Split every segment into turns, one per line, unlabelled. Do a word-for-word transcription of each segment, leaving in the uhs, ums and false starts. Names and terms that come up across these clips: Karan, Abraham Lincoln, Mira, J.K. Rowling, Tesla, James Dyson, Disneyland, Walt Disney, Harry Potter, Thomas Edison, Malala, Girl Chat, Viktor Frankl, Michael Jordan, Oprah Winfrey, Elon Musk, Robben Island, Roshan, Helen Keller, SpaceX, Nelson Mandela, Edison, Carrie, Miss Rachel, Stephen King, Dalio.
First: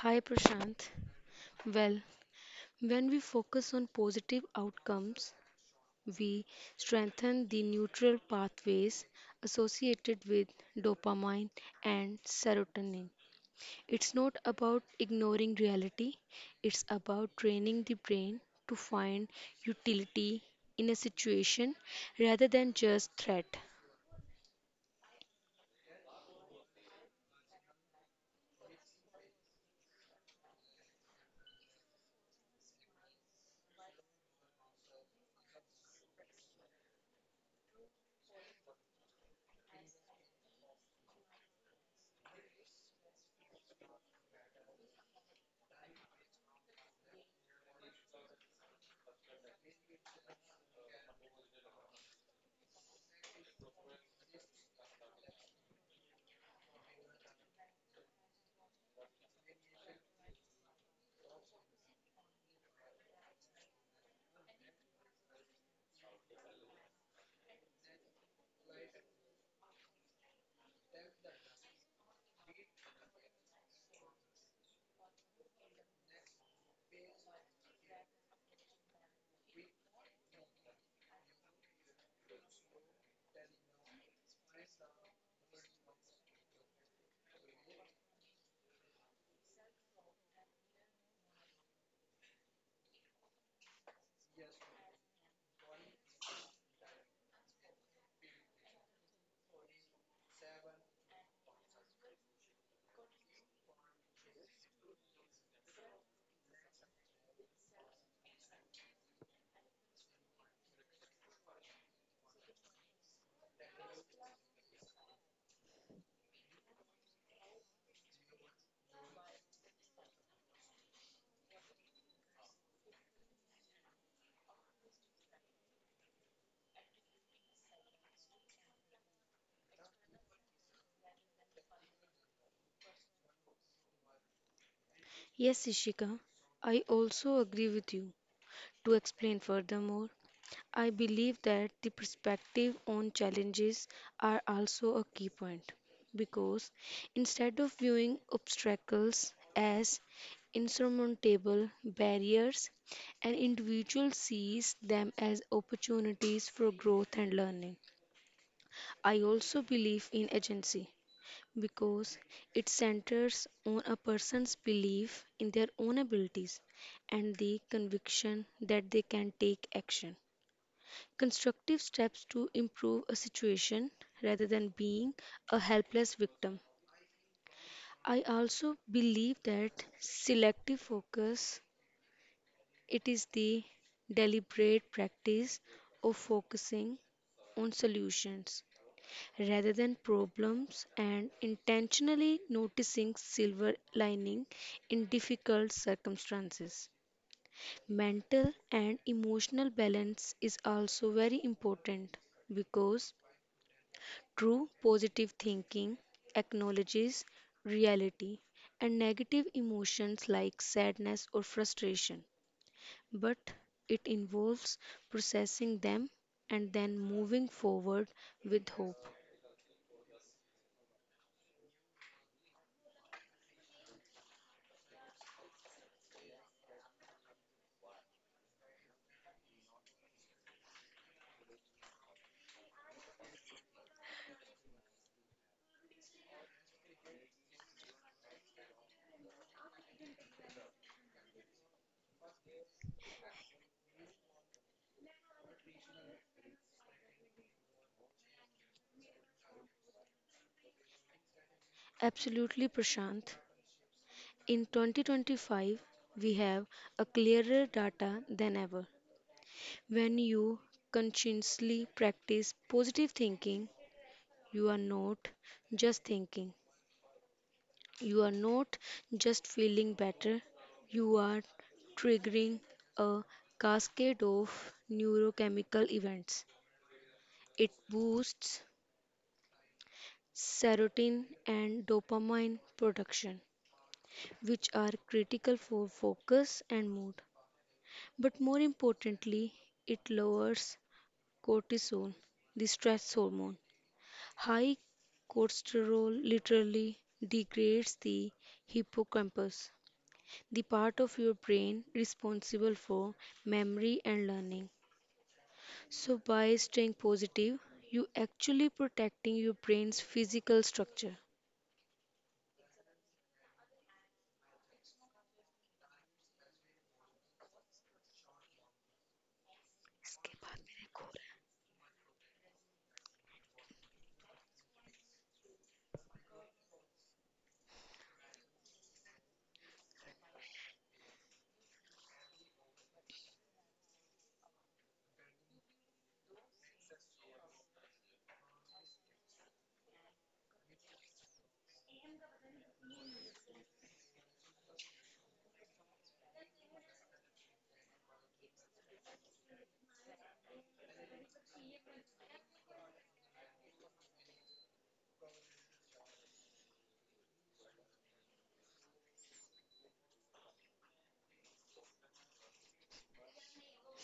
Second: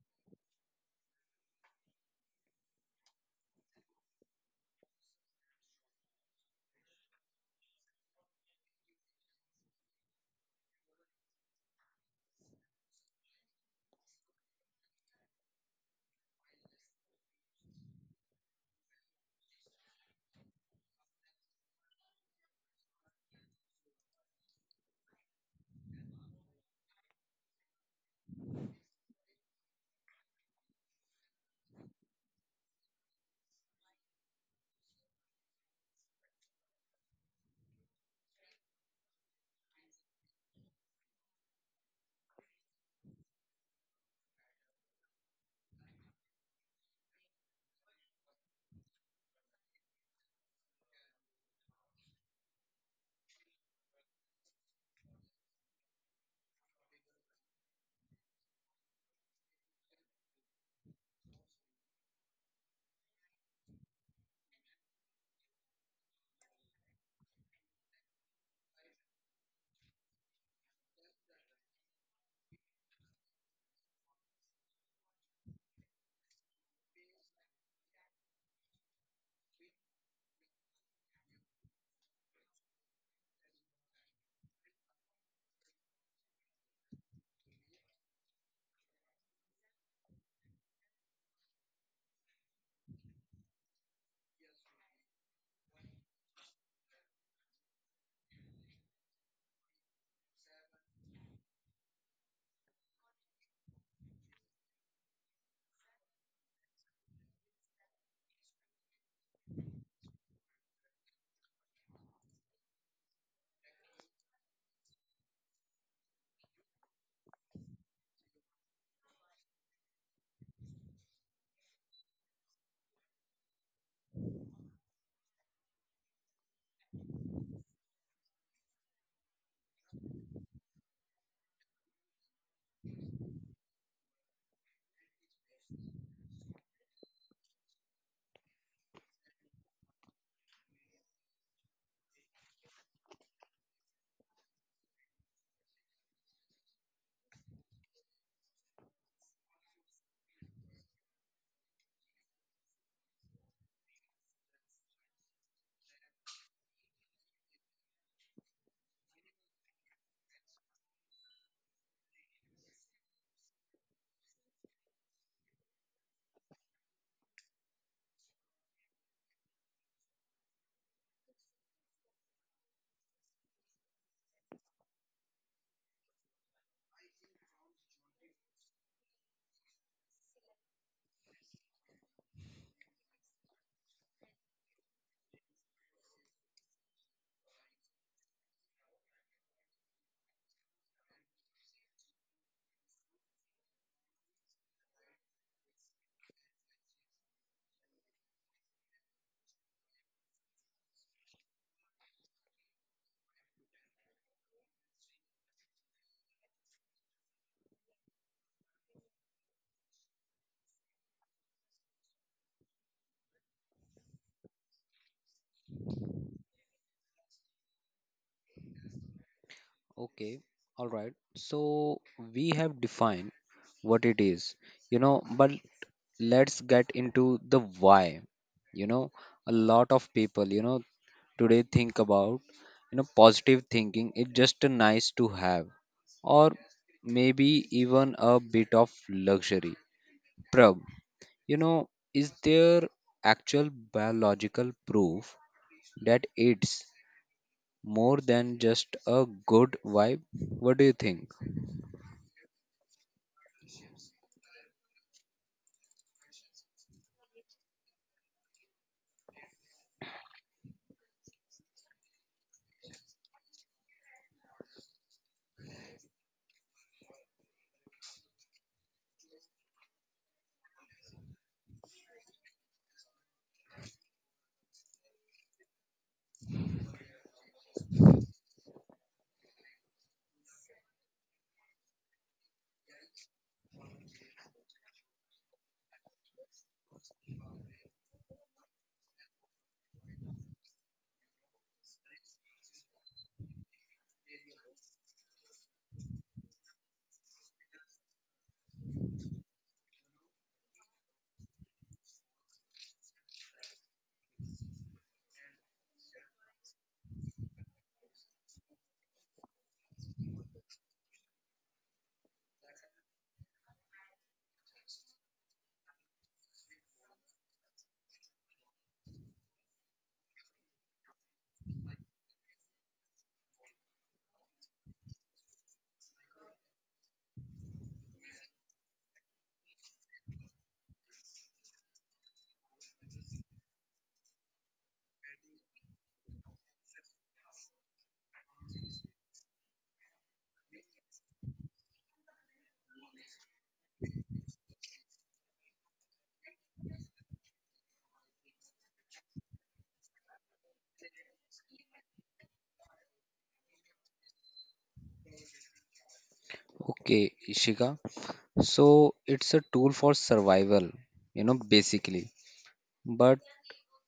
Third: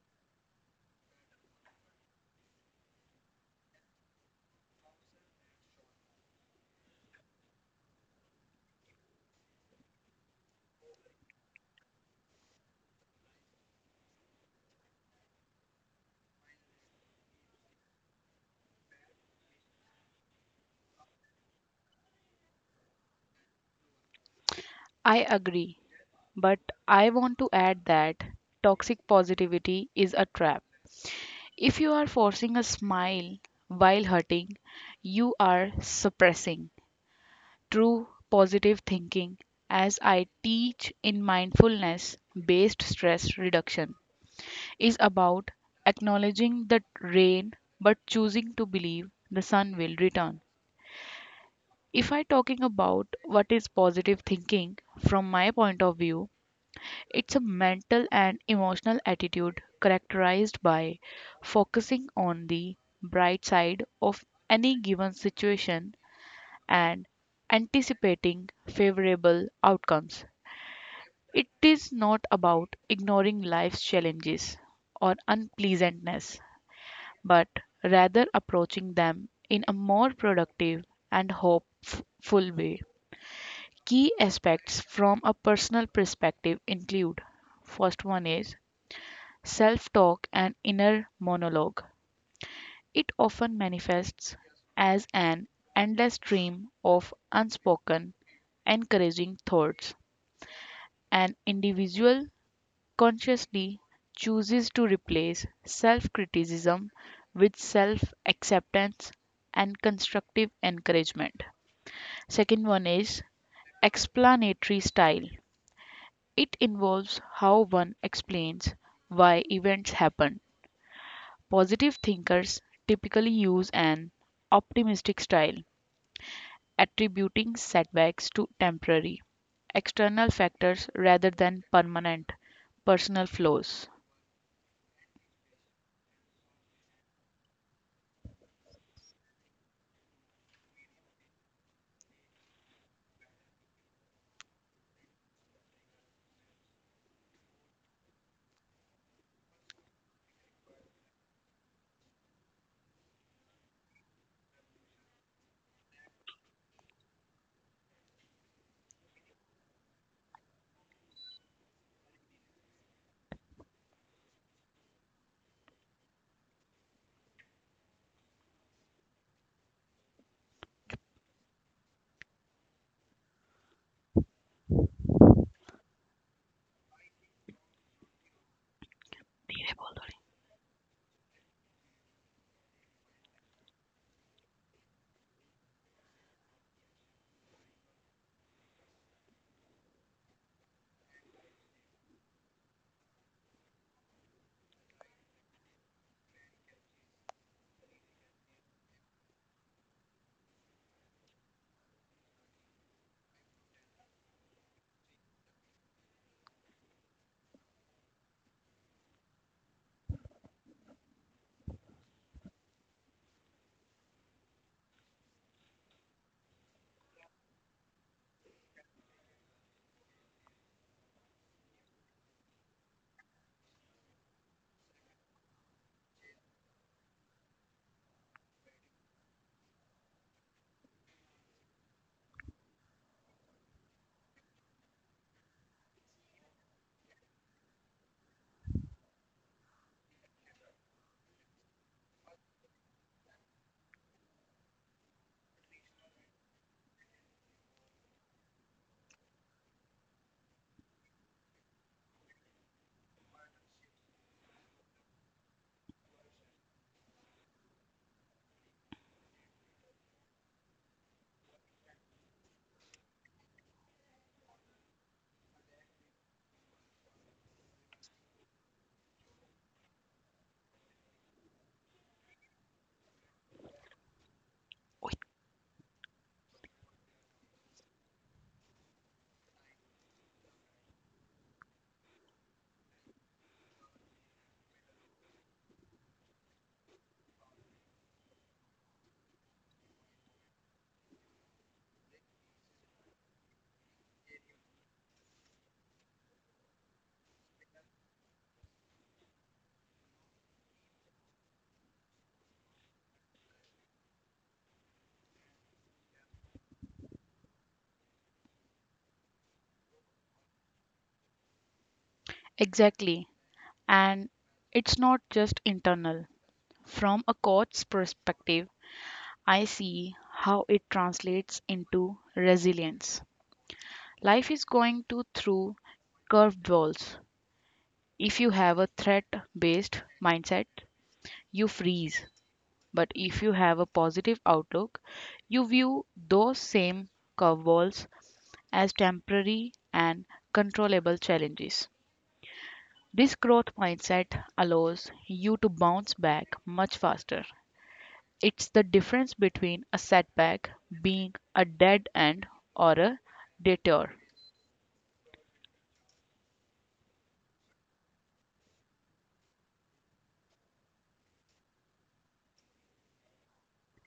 Hi Prashant. Well, when we focus on positive outcomes, we strengthen the neutral pathways associated with dopamine and serotonin. It's not about ignoring reality, it's about training the brain to find utility in a situation rather than just threat.
I agree, but I want to add that toxic positivity is a trap. If you are forcing a smile while hurting, you are suppressing true positive thinking, as I teach in mindfulness based stress reduction, is about acknowledging the rain but choosing to believe the sun will return. If I talking about what is positive thinking from my point of view, it's a mental and emotional attitude characterized by focusing on the bright side of any given situation and anticipating favorable outcomes. It is not about ignoring life's challenges or unpleasantness, but rather approaching them in a more productive and hopeful way. Key aspects from a personal perspective include first one is self talk, and inner monologue. It often manifests as an endless stream of unspoken, encouraging thoughts. An individual consciously chooses to replace self criticism with self acceptance and constructive encouragement. Second one is explanatory style. It involves how one explains why events happen. Positive thinkers typically use an optimistic style, attributing setbacks to temporary external factors rather than permanent personal flaws.
Yes, Ishika, I also agree with you. To explain furthermore, I believe that the perspective on challenges are also a key point because instead of viewing obstacles as insurmountable barriers, an individual sees them as opportunities for growth and learning. I also believe in agency because it centers on a person's belief in their own abilities and the conviction that they can take action constructive steps to improve a situation rather than being a helpless victim. I also believe that selective focus it is the deliberate practice of focusing on solutions rather than problems and intentionally noticing silver lining in difficult circumstances. Mental and emotional balance is also very important because true positive thinking acknowledges reality and negative emotions like sadness or frustration, but it involves processing them and then moving forward with hope.
Okay, all right. So we have defined what it is, you know, but let's get into the why. You know, a lot of people, you know, today think about, you know, positive thinking It's just a nice to have or maybe even a bit of luxury. Prab, you know, is there actual biological proof that it's more than just a good vibe? What do you think?
Absolutely, Prashant. In twenty twenty-five, we have a clearer data than ever. When you consciously practice positive thinking, you are not just thinking, you are not just feeling better, you are triggering a cascade of neurochemical events. It boosts serotonin and dopamine production, which are critical for focus and mood. But more importantly, it lowers cortisol, the stress hormone. High cortisol literally degrades the hippocampus, the part of your brain responsible for memory and learning. So, by staying positive, you actually protecting your brain's physical structure.
Exactly. And it's not just internal. From a coach's perspective, I see
इसके बाद
how it
मेरे को हो रहा
translates into resilience. Life is going to through curved walls. If you have a threat based mindset, you freeze. But if you have a positive outlook, you view those same curveballs as temporary and controllable challenges. This growth mindset allows you to bounce back much faster. It's the difference between a setback being a dead end or a detour.
Okay, Ishika. So it's a tool for survival, you know, basically. But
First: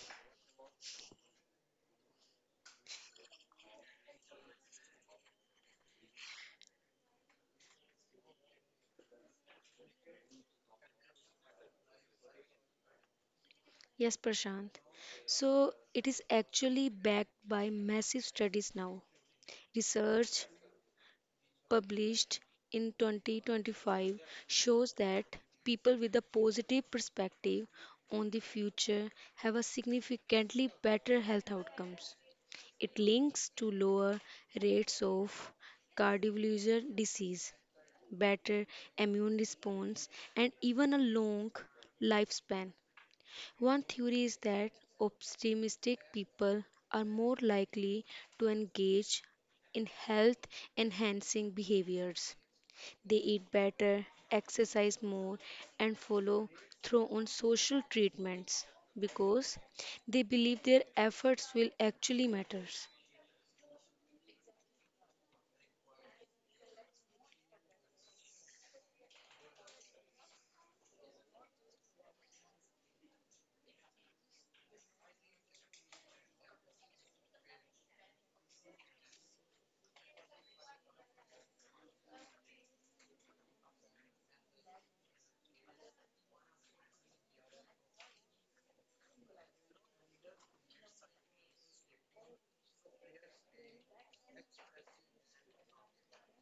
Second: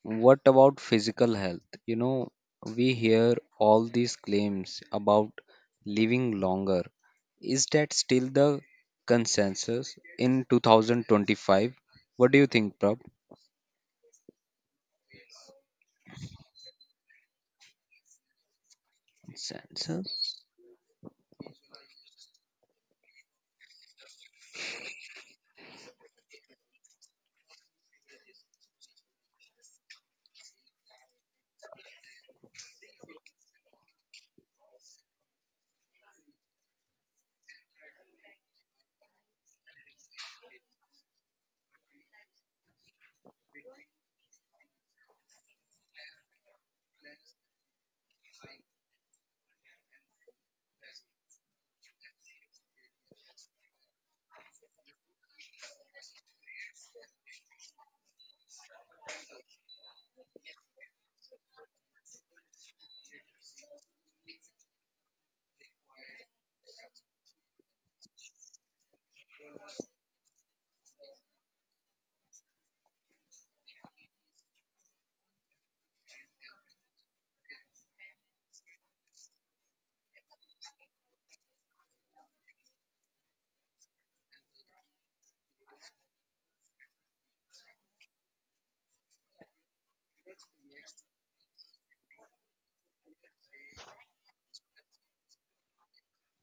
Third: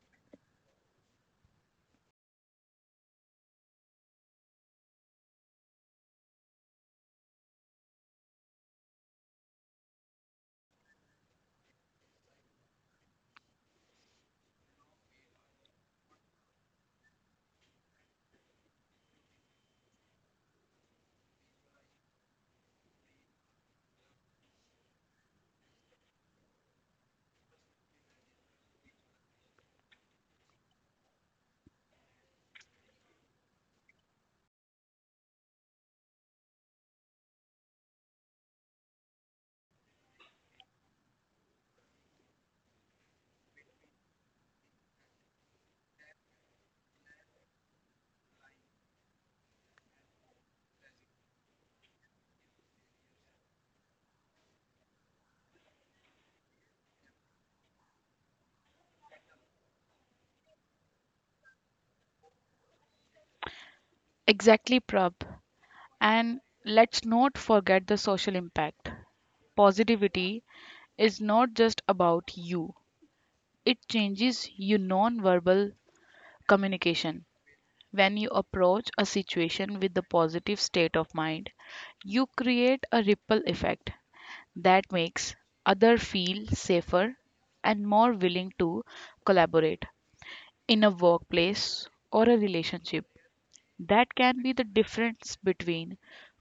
what about physical health? You know, we hear all these claims about living longer. Is that still the consensus in two thousand twenty-five? What do you think, Prab?
है। Yes, Prashant. So, it is actually backed by massive studies now.
Consensus?
Research published in twenty twenty-five shows that people with a positive perspective on the future have a significantly better health outcomes. It links to lower rates of cardiovascular disease, better immune response, and even a long lifespan. One theory is that optimistic people are more likely to engage in health enhancing behaviors. They eat better, exercise more, and follow through on social treatments because they believe their efforts will actually matter.
Exactly, Prab. And let's not forget the social impact. Positivity is not just about you. It changes your non-verbal communication. When you approach a situation with a positive state of mind, you create a ripple effect that makes others feel safer and more willing to collaborate in a workplace or a relationship. That can be the difference between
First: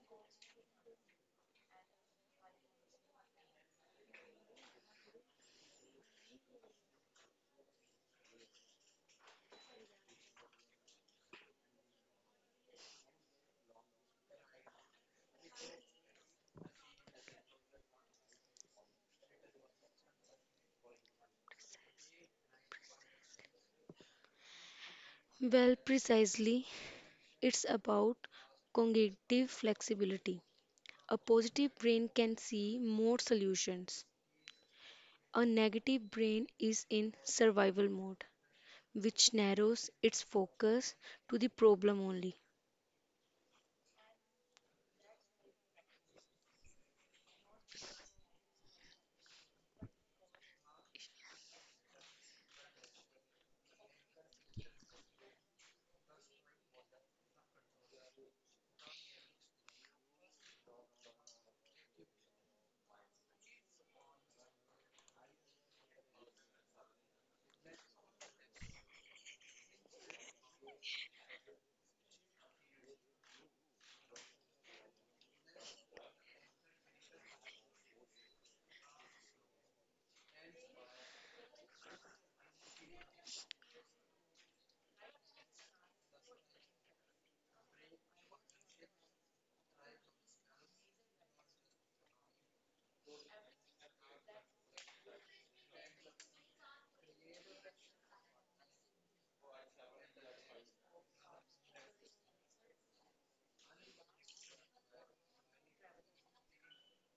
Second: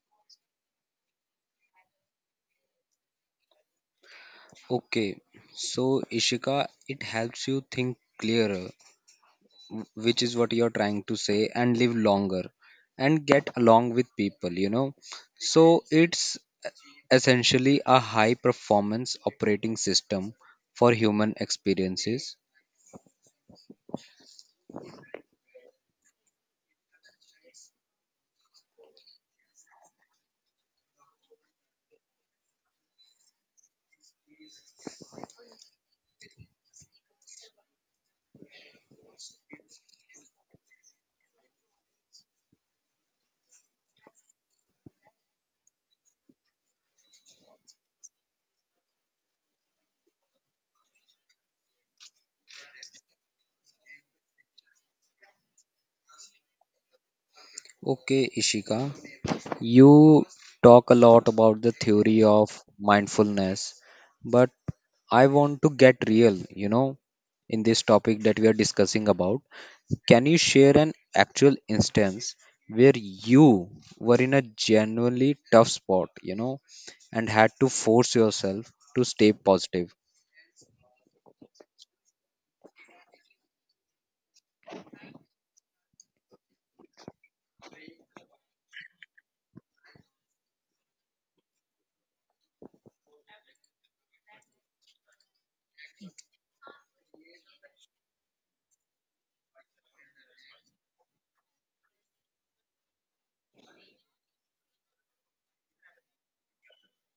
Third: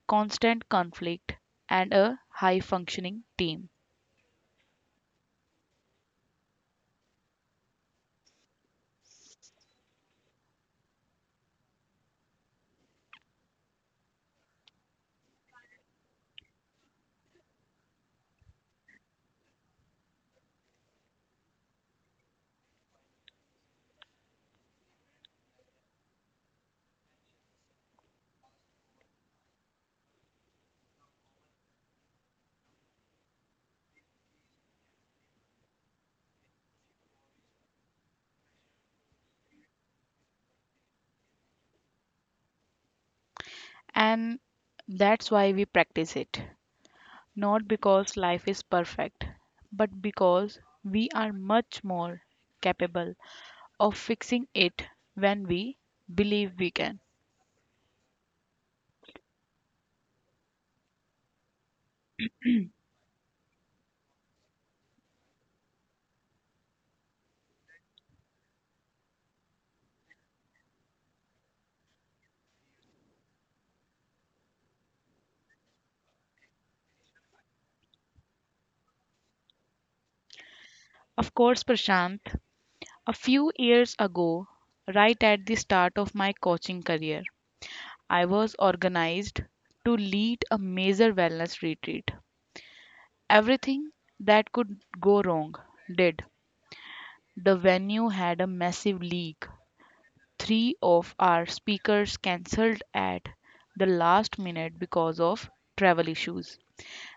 constant conflict and a high functioning team.
Okay, so Ishika, it helps you think clearer, which is what you're trying to say, and live longer and get along with people, you know, so it's essentially a high performance operating system for human experiences.
Well, precisely, it's about cognitive flexibility. A positive brain can see more solutions. A negative brain is in survival mode, which narrows its focus to the problem only.
And that's why we practice it, not because life is perfect, but because we are much more capable of fixing it when we believe we can.
Okay, Ishika, you talk a lot about the theory of mindfulness, but I want to get real, you know, in this topic that we are discussing about. Can you share an actual instance where you were in a genuinely tough spot, you know, and had to force yourself to stay positive?
Of course, Prashant, a few years ago, right at the start of my coaching career, I was organized to lead a major wellness retreat. Everything that could go wrong did. The venue had a massive leak. Three of our speakers cancelled at the last minute because of travel issues.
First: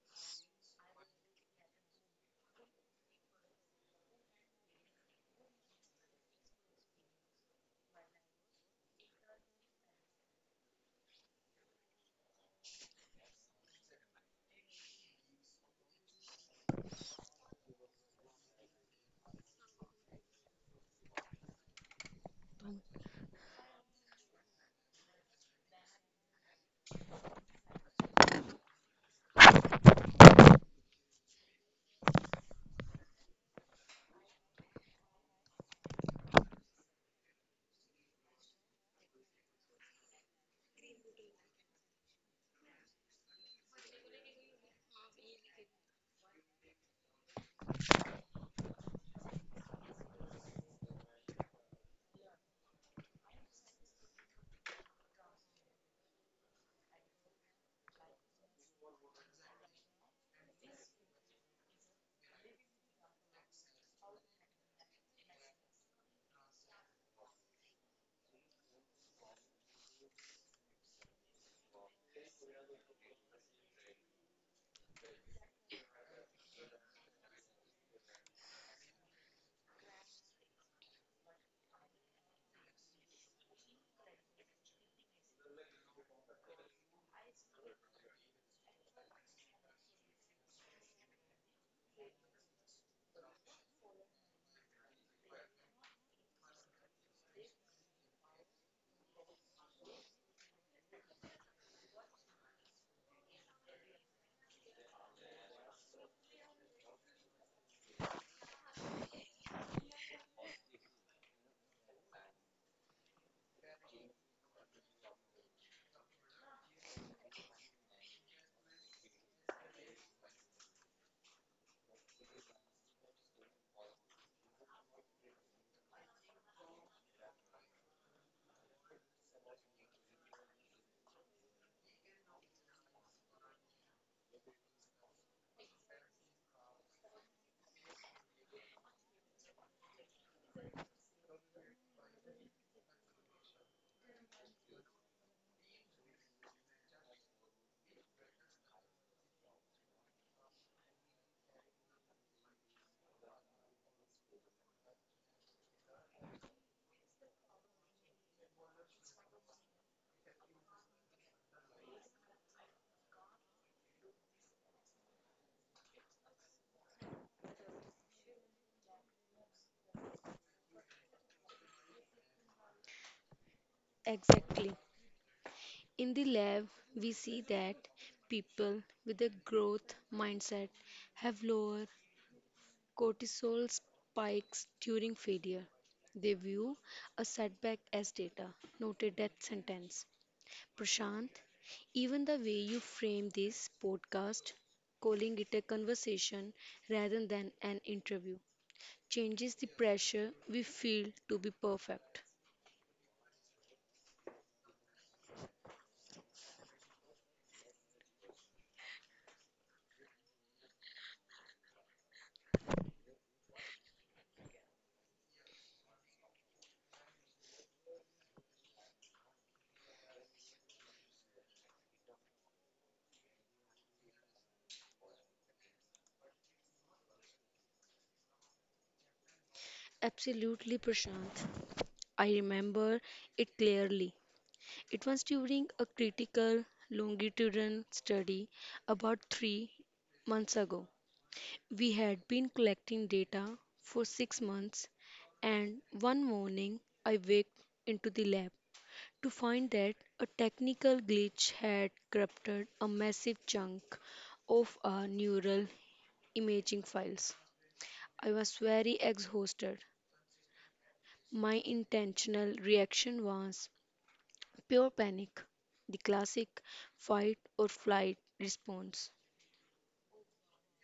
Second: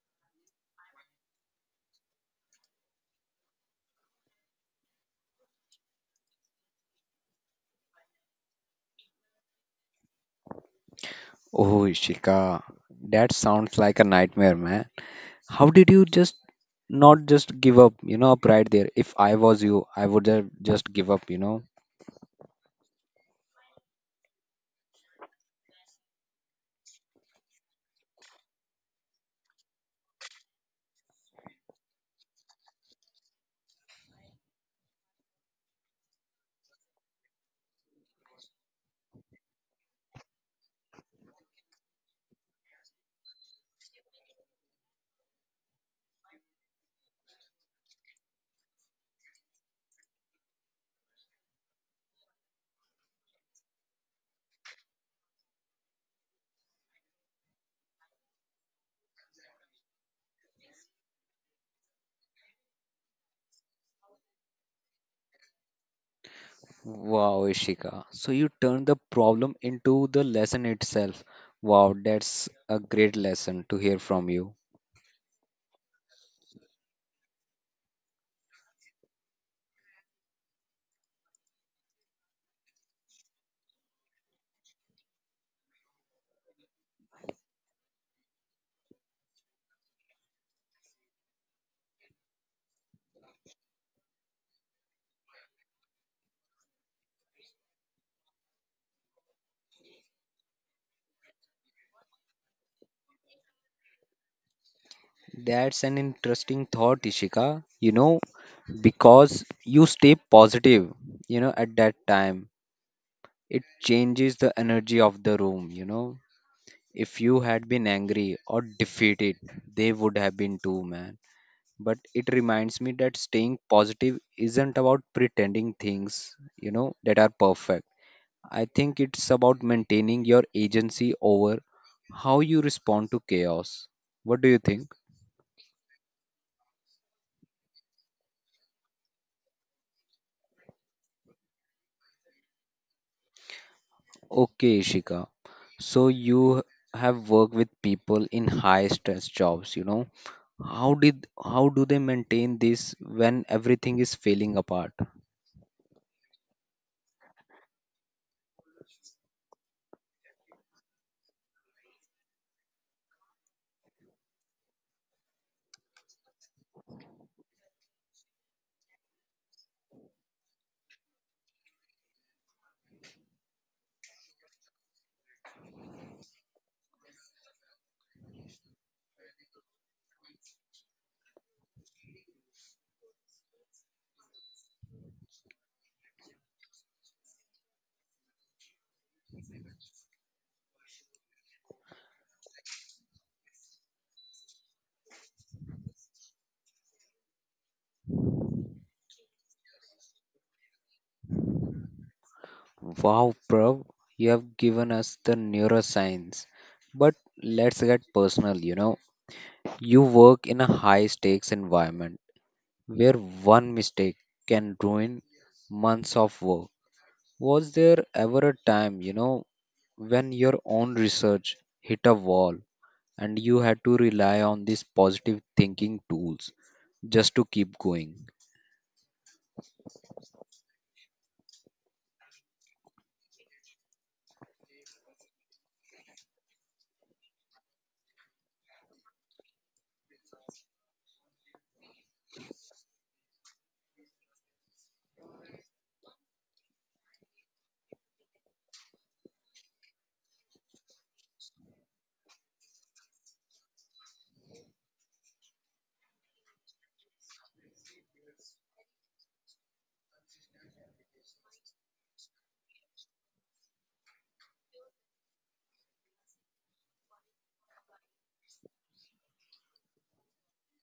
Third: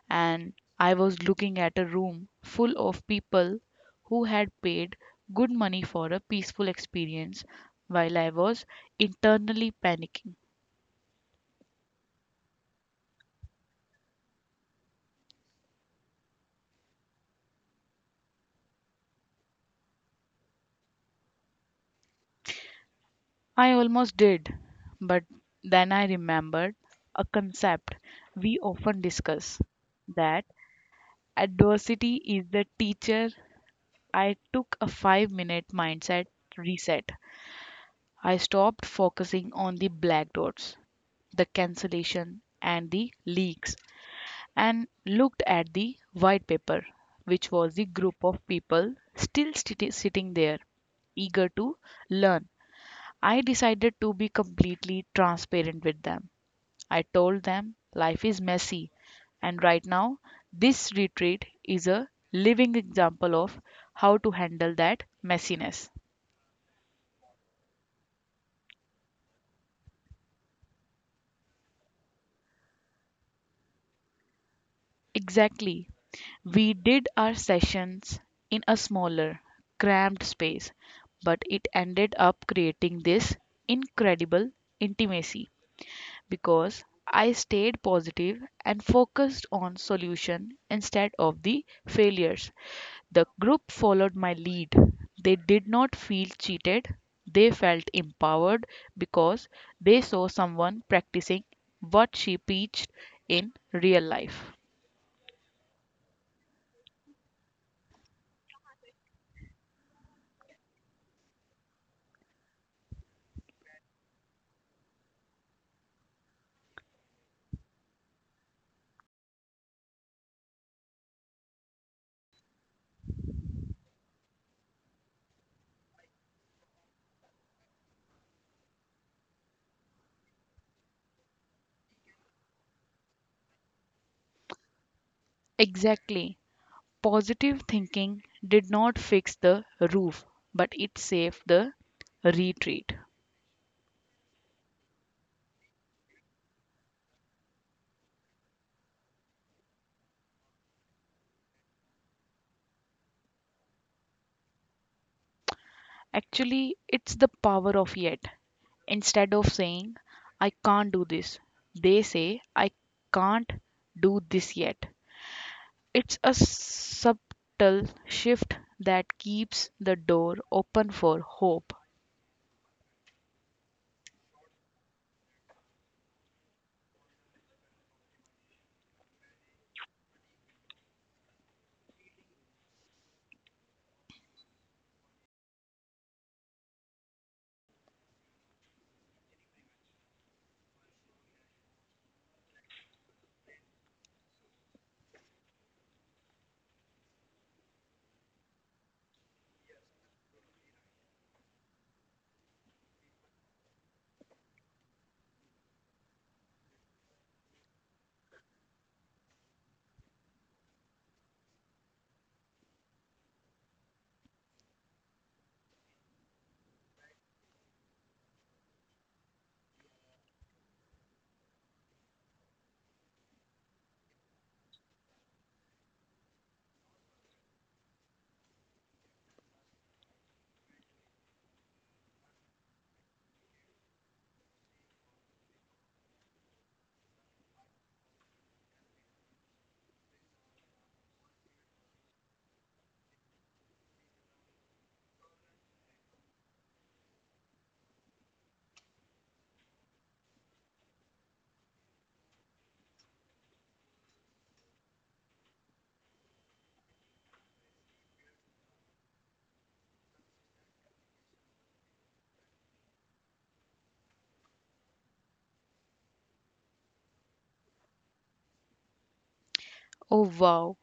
And I was looking at a room full of people who had paid good money for a peaceful experience while I was internally panicking.
Oh, Ishika, that sounds like a nightmare, man. How did you just not just give up, you know, up right there? If I was you, I would have just give up, you know.
I almost did, but then I remembered a concept we often discuss that adversity is the teacher. I took a five minute mindset reset. I stopped focusing on the black dots, the cancellation, and the leaks, and looked at the white paper, which was the group of people still sti- sitting there, eager to learn. I decided to be completely transparent with them. I told them life is messy, and right now, this retreat is a living example of how to handle that messiness.
Wow, Ishika. So you turned the problem into the lesson itself. Wow, that's a great lesson to hear from you.
Exactly. We did our sessions in a smaller, cramped space, but it ended up creating this incredible intimacy because I stayed positive and focused on solution instead of the failures. The group followed my lead. They did not feel cheated. They felt empowered because they saw someone practicing what she preached in real life.
That's an interesting thought, Ishika. You know, because you stay positive, you know, at that time, it changes the energy of the room, you know. If you had been angry or defeated, they would have been too, man. But it reminds me that staying positive isn't about pretending things, you know, that are perfect. I think it's about maintaining your agency over how you respond to chaos. What do you think?
Exactly. Positive thinking did not fix the roof, but it saved the retreat.
Okay, Ishika. So you have worked with people in high stress jobs, you know. How did how do they maintain this when everything is falling apart?
Actually, it's the power of yet. Instead of saying, I can't do this, they say, I can't do this yet. It's a subtle shift that keeps the door open for hope.
Exactly. In the lab, we see that people with a growth mindset have lower cortisol spikes during failure. They view a setback as data, not a death sentence. Prashant, even the way you frame this podcast, calling it a conversation rather than an interview, changes the pressure we feel to be perfect.
Wow, Prav, you have given us the neuroscience. But let's get personal, you know. You work in a high stakes environment where one mistake can ruin months of work. Was there ever a time, you know, when your own research hit a wall, and you had to rely on these positive thinking tools just to keep going?
Absolutely, Prashant. I remember it clearly. It was during a critical longitudinal study about three months ago. We had been collecting data for six months, and one morning I waked into the lab to find that a technical glitch had corrupted a massive chunk of our neural imaging files. I was very exhausted. My intentional reaction was pure panic, the classic fight or flight response.
Oh, wow.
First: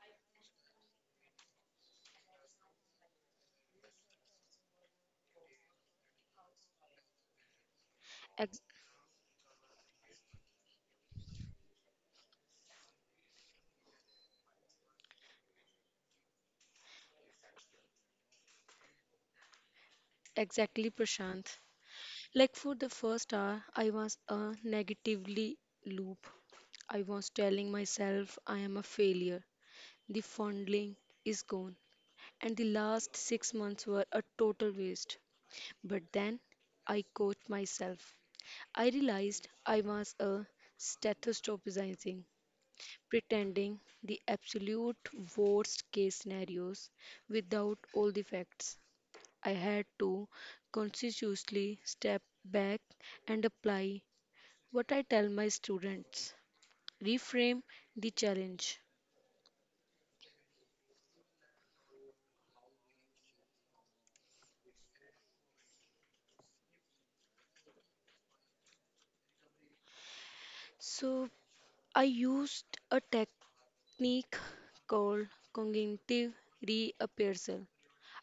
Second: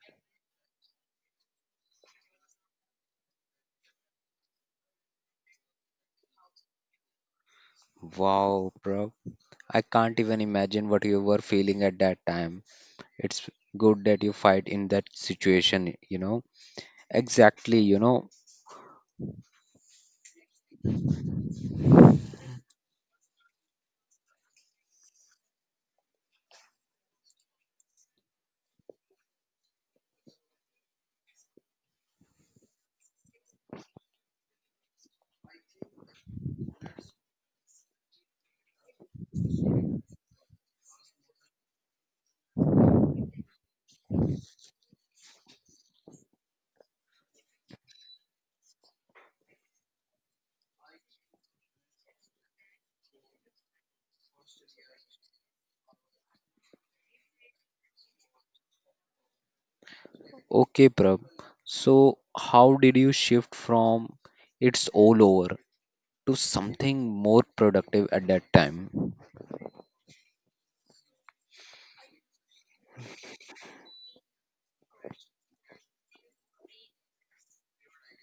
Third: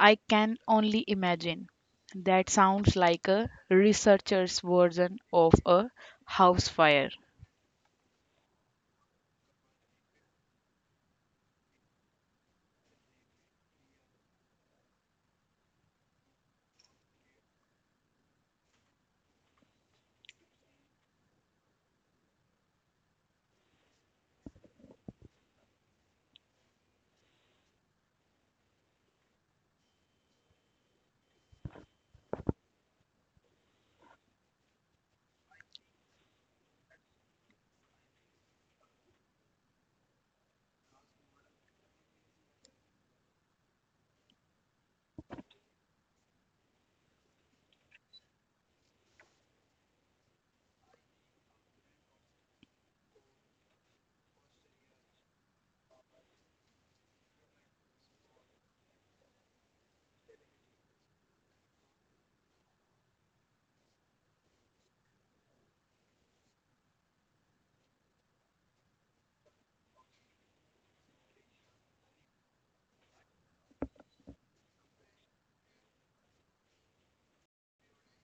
I can only imagine. That sounds like a researcher's version of a house fire.
Ex-
Wow, bro. I can't even imagine what you were feeling at that time. It's good that you fight in that situation, you know. Exactly, you know.
exactly, Prashant. Like for the first hour, I was a negatively loop. I was telling myself I am a failure. The fondling is gone, and the last six months were a total waste. But then I caught myself. I realized I was a stethoscopizing, pretending the absolute worst case scenarios without all the facts. I had to consciously step back and apply what I tell my students, reframe the challenge.
Okay, Prab. So, how did you shift from it's all over to something more productive at that time?
So I used a tech technique called cognitive reappraisal.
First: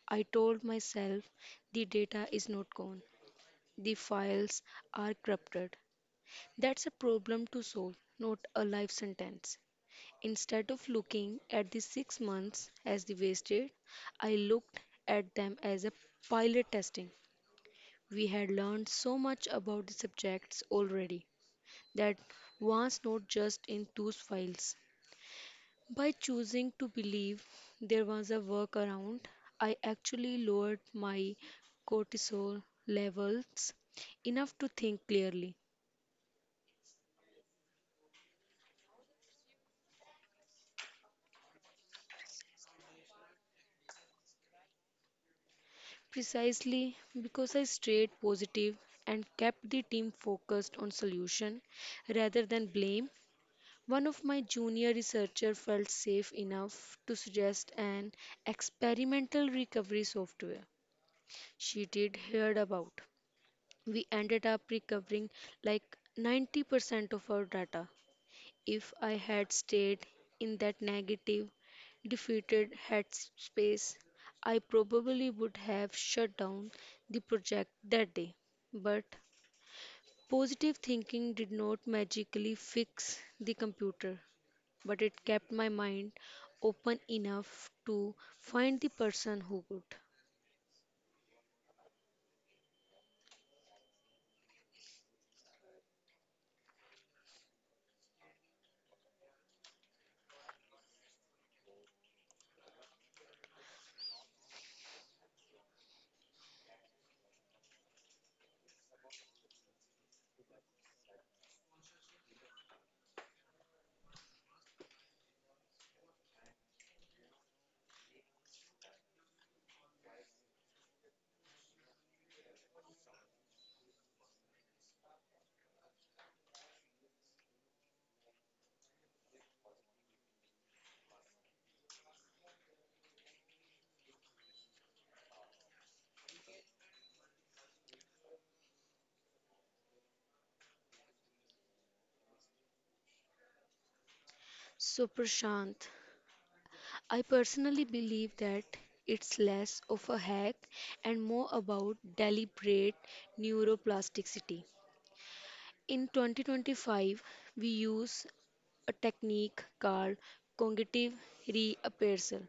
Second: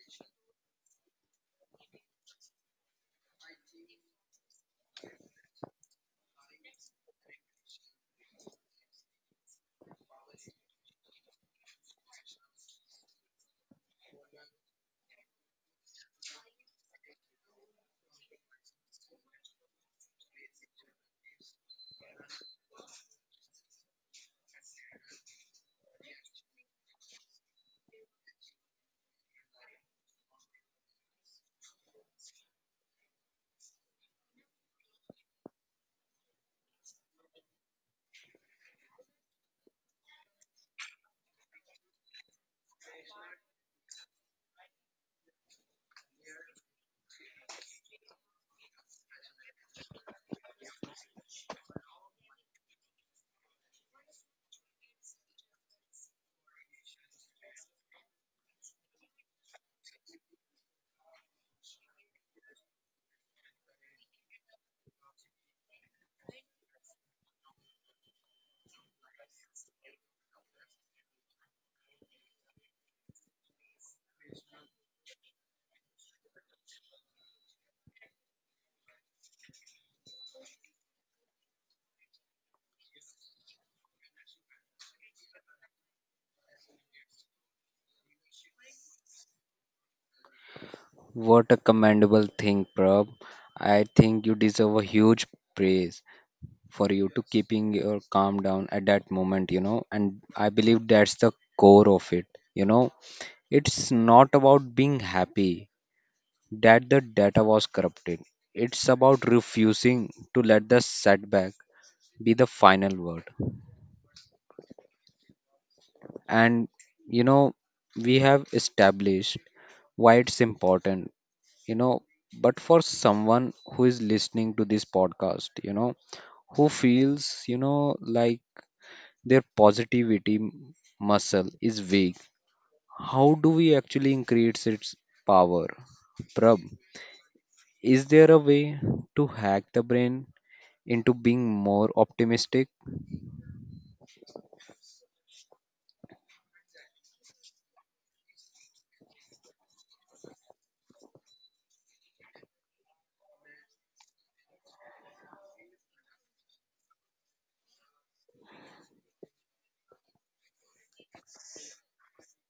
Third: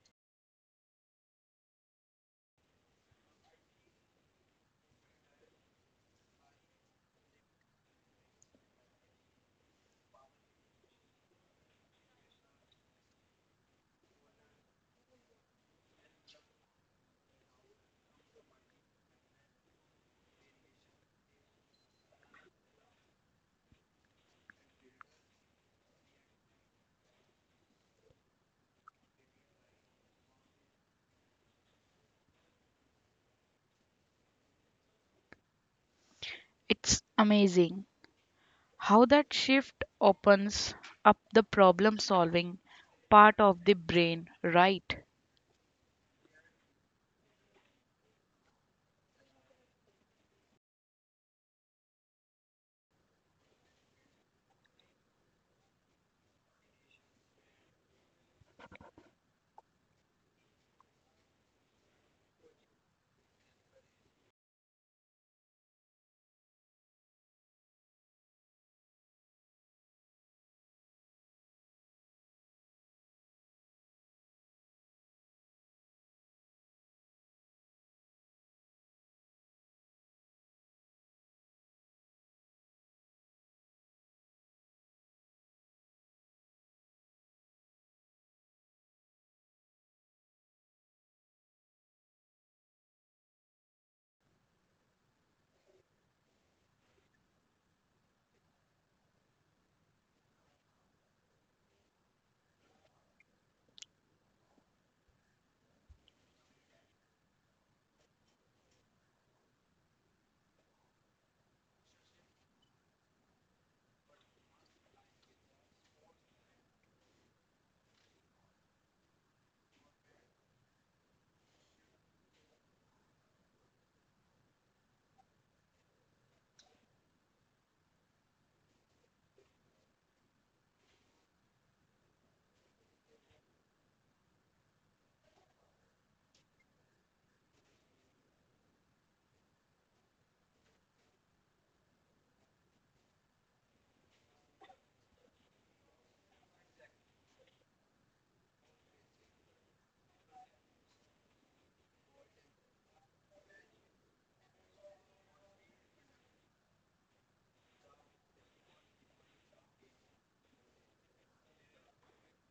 I told myself the data is not gone, the files are corrupted. That's a problem to solve, not a life sentence. Instead of looking at the six months as the wasted, I looked at them as a pilot testing. We had learned so much about the subjects already that was not just in those files. By choosing to believe there was a workaround, I actually lowered my cortisol levels enough to think clearly.
It's amazing how that shift opens up the problem solving part of the brain, right?
Precisely because I stayed positive and kept the team focused on solution rather than blame, one of my junior researchers felt safe enough to suggest an experimental recovery software she did heard about. We ended up recovering like ninety percent of our data. If I had stayed in that negative, defeated headspace, I probably would have shut down the project that day. But positive thinking did not magically fix the computer, but it kept my mind open enough to find the person who could.
What a commendable thing, Prab. I think you deserve a huge praise, for you to keeping your calm down at that moment, you know. And I believe that's the core of it, you know. It's not about being happy that the data was corrupted, it's about refusing to let the setback be the final word. And, you know, we have established why it's important, you know, but for someone who is listening to this podcast, you know, who feels, you know, like their positivity m- muscle is weak. How do we actually increase its power? Prab, is there a way to hack the brain into being more optimistic?
So, Prashant, I personally believe that it's less of a hack and more about deliberate neuroplasticity. In twenty twenty-five, we use a technique called cognitive reappraisal.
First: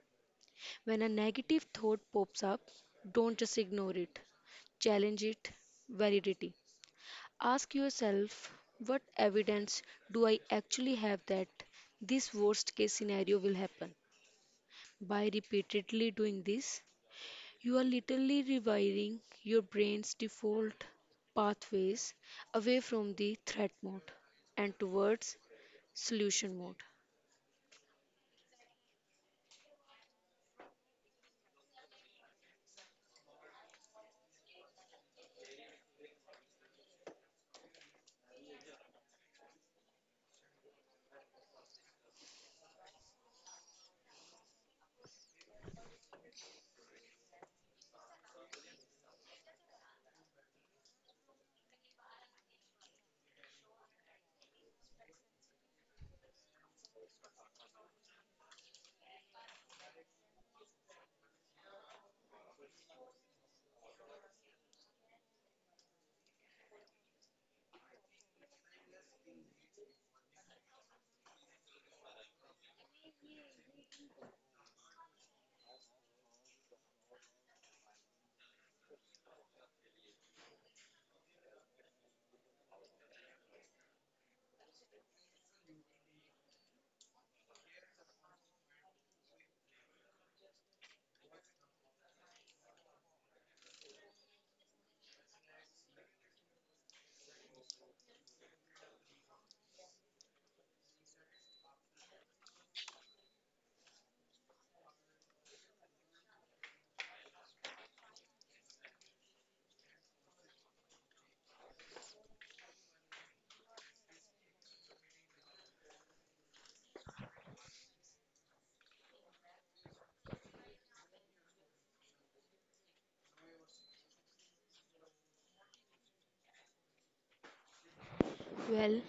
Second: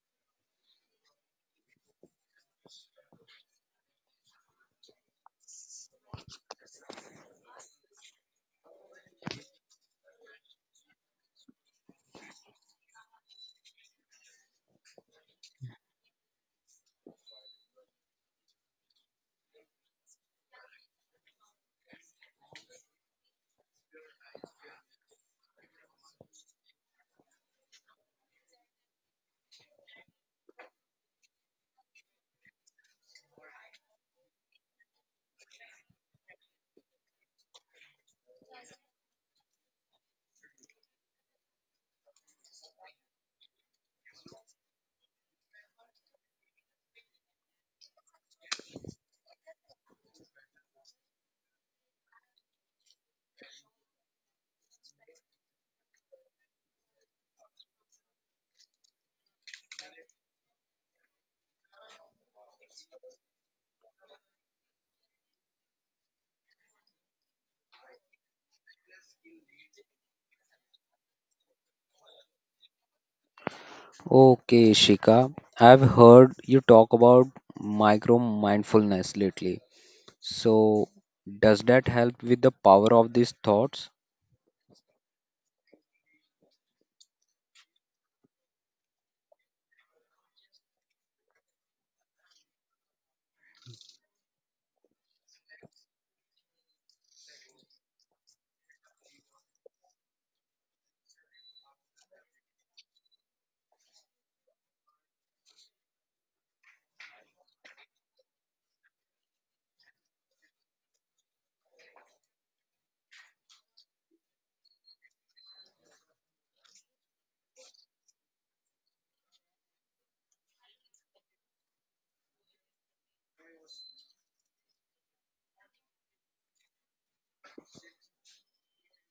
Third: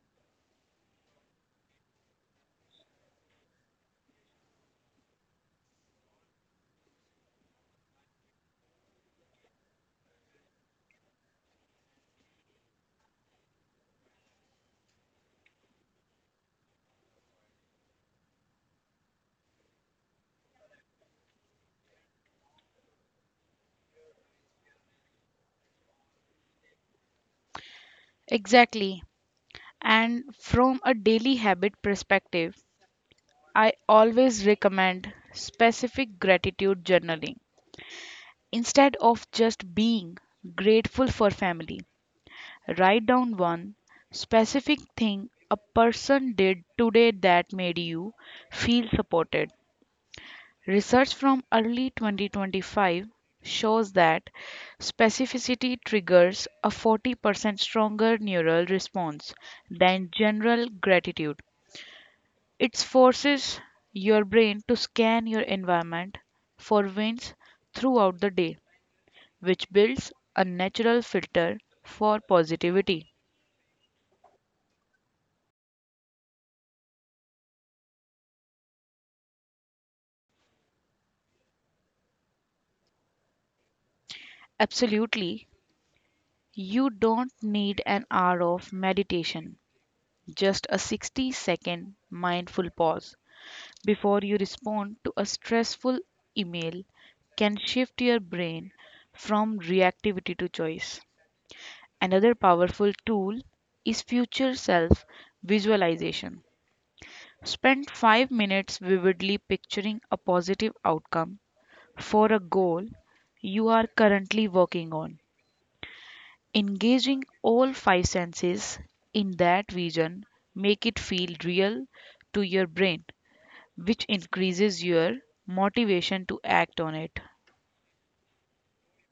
When a negative thought pops up, don't just ignore it, challenge it validity. Ask yourself, what evidence do I actually have that this worst case scenario will happen? By repeatedly doing this, you are literally rewiring your brain's default pathways away from the threat mode and towards solution mode.
Exactly. And from a daily habit perspective, I always recommend specific gratitude journaling. Instead of just being grateful for family, write down one specific thing a person did today that made you feel supported. Research from early twenty twenty-five shows that specificity triggers a forty percent stronger neural response than general gratitude. It forces your brain to scan your environment for wins throughout the day, which builds a natural filter for positivity.
Okay, Shika, I've heard you talk about micro mindfulness lately. So, does that help with the power of these thoughts?
Absolutely. You don't need an hour of meditation, just a sixty second mindful pause before you respond to a stressful email can shift your brain from reactivity to choice. Another powerful tool is future self visualization. Spend five minutes vividly picturing a positive outcome for a goal you are currently working on. Engaging all five senses in that vision make it feel real to your brain, which increases your motivation to act on it.
Well,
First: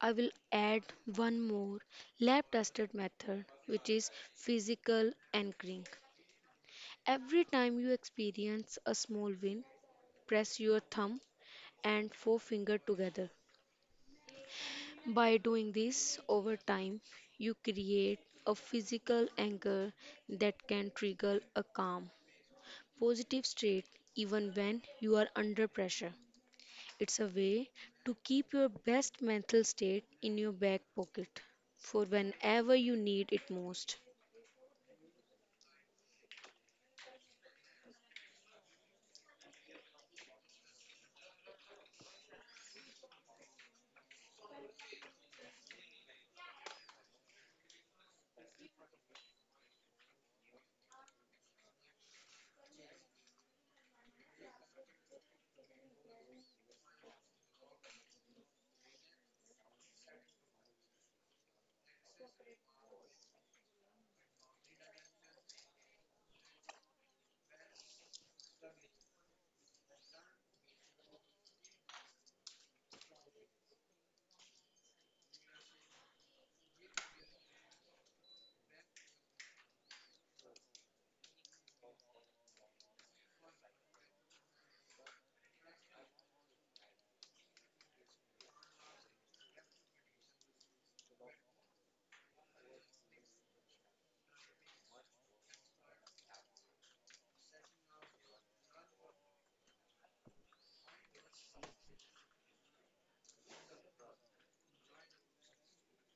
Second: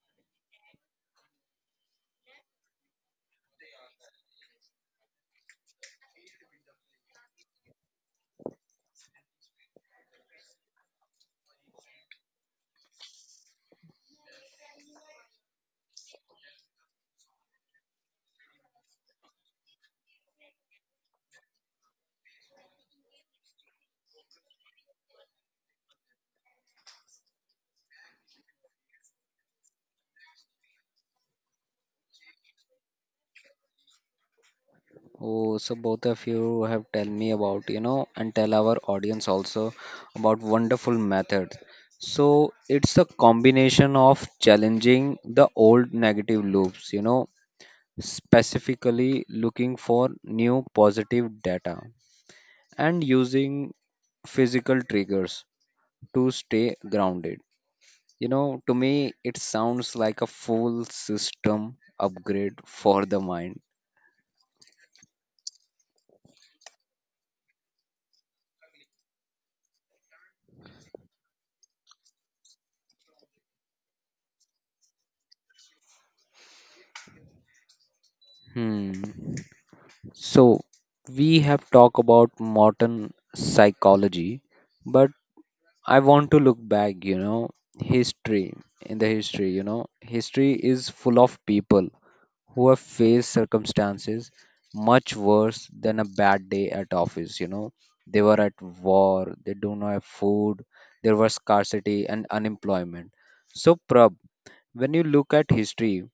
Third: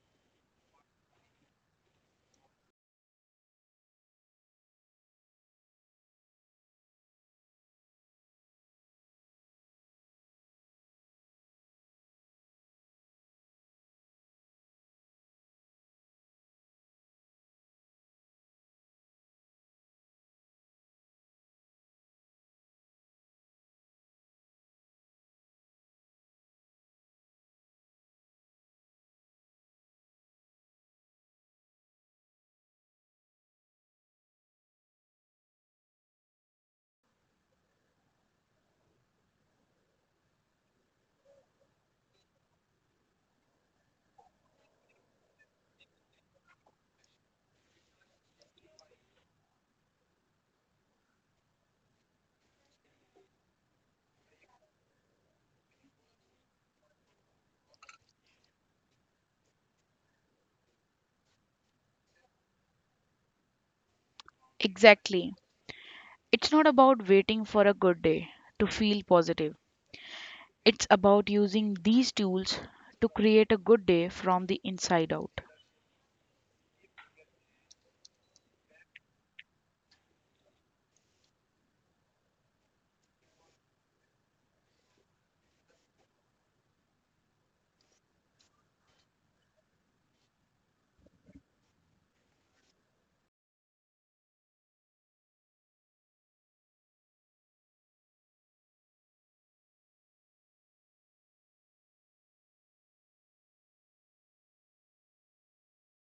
I will add one more lab tested method, which is physical anchoring. Every time you experience a small win, press your thumb and forefinger together. By doing this over time, you create a physical anchor that can trigger a calm, positive state even when you are under pressure. It's a way to keep your best mental state in your back pocket for whenever you need it most.
Oh, so both of you have tell me about, you know, and tell our audience also about wonderful methods. So it's a combination of challenging the old negative loops, you know, specifically looking for new positive data and using physical triggers to stay grounded. You know, to me, it sounds like a full system upgrade for the mind.
Exactly. It's not about waiting for a good day to feel positive. It's about using these tools to create a good day from the inside out.
Hmm. So, we have talked about modern psychology, but I want to look back, you know, history. In the history, you know, history is full of people who have faced circumstances much worse than a bad day at office, you know. They were at war, they don't have food, there was scarcity and unemployment. So, Prab, when you look at history,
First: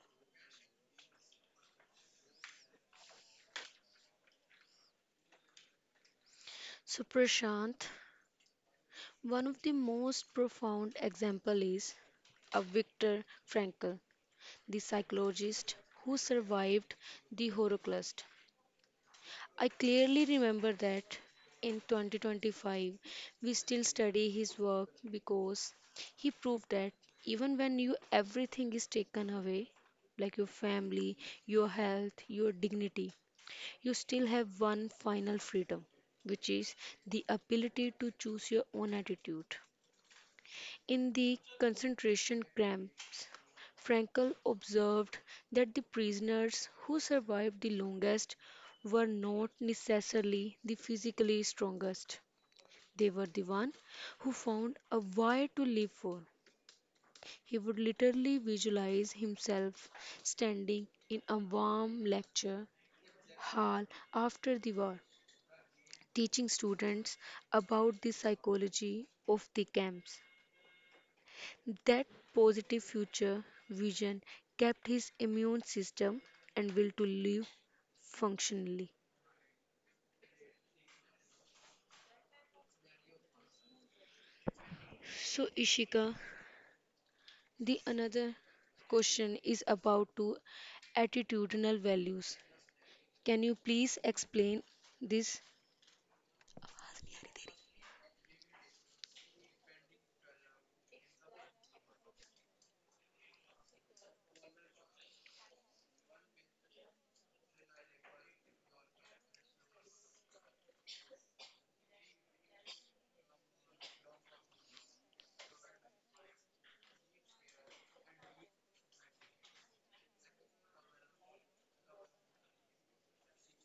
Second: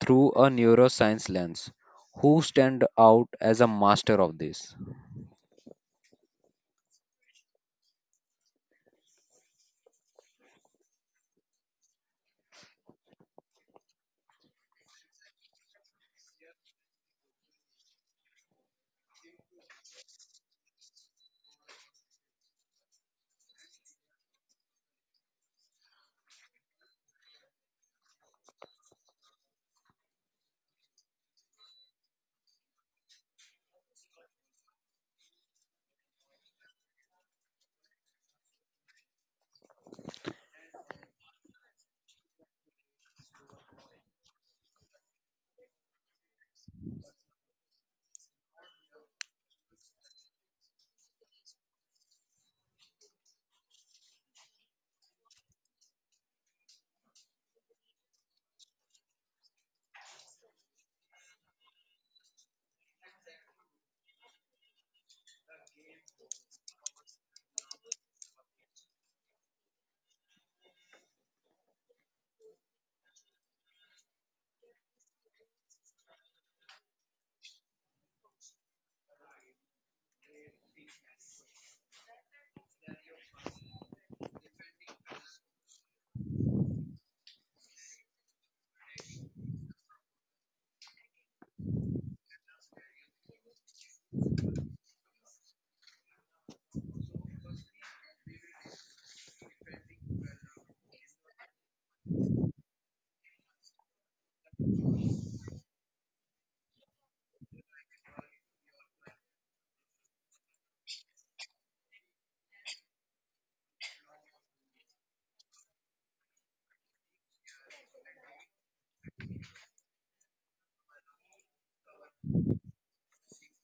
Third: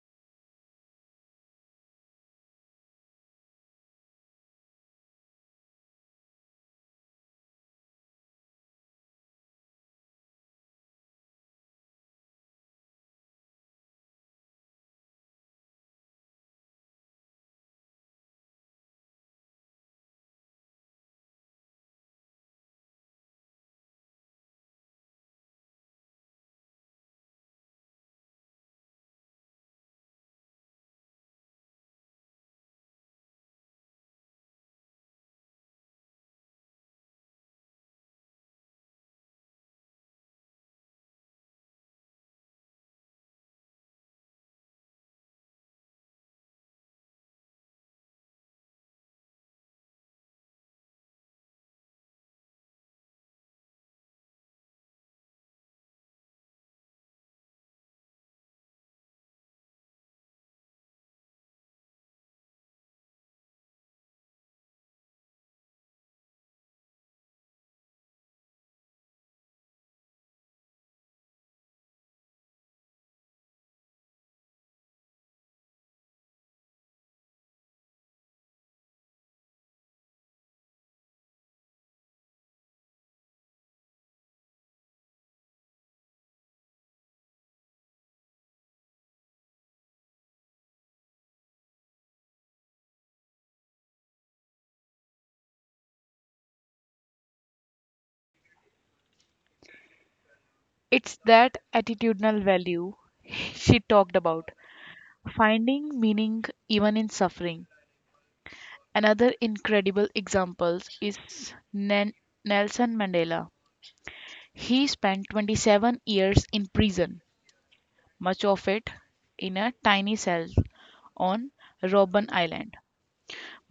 through a neuroscience lens. Who stand out as a master of this?
So, Prashant, one of the most profound example is of Viktor Frankl, the psychologist who survived the Holocaust. I clearly remember that in twenty twenty-five we still study his work because he proved that even when you everything is taken away like your family, your health, your dignity, you still have one final freedom, which is the ability to choose your own attitude. In the concentration camps, Frankel observed that the prisoners who survived the longest were not necessarily the physically strongest. They were the one who found a why to live for. He would literally visualize himself standing in a warm lecture hall after the war, teaching students about the psychology of the camps. That positive future vision kept his immune system and will to live functionally. So, Ishika, the another question is about to attitudinal values. Can you please explain this?
It's that attitudinal value she talked about, finding meaning even in suffering. Another incredible example is Nen- Nelson Mandela. He spent twenty-seven years in prison, much of it in a tiny cell on Robben Island.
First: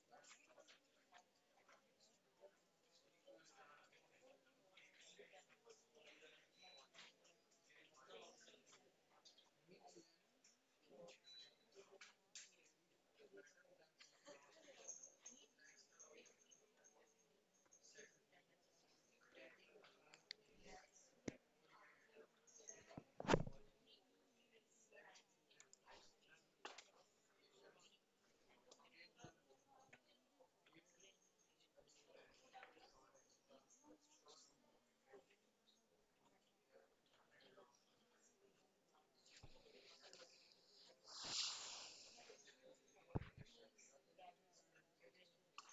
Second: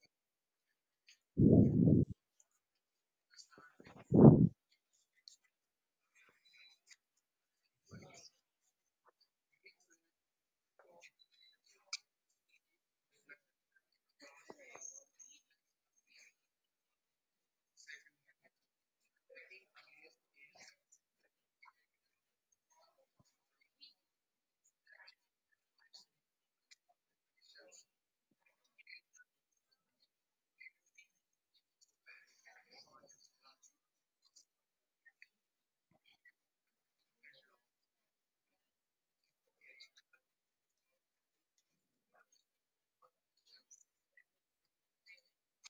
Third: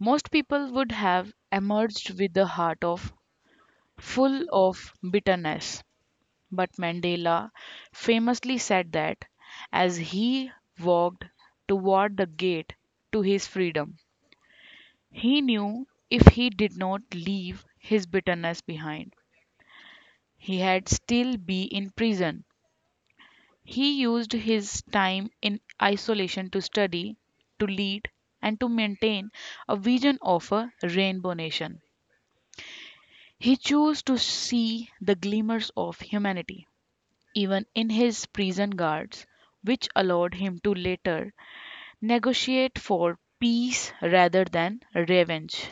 Most people would have emerged with a heart of full of bitterness, but Mandela famously said that as he walked toward the gate to his freedom, he knew if he did not leave his bitterness behind, he had still be in prison. He used his time in isolation to study, to lead, and to maintain a vision of a rainbow nation. He chose to see the glimmers of humanity, even in his prison guards, which allowed him to later negotiate for peace rather than revenge.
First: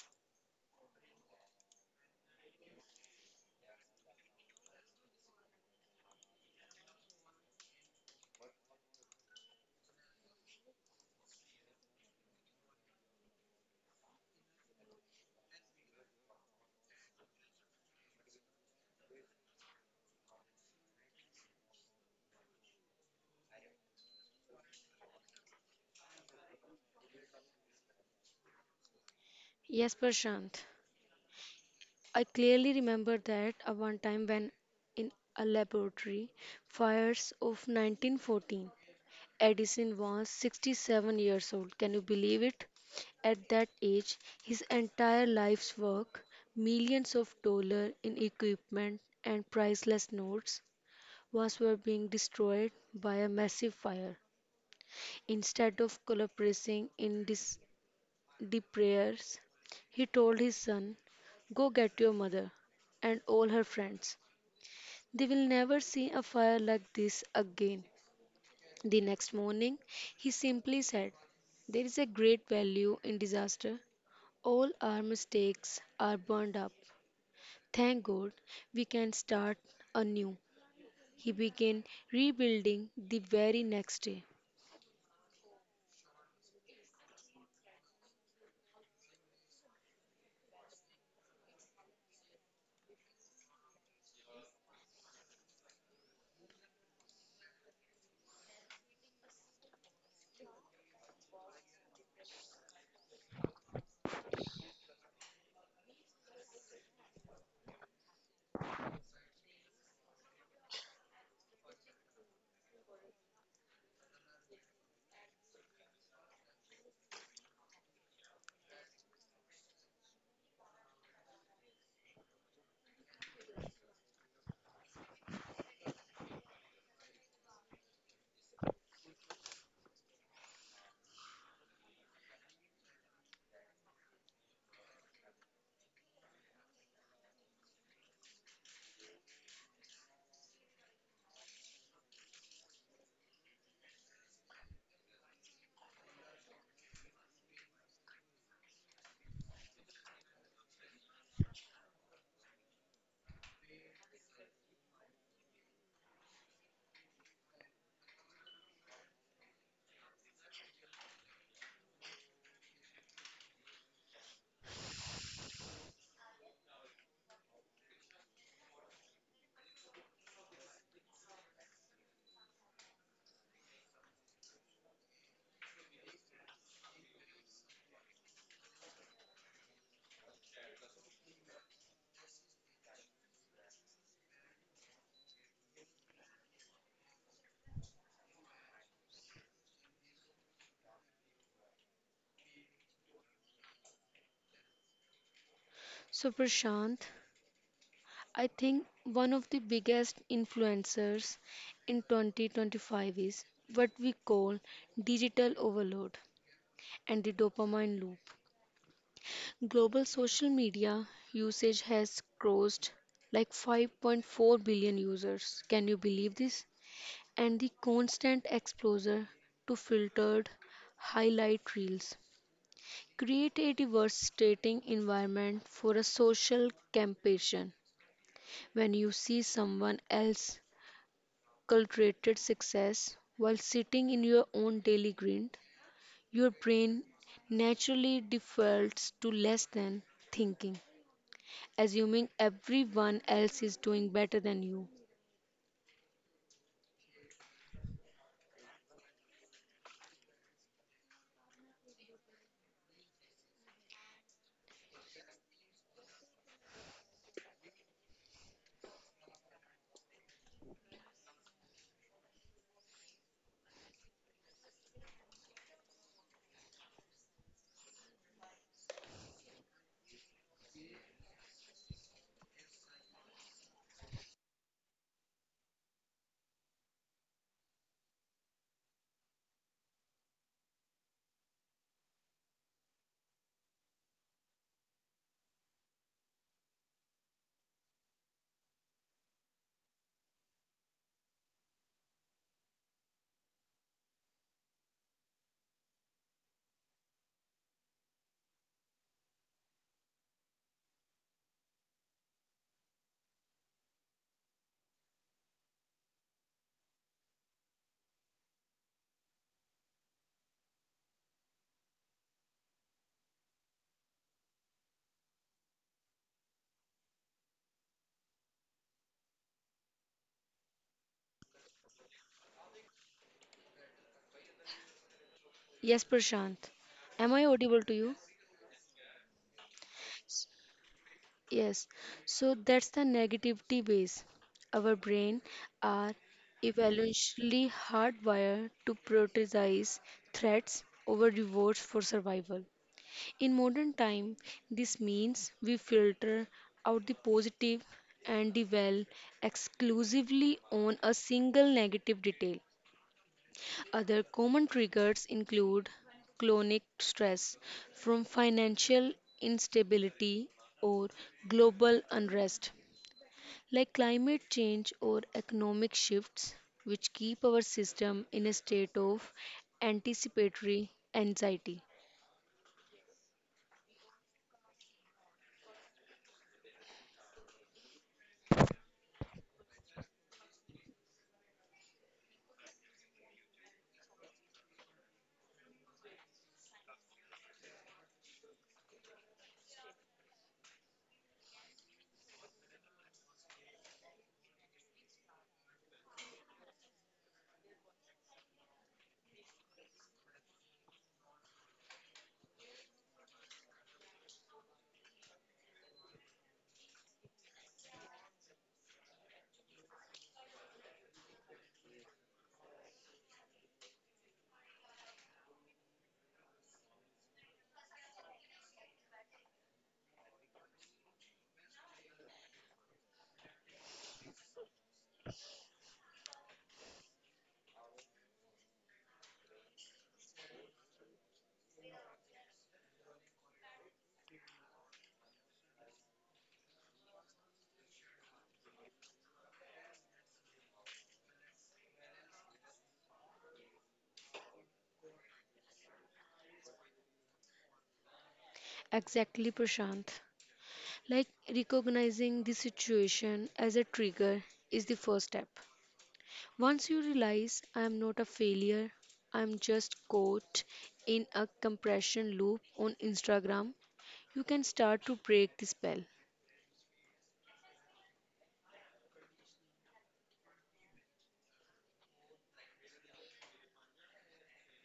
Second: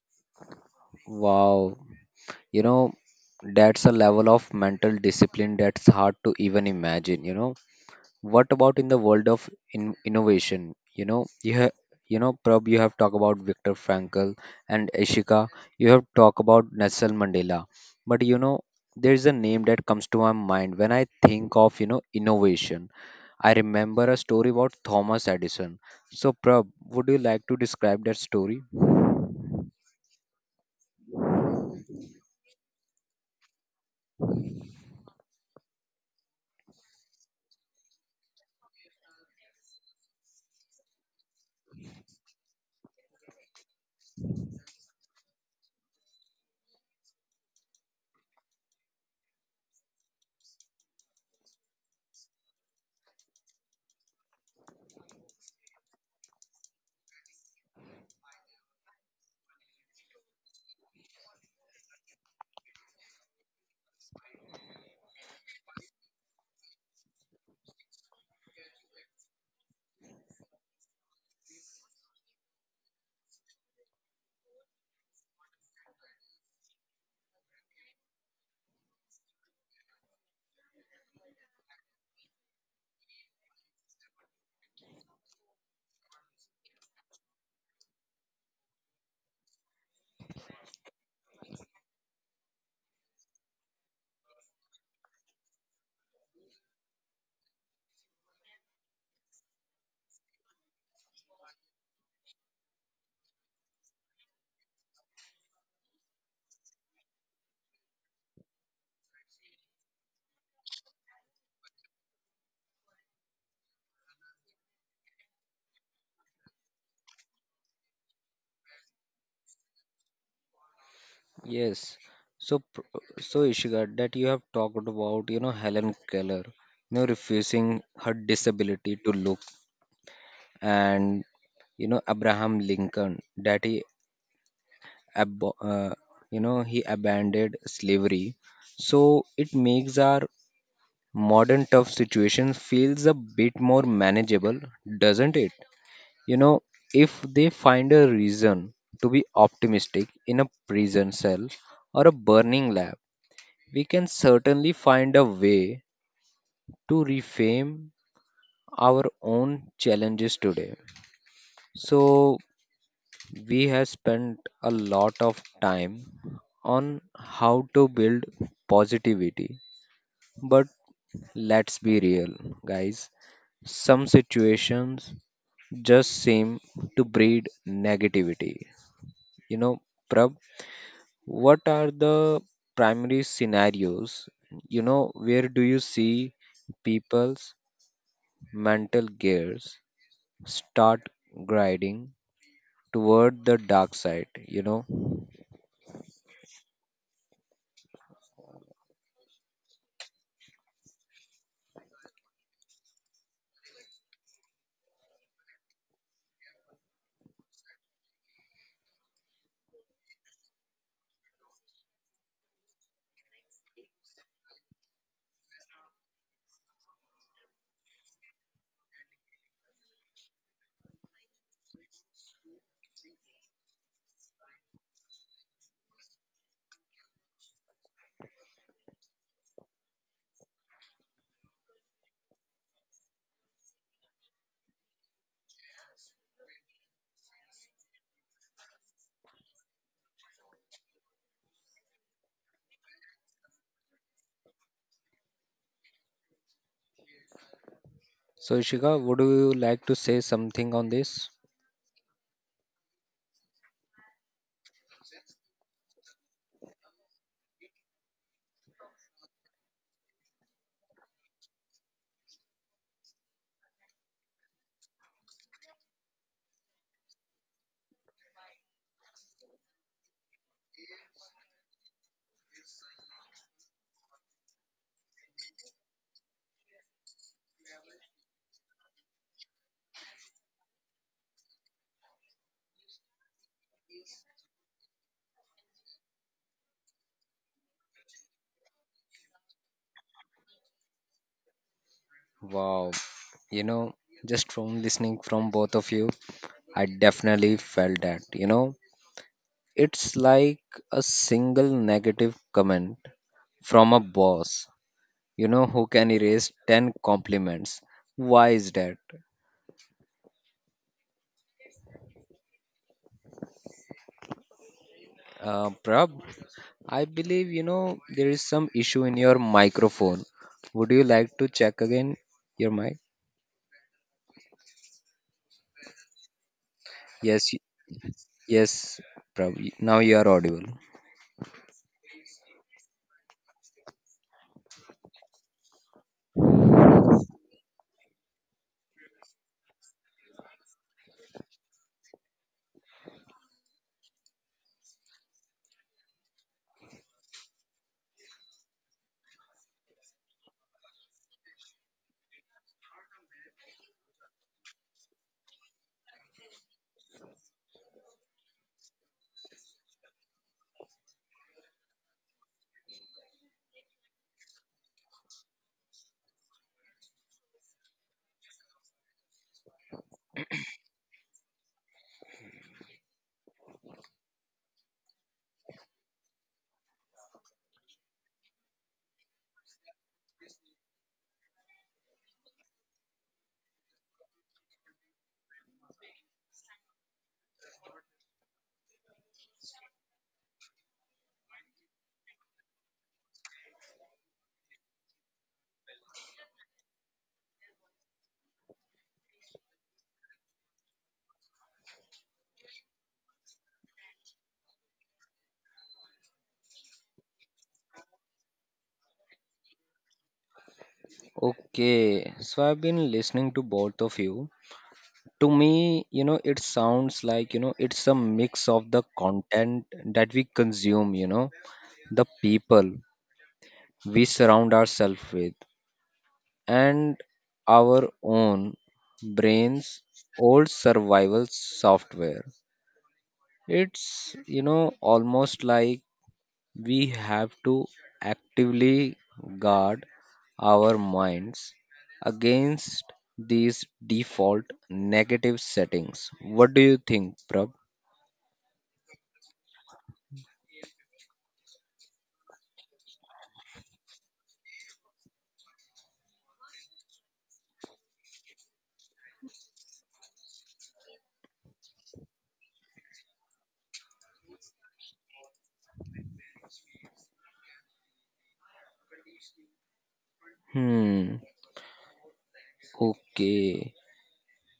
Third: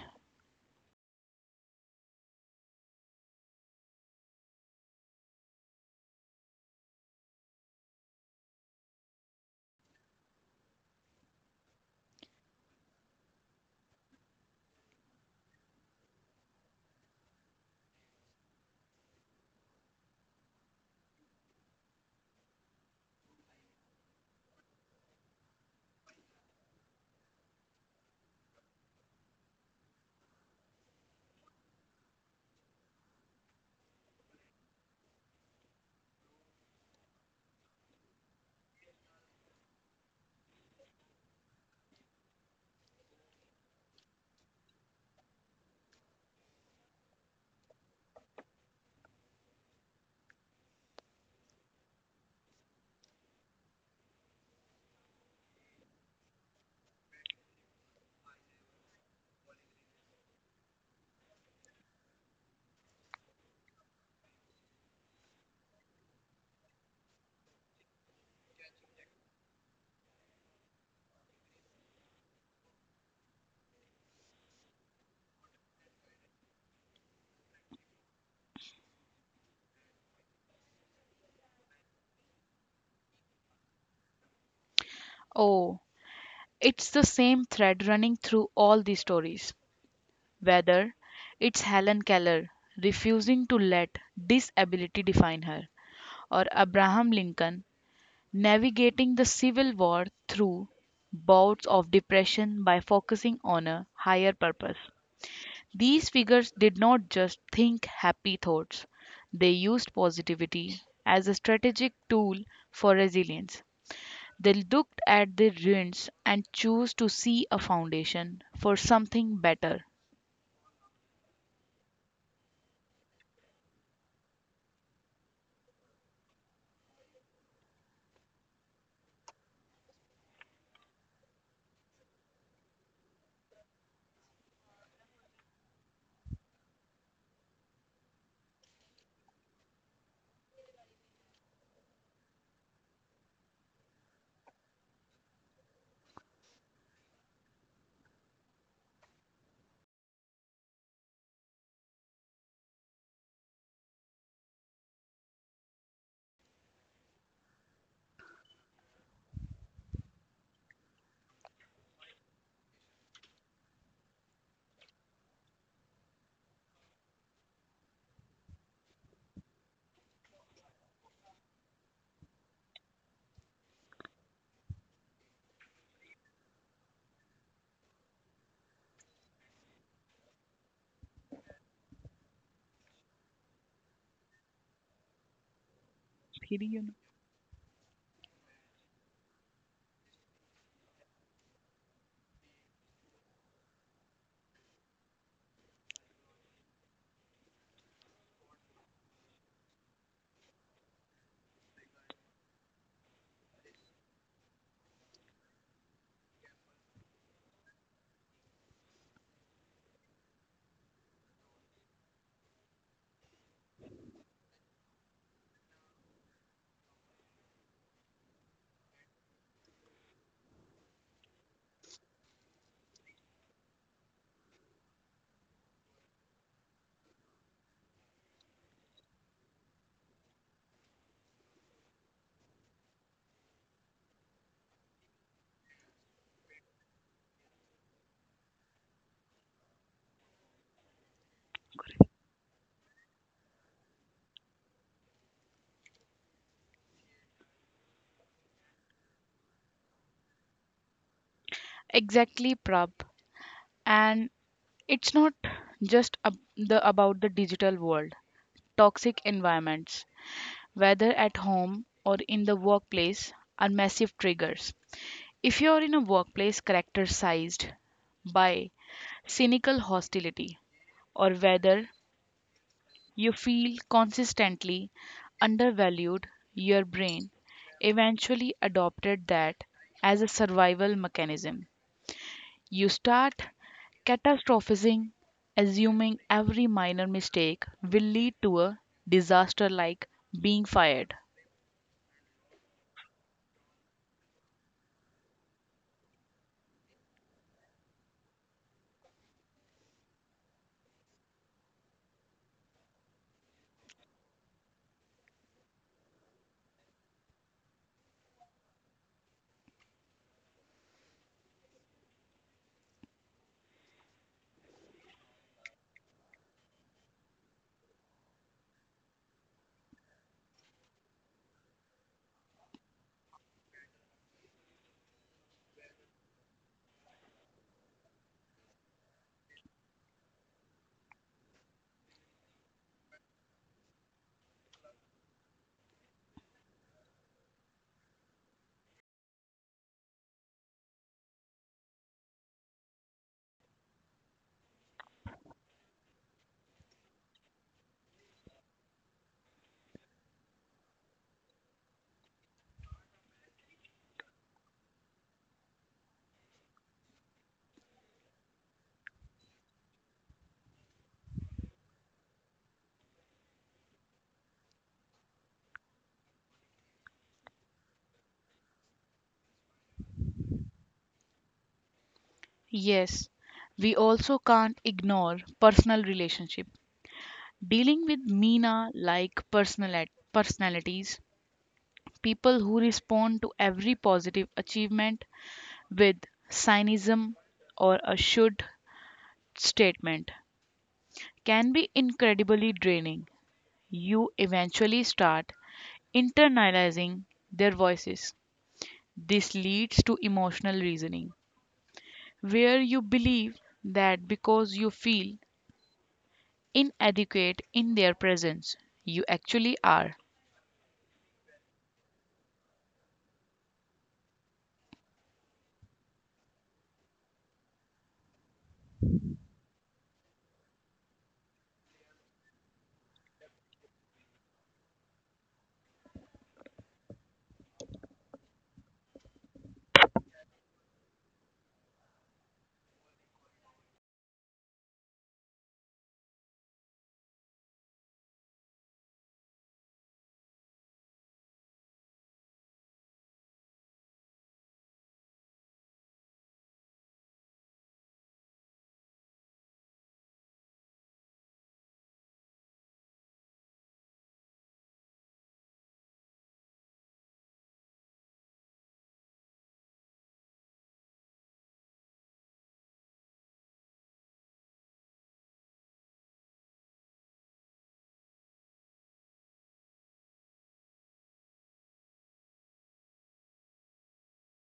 Wow, you know, that's a level of mental discipline that's hard to even imagine, you know. What about in the world of in- innovation? You know, you have, you know, Prab, you have talked about Viktor Frankl, and Ishika, you have talked about Nelson Mandela. But you know, there is a name that comes to my mind when I think of, you know, innovation. I remember a story about Thomas Edison. So, Prab, would you like to describe that story?
Yes, Prashant. I clearly remember that a one time when in a laboratory fires of nineteen fourteen Edison was sixty-seven years old. Can you believe it? At that age, his entire life's work, millions of dollars in equipment and priceless notes, was were being destroyed by a massive fire. Instead of collaborating in dis- the prayers, he told his son, "Go get your mother and all her friends. They will never see a fire like this again." The next morning, he simply said, there is a great value in disaster. All our mistakes are burned up. Thank God we can start anew. He began rebuilding the very next day.
Oh, it's the same thread running through all these stories, whether it's Helen Keller refusing to let disability define her, or Abraham Lincoln navigating the Civil War through bouts of depression by focusing on a higher purpose. These figures did not just think happy thoughts, they used positivity as a strategic tool for resilience. They looked at the ruins and chose to see a foundation for something better.
Yes. So, pr- so Ishika, that you have talked about, you know, Helen Keller, you know, refusing her disability to look, and you know Abraham Lincoln, that he abo- uh, you know he abandoned slavery. So it makes our modern tough situation feels a bit more manageable, doesn't it, you know. If they find a reason to be optimistic in a prison cell or a burning lab, we can certainly find a way to reframe our own challenges today. So we have spent a lot of time on how to build positivity. But let's be real, guys. Some situations just seem to breed negativity. You know, Prab, what are the primary scenarios? You know, where do you see
फिर ये ना।
people's mental gears start grinding toward the dark side? You know.
So, Prashant, I think one of the biggest influencers in twenty twenty-five is what we call digital overload and the dopamine loop. Global social media usage has crossed like five point four billion users. Can you believe this? And the constant exposure to filtered highlight reels create a devastating environment for a social competition. When you see someone else's cultivated success while sitting in your own daily grind, your brain naturally defaults to less than thinking, assuming everyone else is doing better than you.
So, Ishika, would you like to say something on this?
Exactly, Prab. And it's not just ab- the about the digital world. Toxic environments, whether at home or in the workplace, are massive triggers. If you're in a workplace characterized by cynical hostility, or whether you feel consistently undervalued. Your brain eventually adopted that as a survival mechanism. You start catastrophizing, assuming every minor mistake will lead to a disaster like being fired.
Wow, you know, just from listening from both of you, I definitely felt that, you know, it's like a single negative comment from a boss, you know, who can erase ten compliments. Why is that? Uh, Prab, I believe, you know, there is some issue in your microphone. Would you like to check again your mic?
Yes, Prashant. Am I
Yes, y-
audible to you?
yes, Prab, now you are audible.
Yes. So that's the negativity base. Our brain are evolutionally hardwired to prioritize threats over rewards for survival. In modern time, this means we filter out the positive and dwell exclusively on a single negative detail. Other common triggers include chronic stress from financial instability or global unrest, like climate change or economic shifts, which keep our system in a state of anticipatory anxiety.
Yes, we also can't ignore personal relationship. Dealing with Mina like personal personalities, people who respond to every positive achievement with cynicism or a should statement can be incredibly draining. You eventually start internalizing their voices. This leads to emotional reasoning, where you believe that because you feel inadequate in their presence, you actually are.
Okay, so I've been listening to both of you. To me, you know, it sounds like, you know, it's a mix of the content that we consume, you know, the people we surround ourselves with, and our own brains, old survival software. It's, you know, almost like we have to actively guard our minds against these default negative settings. What do you think, Prab?
Exactly, Prashant. Like recognizing the situation as a trigger is the first step. Once you realize I am not a failure, I am just caught in a compression loop on Instagram, you can start to break the spell.
Hmm. Okay.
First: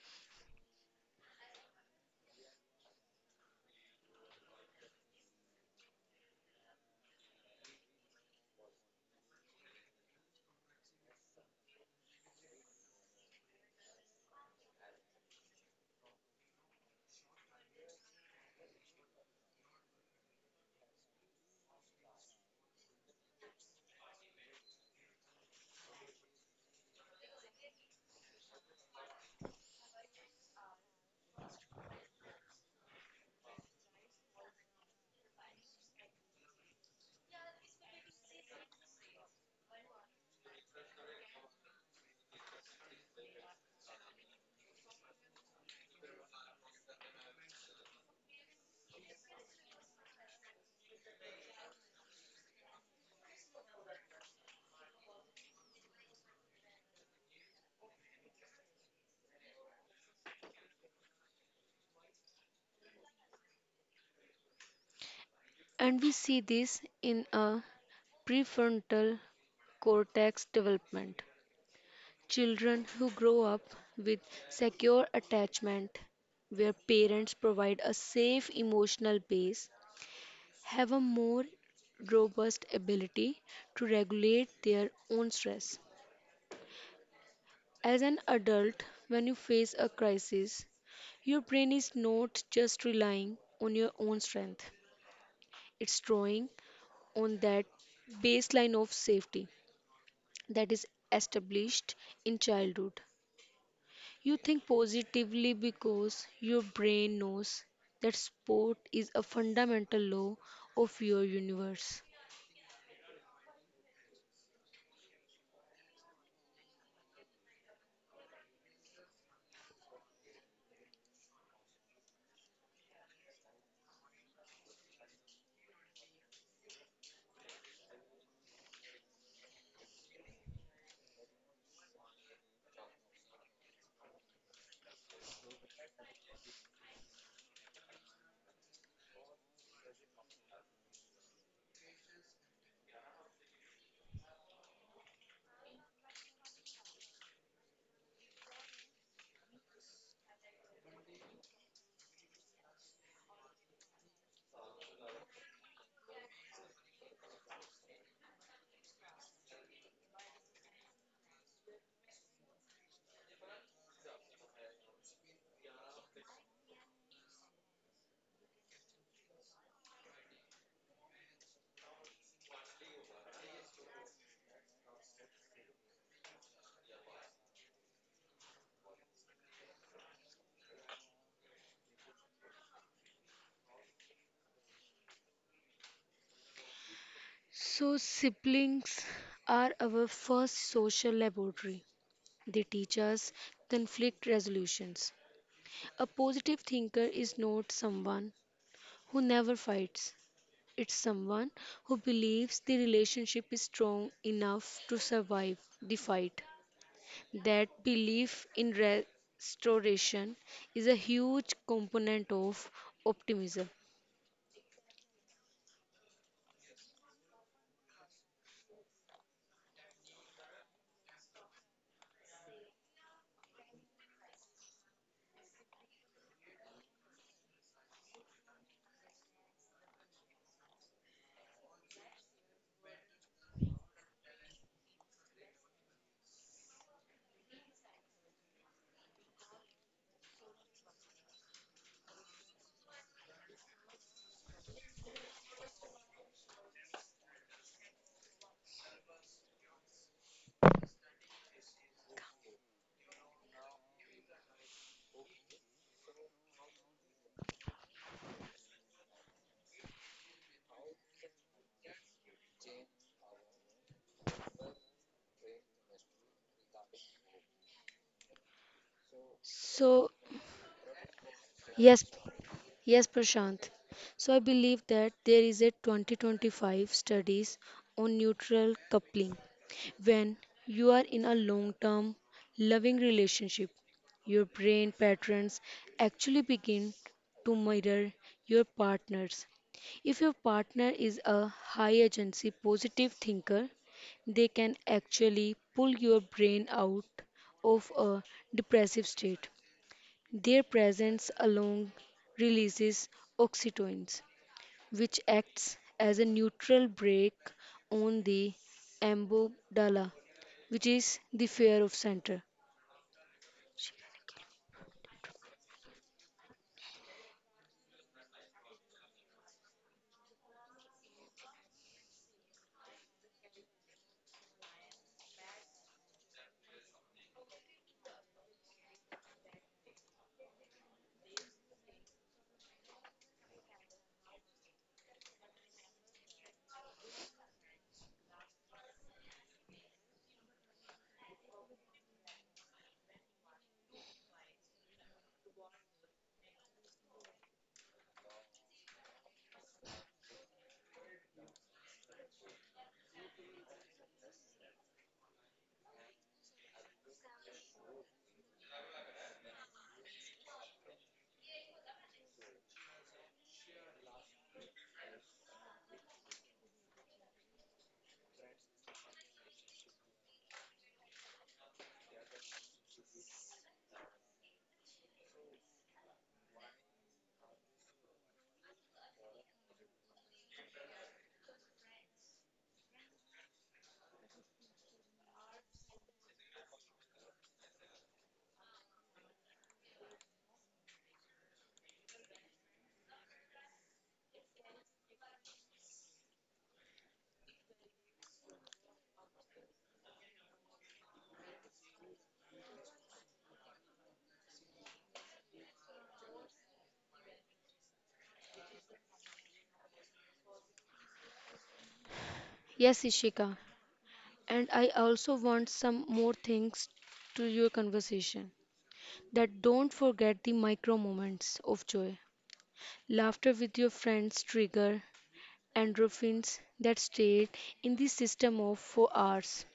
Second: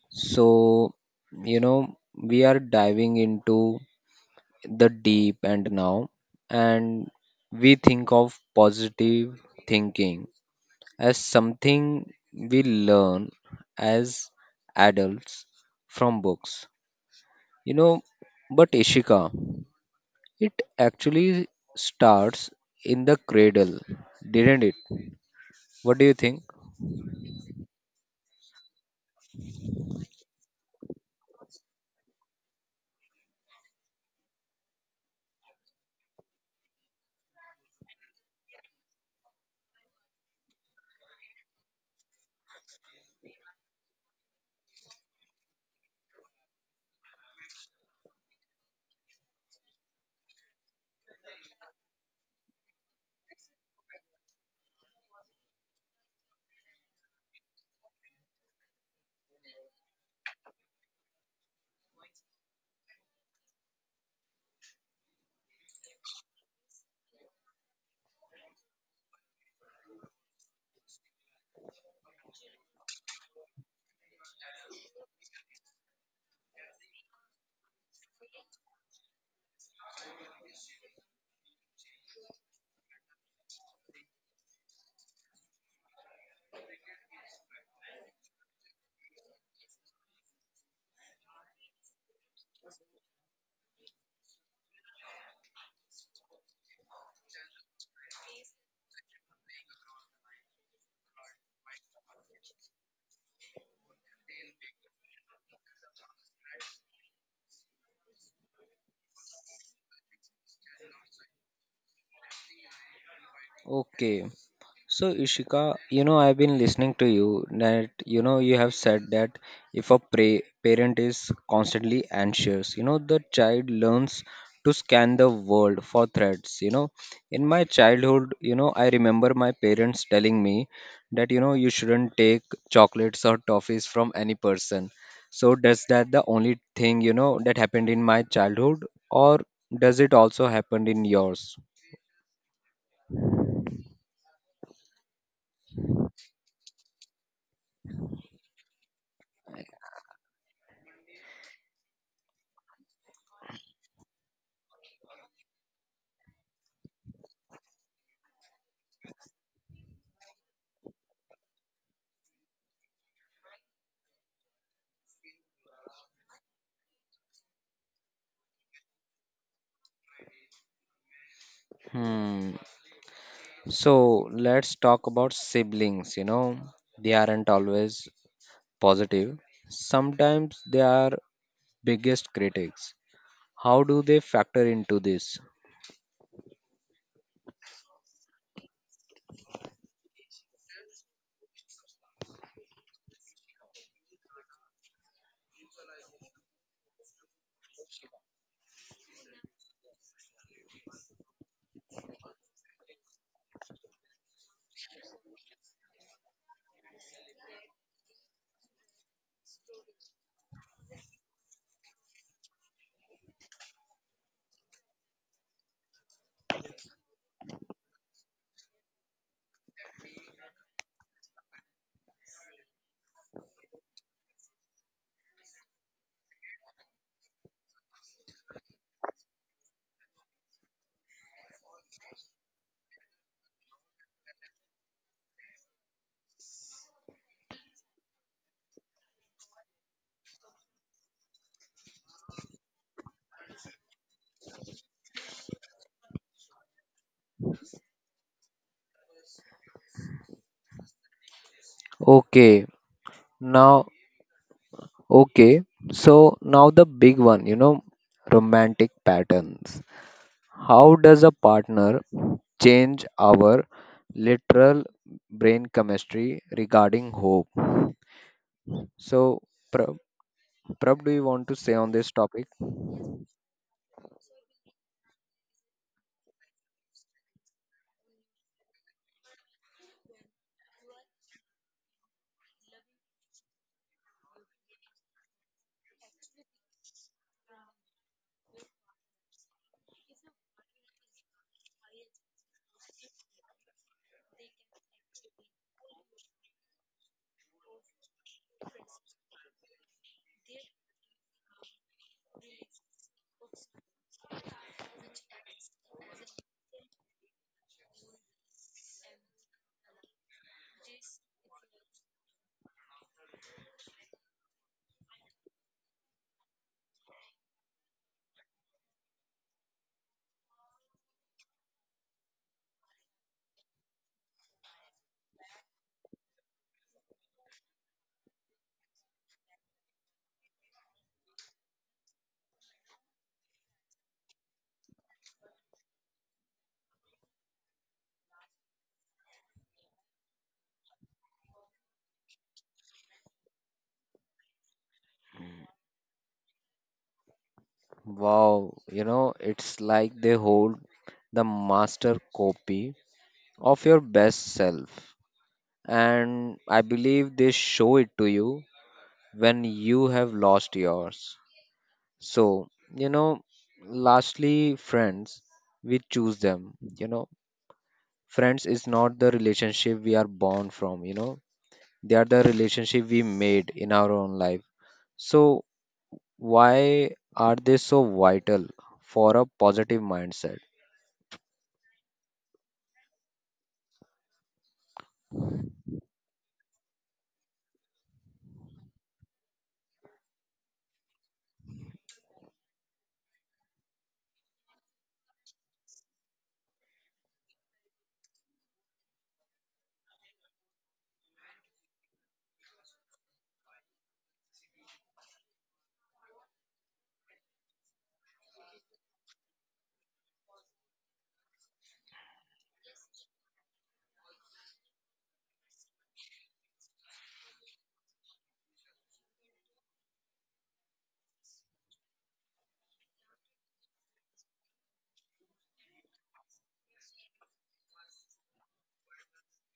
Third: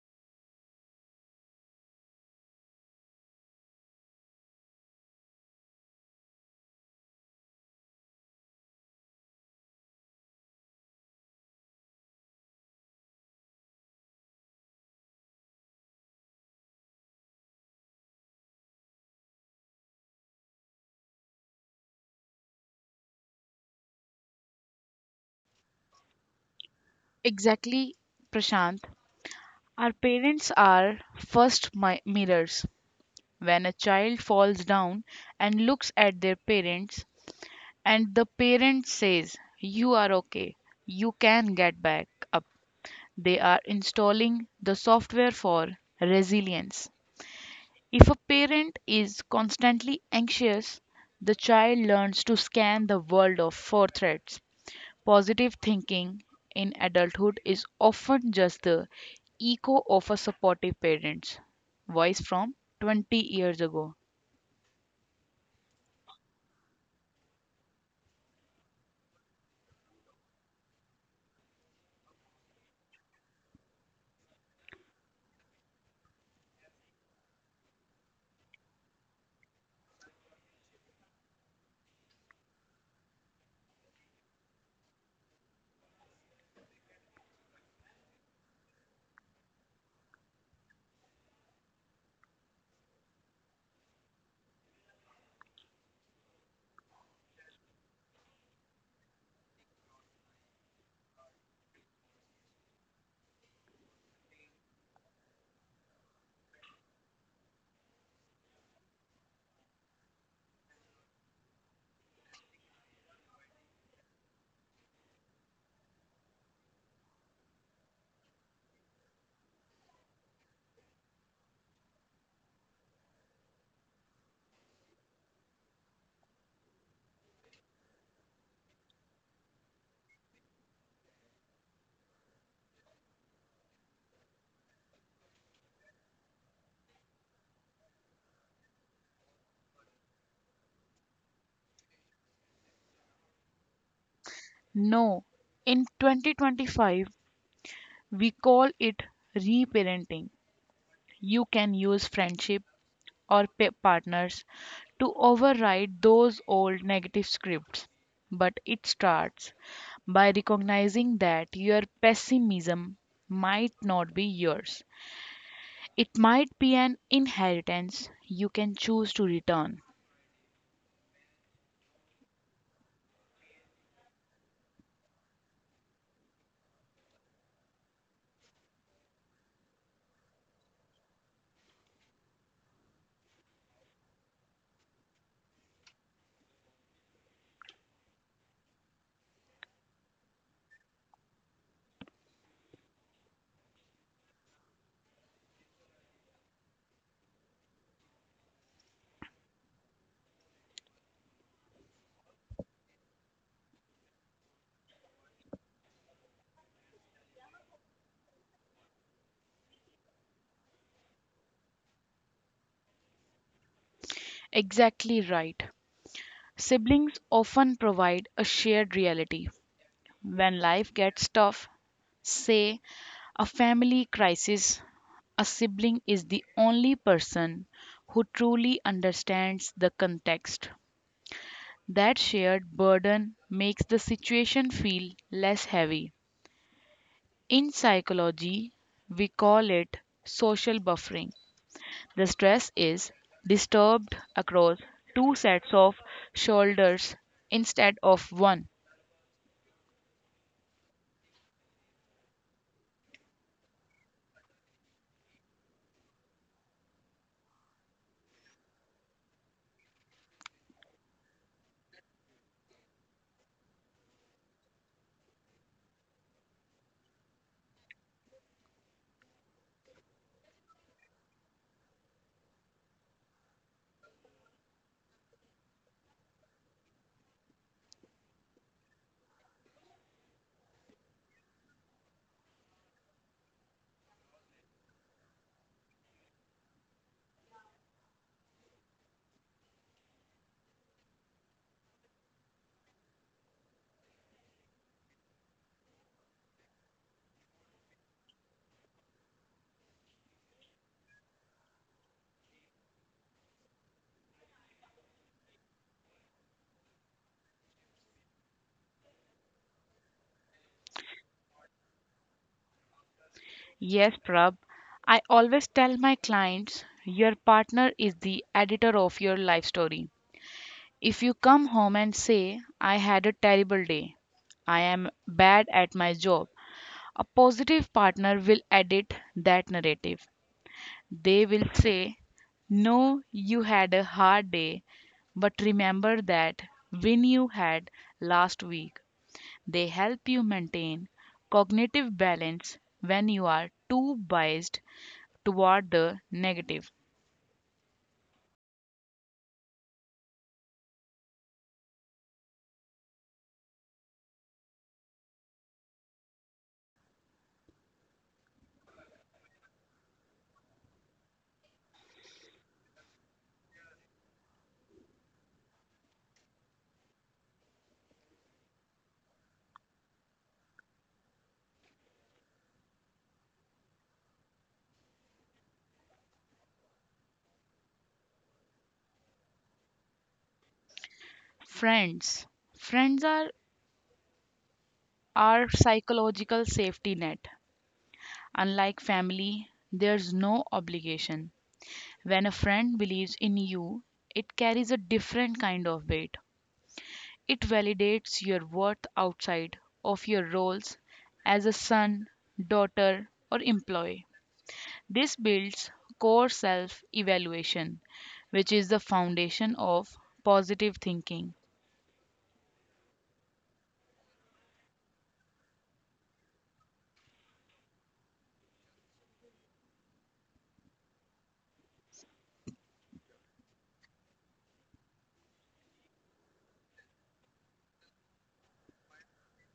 So, you know, we are diving into the deep end now, and we think of positive thinking as something we learn as adults from books, you know, but Ishika, it actually starts in the cradle, didn't it? What do you think?
Exactly, Prashant. Our parents are first mi- mirrors. When a child falls down and looks at their parents, and the parent says, you are okay. You can get back up. They are installing the software for resilience. If a parent is constantly anxious, the child learns to scan the world of for threats. Positive thinking in adulthood is often just the echo of a supportive parent's voice from twenty years ago.
And we see this in a prefrontal cortex development. Children who grow up with secure attachment, where parents provide a safe emotional base, have a more robust ability to regulate their own stress. As an adult, when you face a crisis, your brain is not just relying on your own strength, it's drawing on that baseline of safety that is established in childhood. You think positively because your brain knows that sport is a fundamental law of your universe.
Okay, So, Ishika, you know, I've been listening to you that, you know, you have said that if a pra- parent is constantly anxious, you know, the child learns to scan the world for threats. You know, in my childhood, you know, I remember my parents telling me that, you know, you shouldn't take chocolates or toffees from any person. So, does that the only thing, you know, that happened in my childhood, or does it also happen in yours?
No, in twenty twenty-five, we call it reparenting. You can use friendship or pa- partners to override those old negative scripts. But it starts by recognizing that your pessimism might not be yours. It might be an inheritance you can choose to return.
Hmm. So let's talk about siblings. You know, they aren't always positive, sometimes they are biggest critics. How do they factor into this?
So, siblings are our first social laboratory. They teach us conflict resolutions. A positive thinker is not someone who never fights. It's someone who believes the relationship is strong enough to survive the fight. That belief in restoration is a huge component of optimism.
Exactly right. Siblings often provide a shared reality. When life gets tough, say a family crisis, a sibling is the only person who truly understands the context. That shared burden makes the situation feel less heavy. In psychology, we call it social buffering. The stress is disturbed across two sets of shoulders instead of one.
Okay, now, okay, so now the big one, you know, romantic patterns. How does a partner change our literal brain chemistry regarding hope? So, Prab,
So,
Prab, do you want to say on
yes,
this topic?
Yes, Prashant. So I believe that there is a twenty twenty-five studies on neutral coupling. When you are in a long-term loving relationship, your brain patterns actually begin to mirror your partner's. If your partner is a high agency positive thinker, they can actually pull your brain out of a depressive state. Their presence alone releases oxytocin, which acts as a neutral brake on the amygdala, which is the fear of center.
Yes, Prab, I always tell my clients your partner is the editor of your life story. If you come home and say, I had a terrible day, I am bad at my job, a positive partner will edit that narrative. They will say, no, you had a hard day, but remember that win you had last week. They help you maintain cognitive balance when you are too biased toward the negative.
Wow, you know, it's like they hold the master copy of your best self. And I believe they show it to you when you have lost yours. So, you know, lastly, friends, we choose them. You know, friends is not the relationship we are born from, you know, they are the relationship we made in our own life. So, why are they so vital for a positive mindset?
Friends. Friends are our psychological safety net. Unlike family, there's no obligation. When a friend believes in you, it carries a different kind of weight. It validates your worth outside of your roles as a son, daughter, or employee. This builds core self evaluation, which is the foundation of positive thinking.
Yes, Ishika, and I also want some more things to your conversation that don't forget the micro moments of joy. Laughter with your friends trigger endorphins that stay in the system of for hours.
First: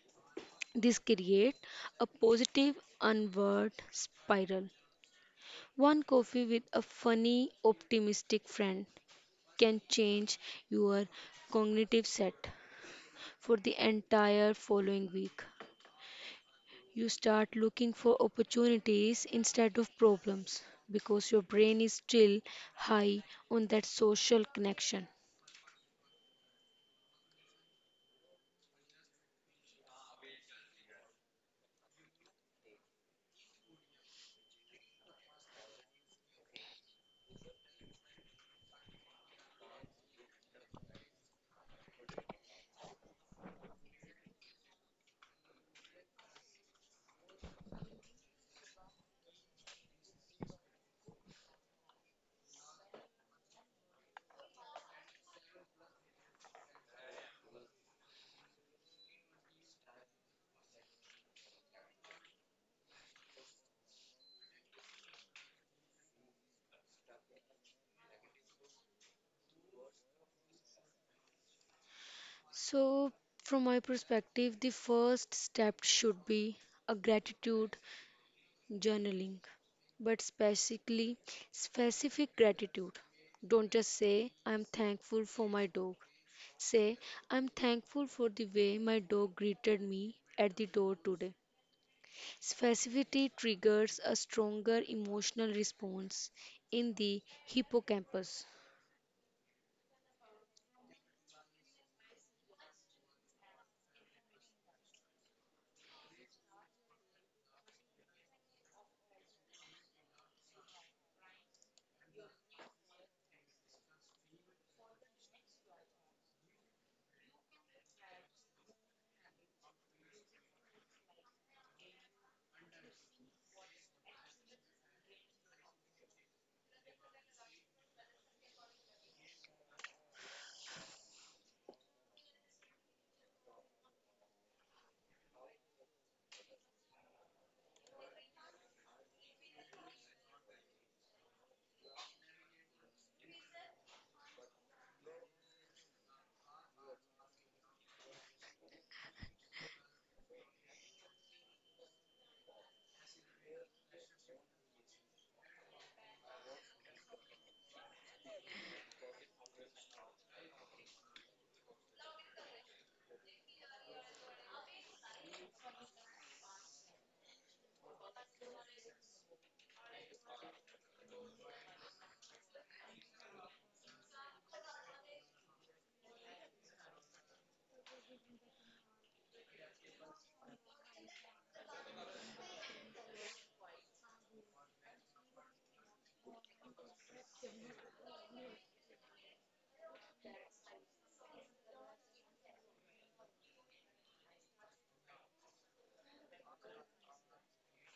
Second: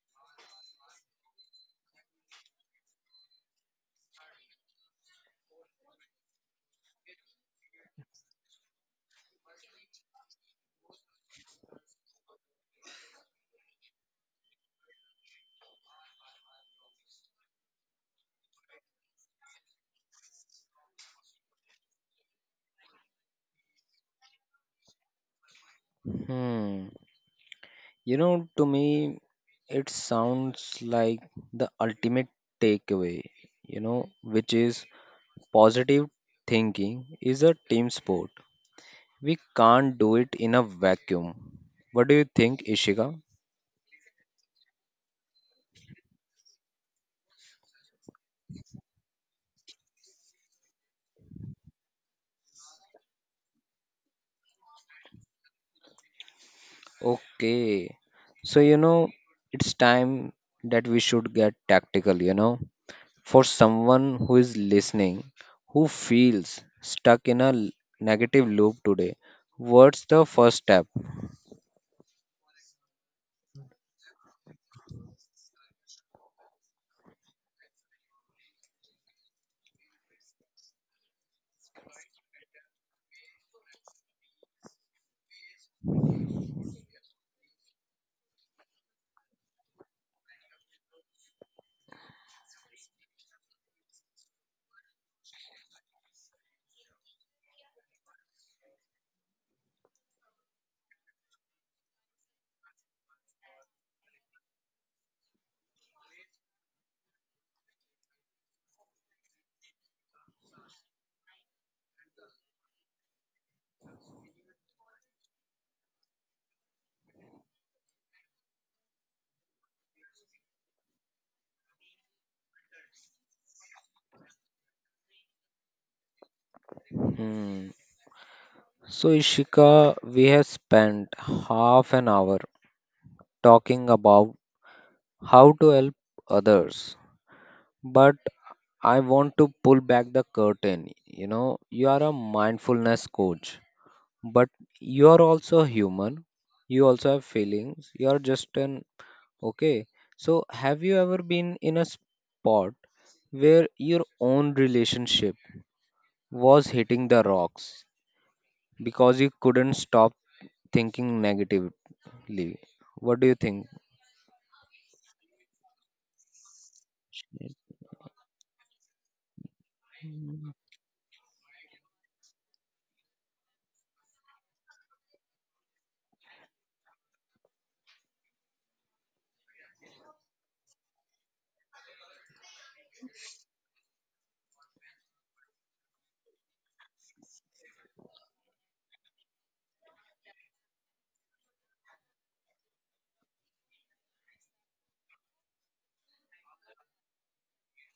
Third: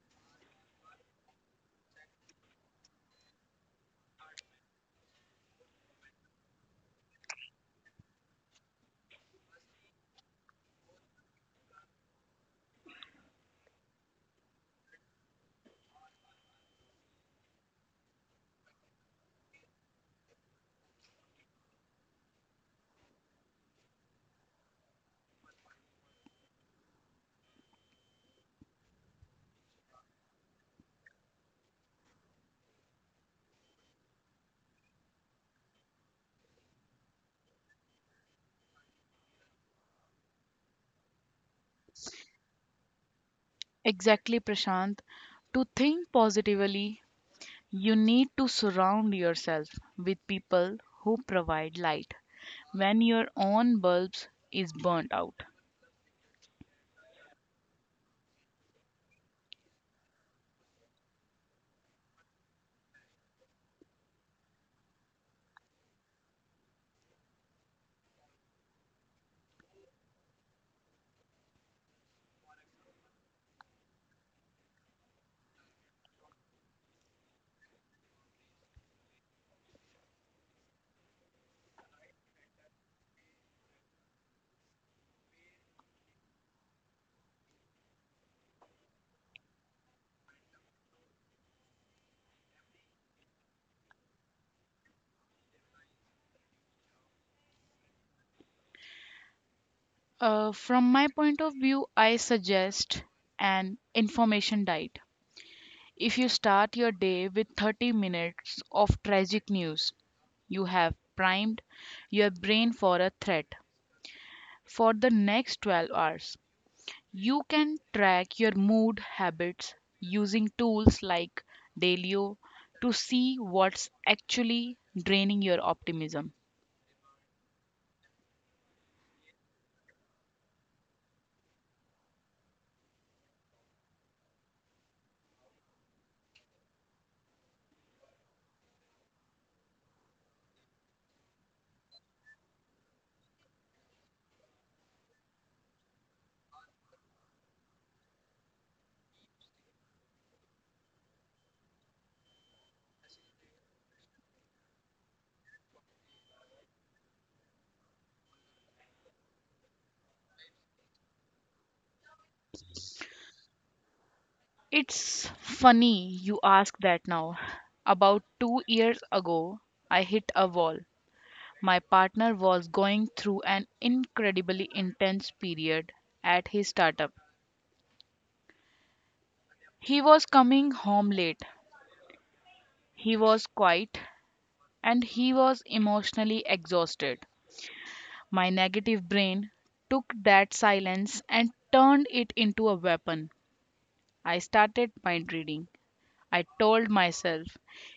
This creates a positive onward spiral. One coffee with a funny, optimistic friend can change your cognitive set for the entire following week. You start looking for opportunities instead of problems because your brain is still high on that social connection.
Hmm. You know, to me, it sounds like the ultimate takeaway, you know, which is positive thinking is a team sport. We can't do it in a vacuum. What do you think, Ishika?
Exactly, Prashant. To think positively, you need to surround yourself with people who provide light when your own bulbs is burnt out.
Okay. So, you know, it's time that we should get tactical, you know. For someone who is listening, who feels stuck in a l- negative loop today, what's the first step?
So, from my perspective, the first step should be a gratitude journaling, but specifically specific gratitude. Don't just say, I'm thankful for my dog. Say, I'm thankful for the way my dog greeted me at the door today. Specificity triggers a stronger emotional response in the hippocampus.
Uh, from my point of view, I suggest an information diet. If you start your day with thirty minutes of tragic news, you have primed your brain for a threat for the next twelve hours. You can track your mood habits using tools like Dalio to see what's actually draining your optimism.
Hmm. So, Ishika, we have spent half an hour talking about how to help others, but I want to pull back the curtain. You know, you are a mindfulness coach, but you are also human. You also have feelings. You are just an okay. So, have you ever been in a spot where your own relationship was hitting the rocks because you couldn't stop thinking negative? Lee, what do you think?
It's funny you ask that now. About two years ago, I hit a wall. My partner was going through an incredibly intense period at his startup. He was coming home late, he was quiet, and he was emotionally exhausted. My negative brain took that silence and turned it into a weapon. I started mind reading. I told myself,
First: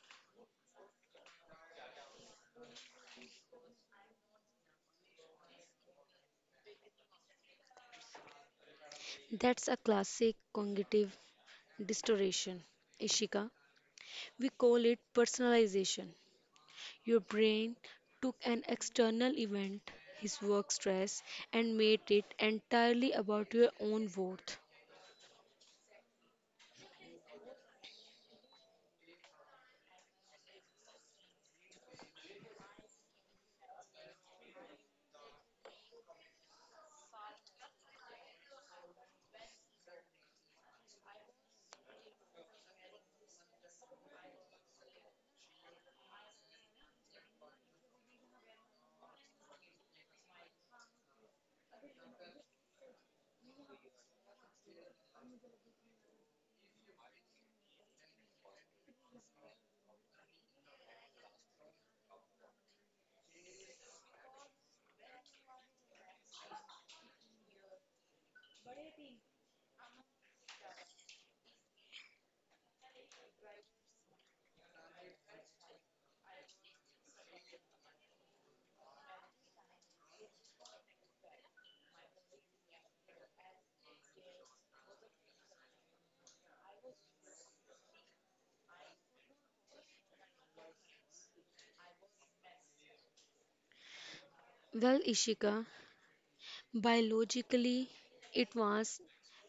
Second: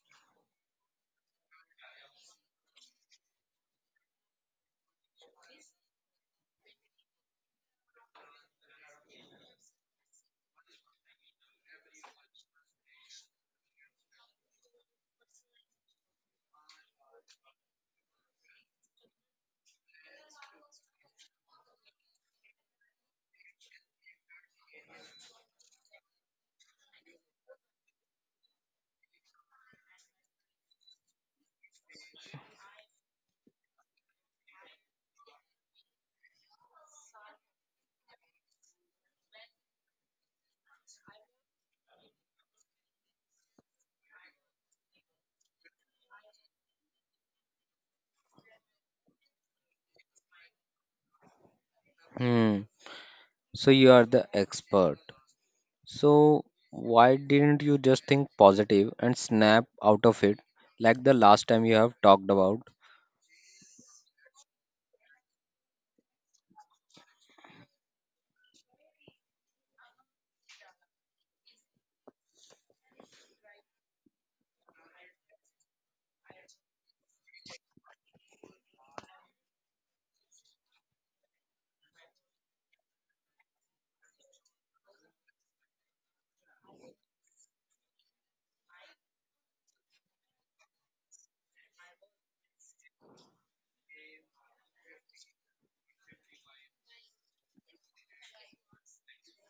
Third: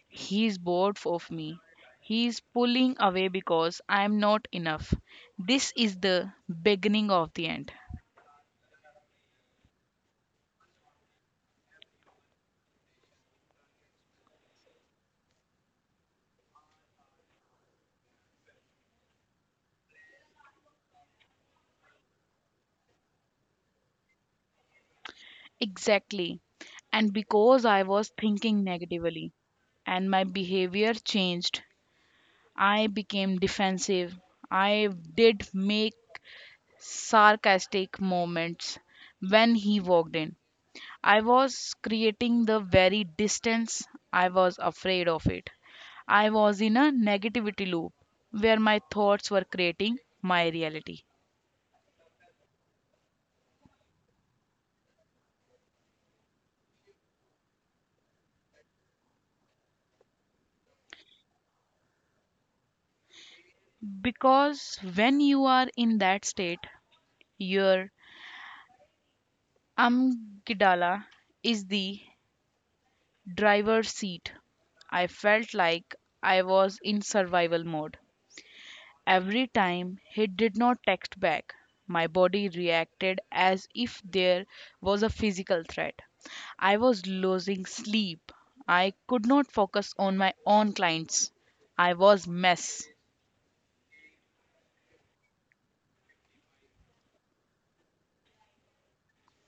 he's bored of me. He's pulling away because I'm not enough. This is the beginning of the end.
That's a classic cognitive distortion, Ishika. We call it personalization. Your brain took an external event, his work stress, and made it entirely about your own worth.
Exactly. And because I was thinking negatively and my behavior changed, I became defensive. I did make sarcastic moments when he walked in. I was creating the very distance I was afraid of it. I was in a negativity loop where my thoughts were creating my reality.
Hmm. So you are the expert. So why didn't you just think positive and snap out of it like the last time you have talked about?
Because when you are in that state, your amygdala is the driver's seat. I felt like I was in survival mode. Every time he did not text back, my body reacted as if there was a physical threat. I was losing sleep. I could not focus on my own clients. I was mess.
Well, Ishika, biologically it was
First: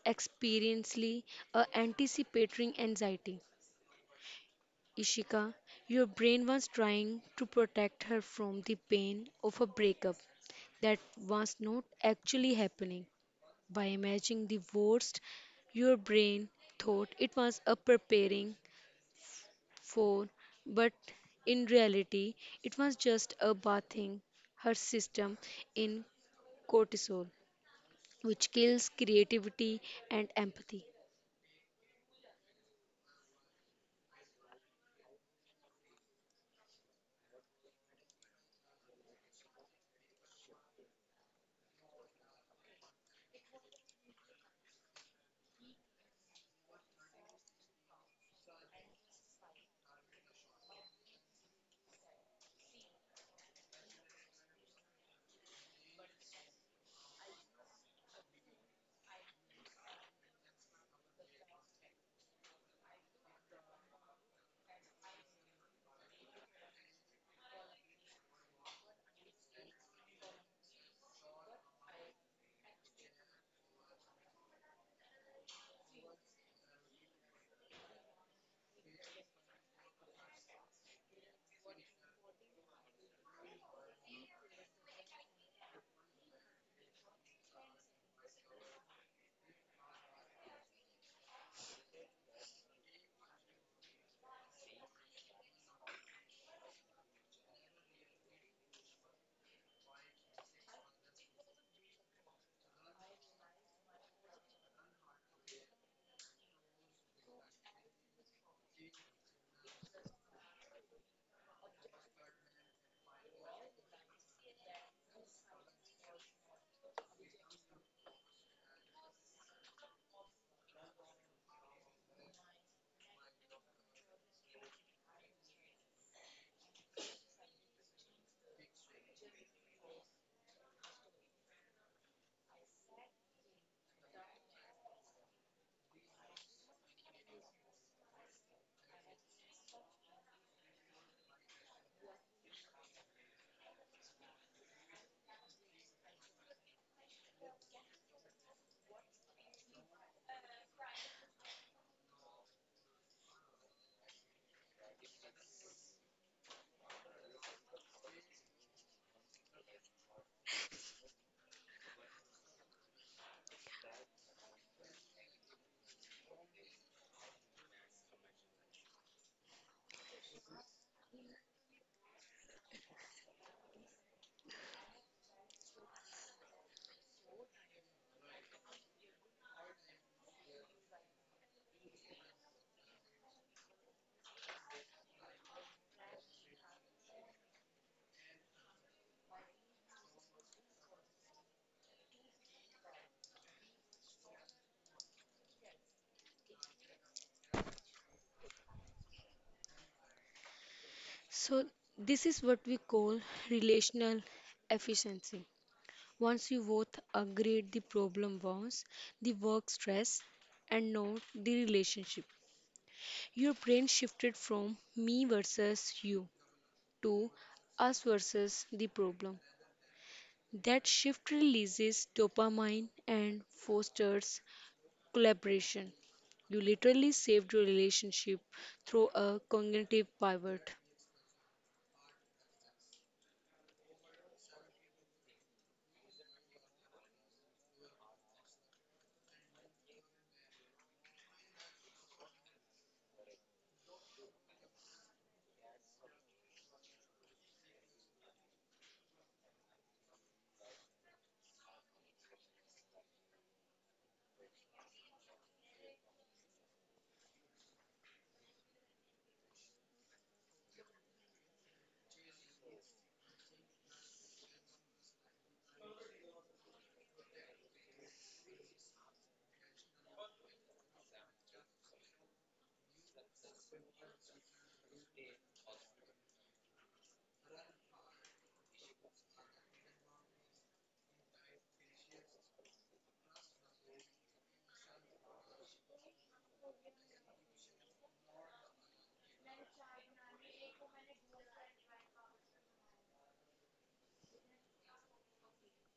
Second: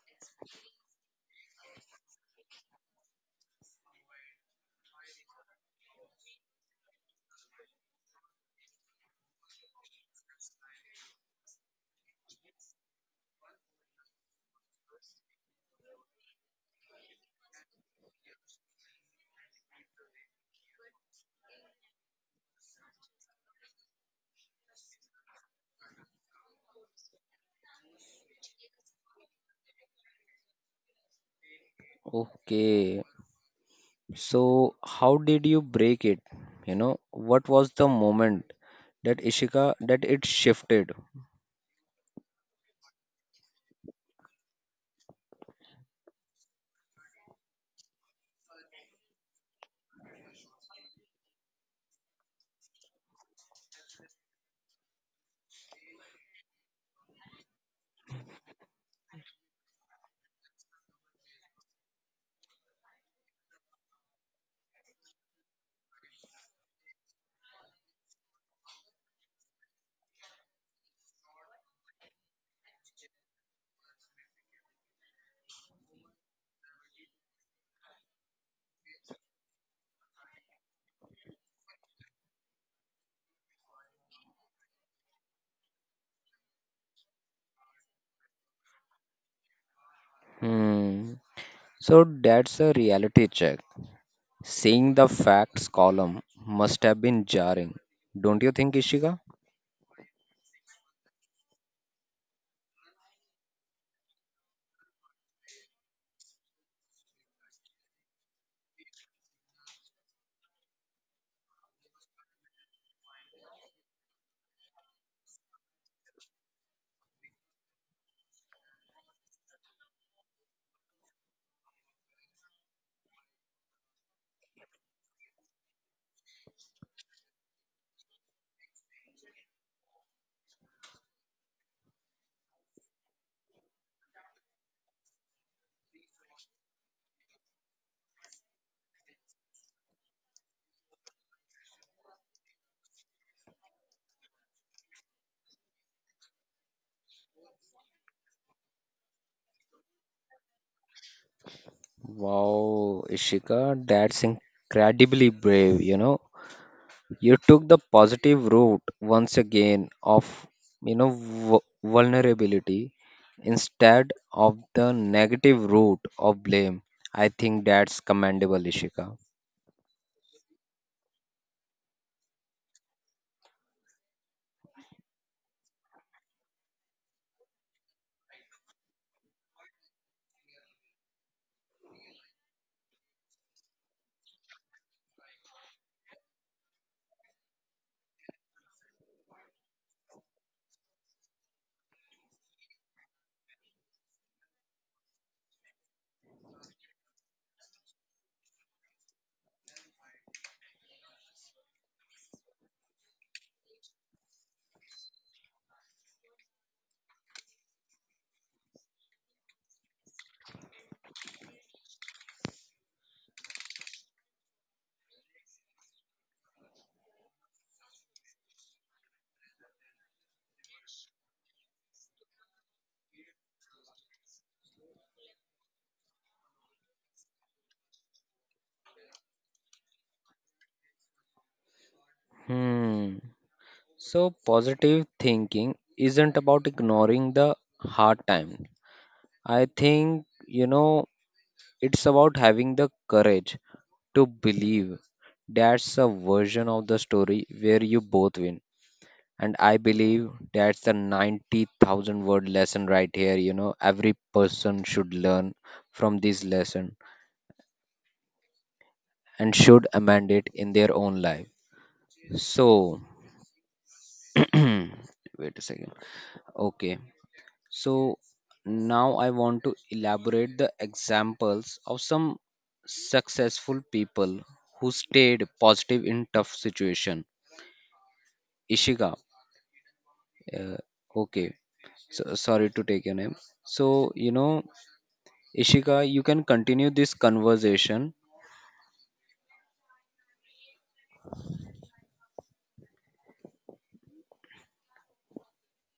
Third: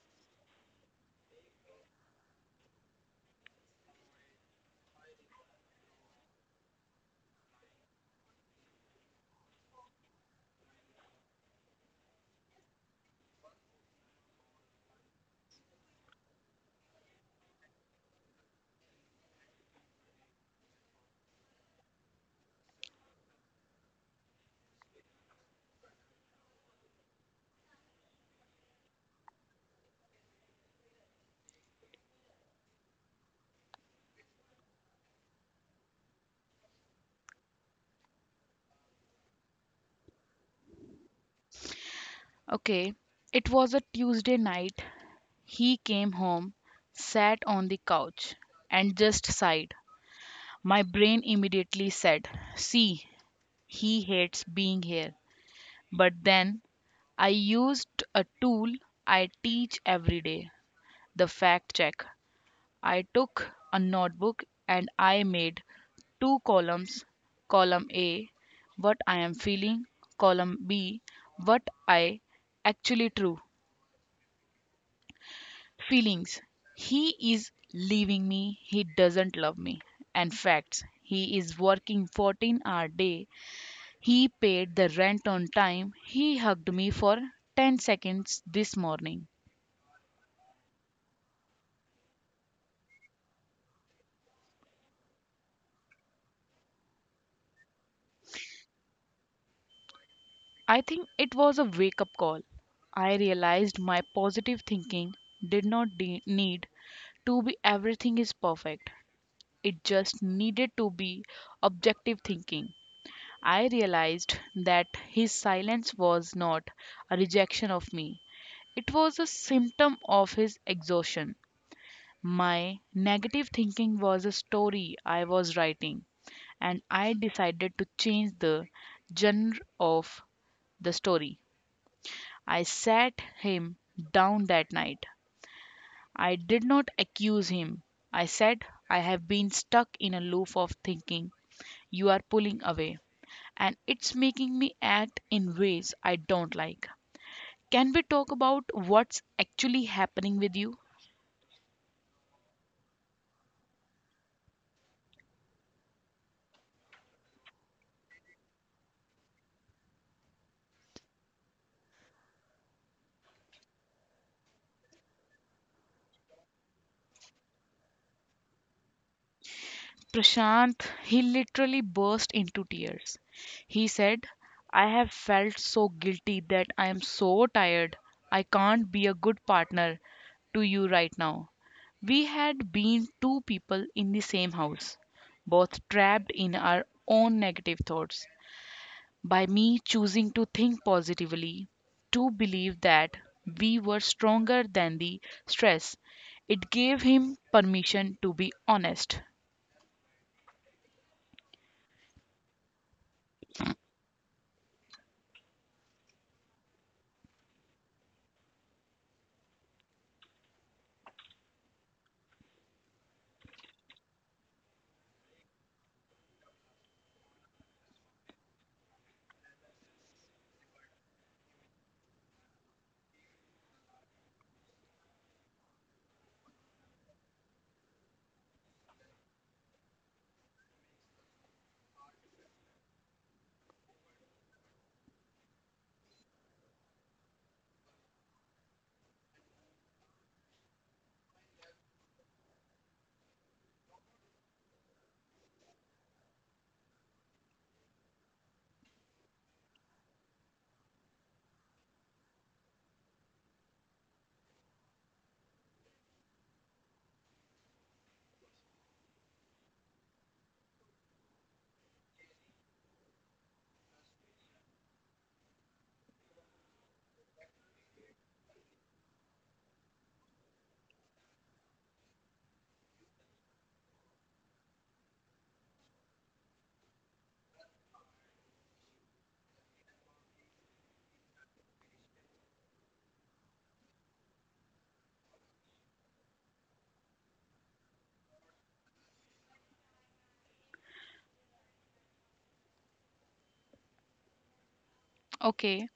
experientially a anticipatory anxiety. Ishika, your brain was trying to protect her from the pain of a breakup that was not actually happening. By imagining the worst, your brain thought it was a preparing for, but in reality, it was just a bathing her system in cortisol, which kills creativity and empathy.
Okay. So how did you break it? You know, what was the moment that Ishika that it shifted?
Okay, it was a Tuesday night. He came home, sat on the couch, and just sighed. My brain immediately said, "See, he hates being here." But then I used a tool I teach every day, the fact check. I took a notebook and I made two columns: column A, what I am feeling; column B, what I actually true. Feelings. He is leaving me, he doesn't love me. And facts. He is working fourteen hour day. He paid the rent on time. He hugged me for ten seconds this morning.
Hmm. So that's a reality check. Seeing the facts column must have been jarring. Don't you think, Ishika?
I think it was a wake up call. I realized my positive thinking did not de- need to be everything is perfect, it just needed to be objective thinking. I realized that his silence was not a rejection of me, it was a symptom of his exhaustion. My negative thinking was a story I was writing, and I decided to change the genre of the story. I sat him down that night. I did not accuse him. I said, I have been stuck in a loop of thinking you are pulling away, and it's making me act in ways I don't like. Can we talk about what's actually happening with you?
Wow, Ishika, that's incredibly brave, you know. You took the positive route once again of, you know, vu- vulnerability instead of the negative route of blame. I think that's commendable, Ishika.
Prashant, he literally burst into tears. He said, I have felt so guilty that I am so tired. I can't be a good partner to you right now. We had been two people in the same house, both trapped in our own negative thoughts. By me choosing to think positively, to believe that we were stronger than the stress, it gave him permission to be honest.
So, this is what we call relational efficiency. Once you both agreed the problem was the work stress and not the relationship, your brain shifted from me versus you to us versus the problem. That shift releases dopamine and fosters collaboration. You literally saved your relationship through a cognitive pivot.
Hmm. So, positive thinking isn't about ignoring the hard time. I think, you know, it's about having the courage to believe. That's a version of the story where you both win. And I believe that's the ninety thousand word lesson right here. You know, every person should learn from this lesson and should amend it in their own life. So, wait a second. Okay. So, now I want to elaborate the examples of some successful people who stayed positive in tough situation. Ishika, Uh, okay, so, sorry to take your name. So, you know, Ishika, you can continue this conversation.
Okay,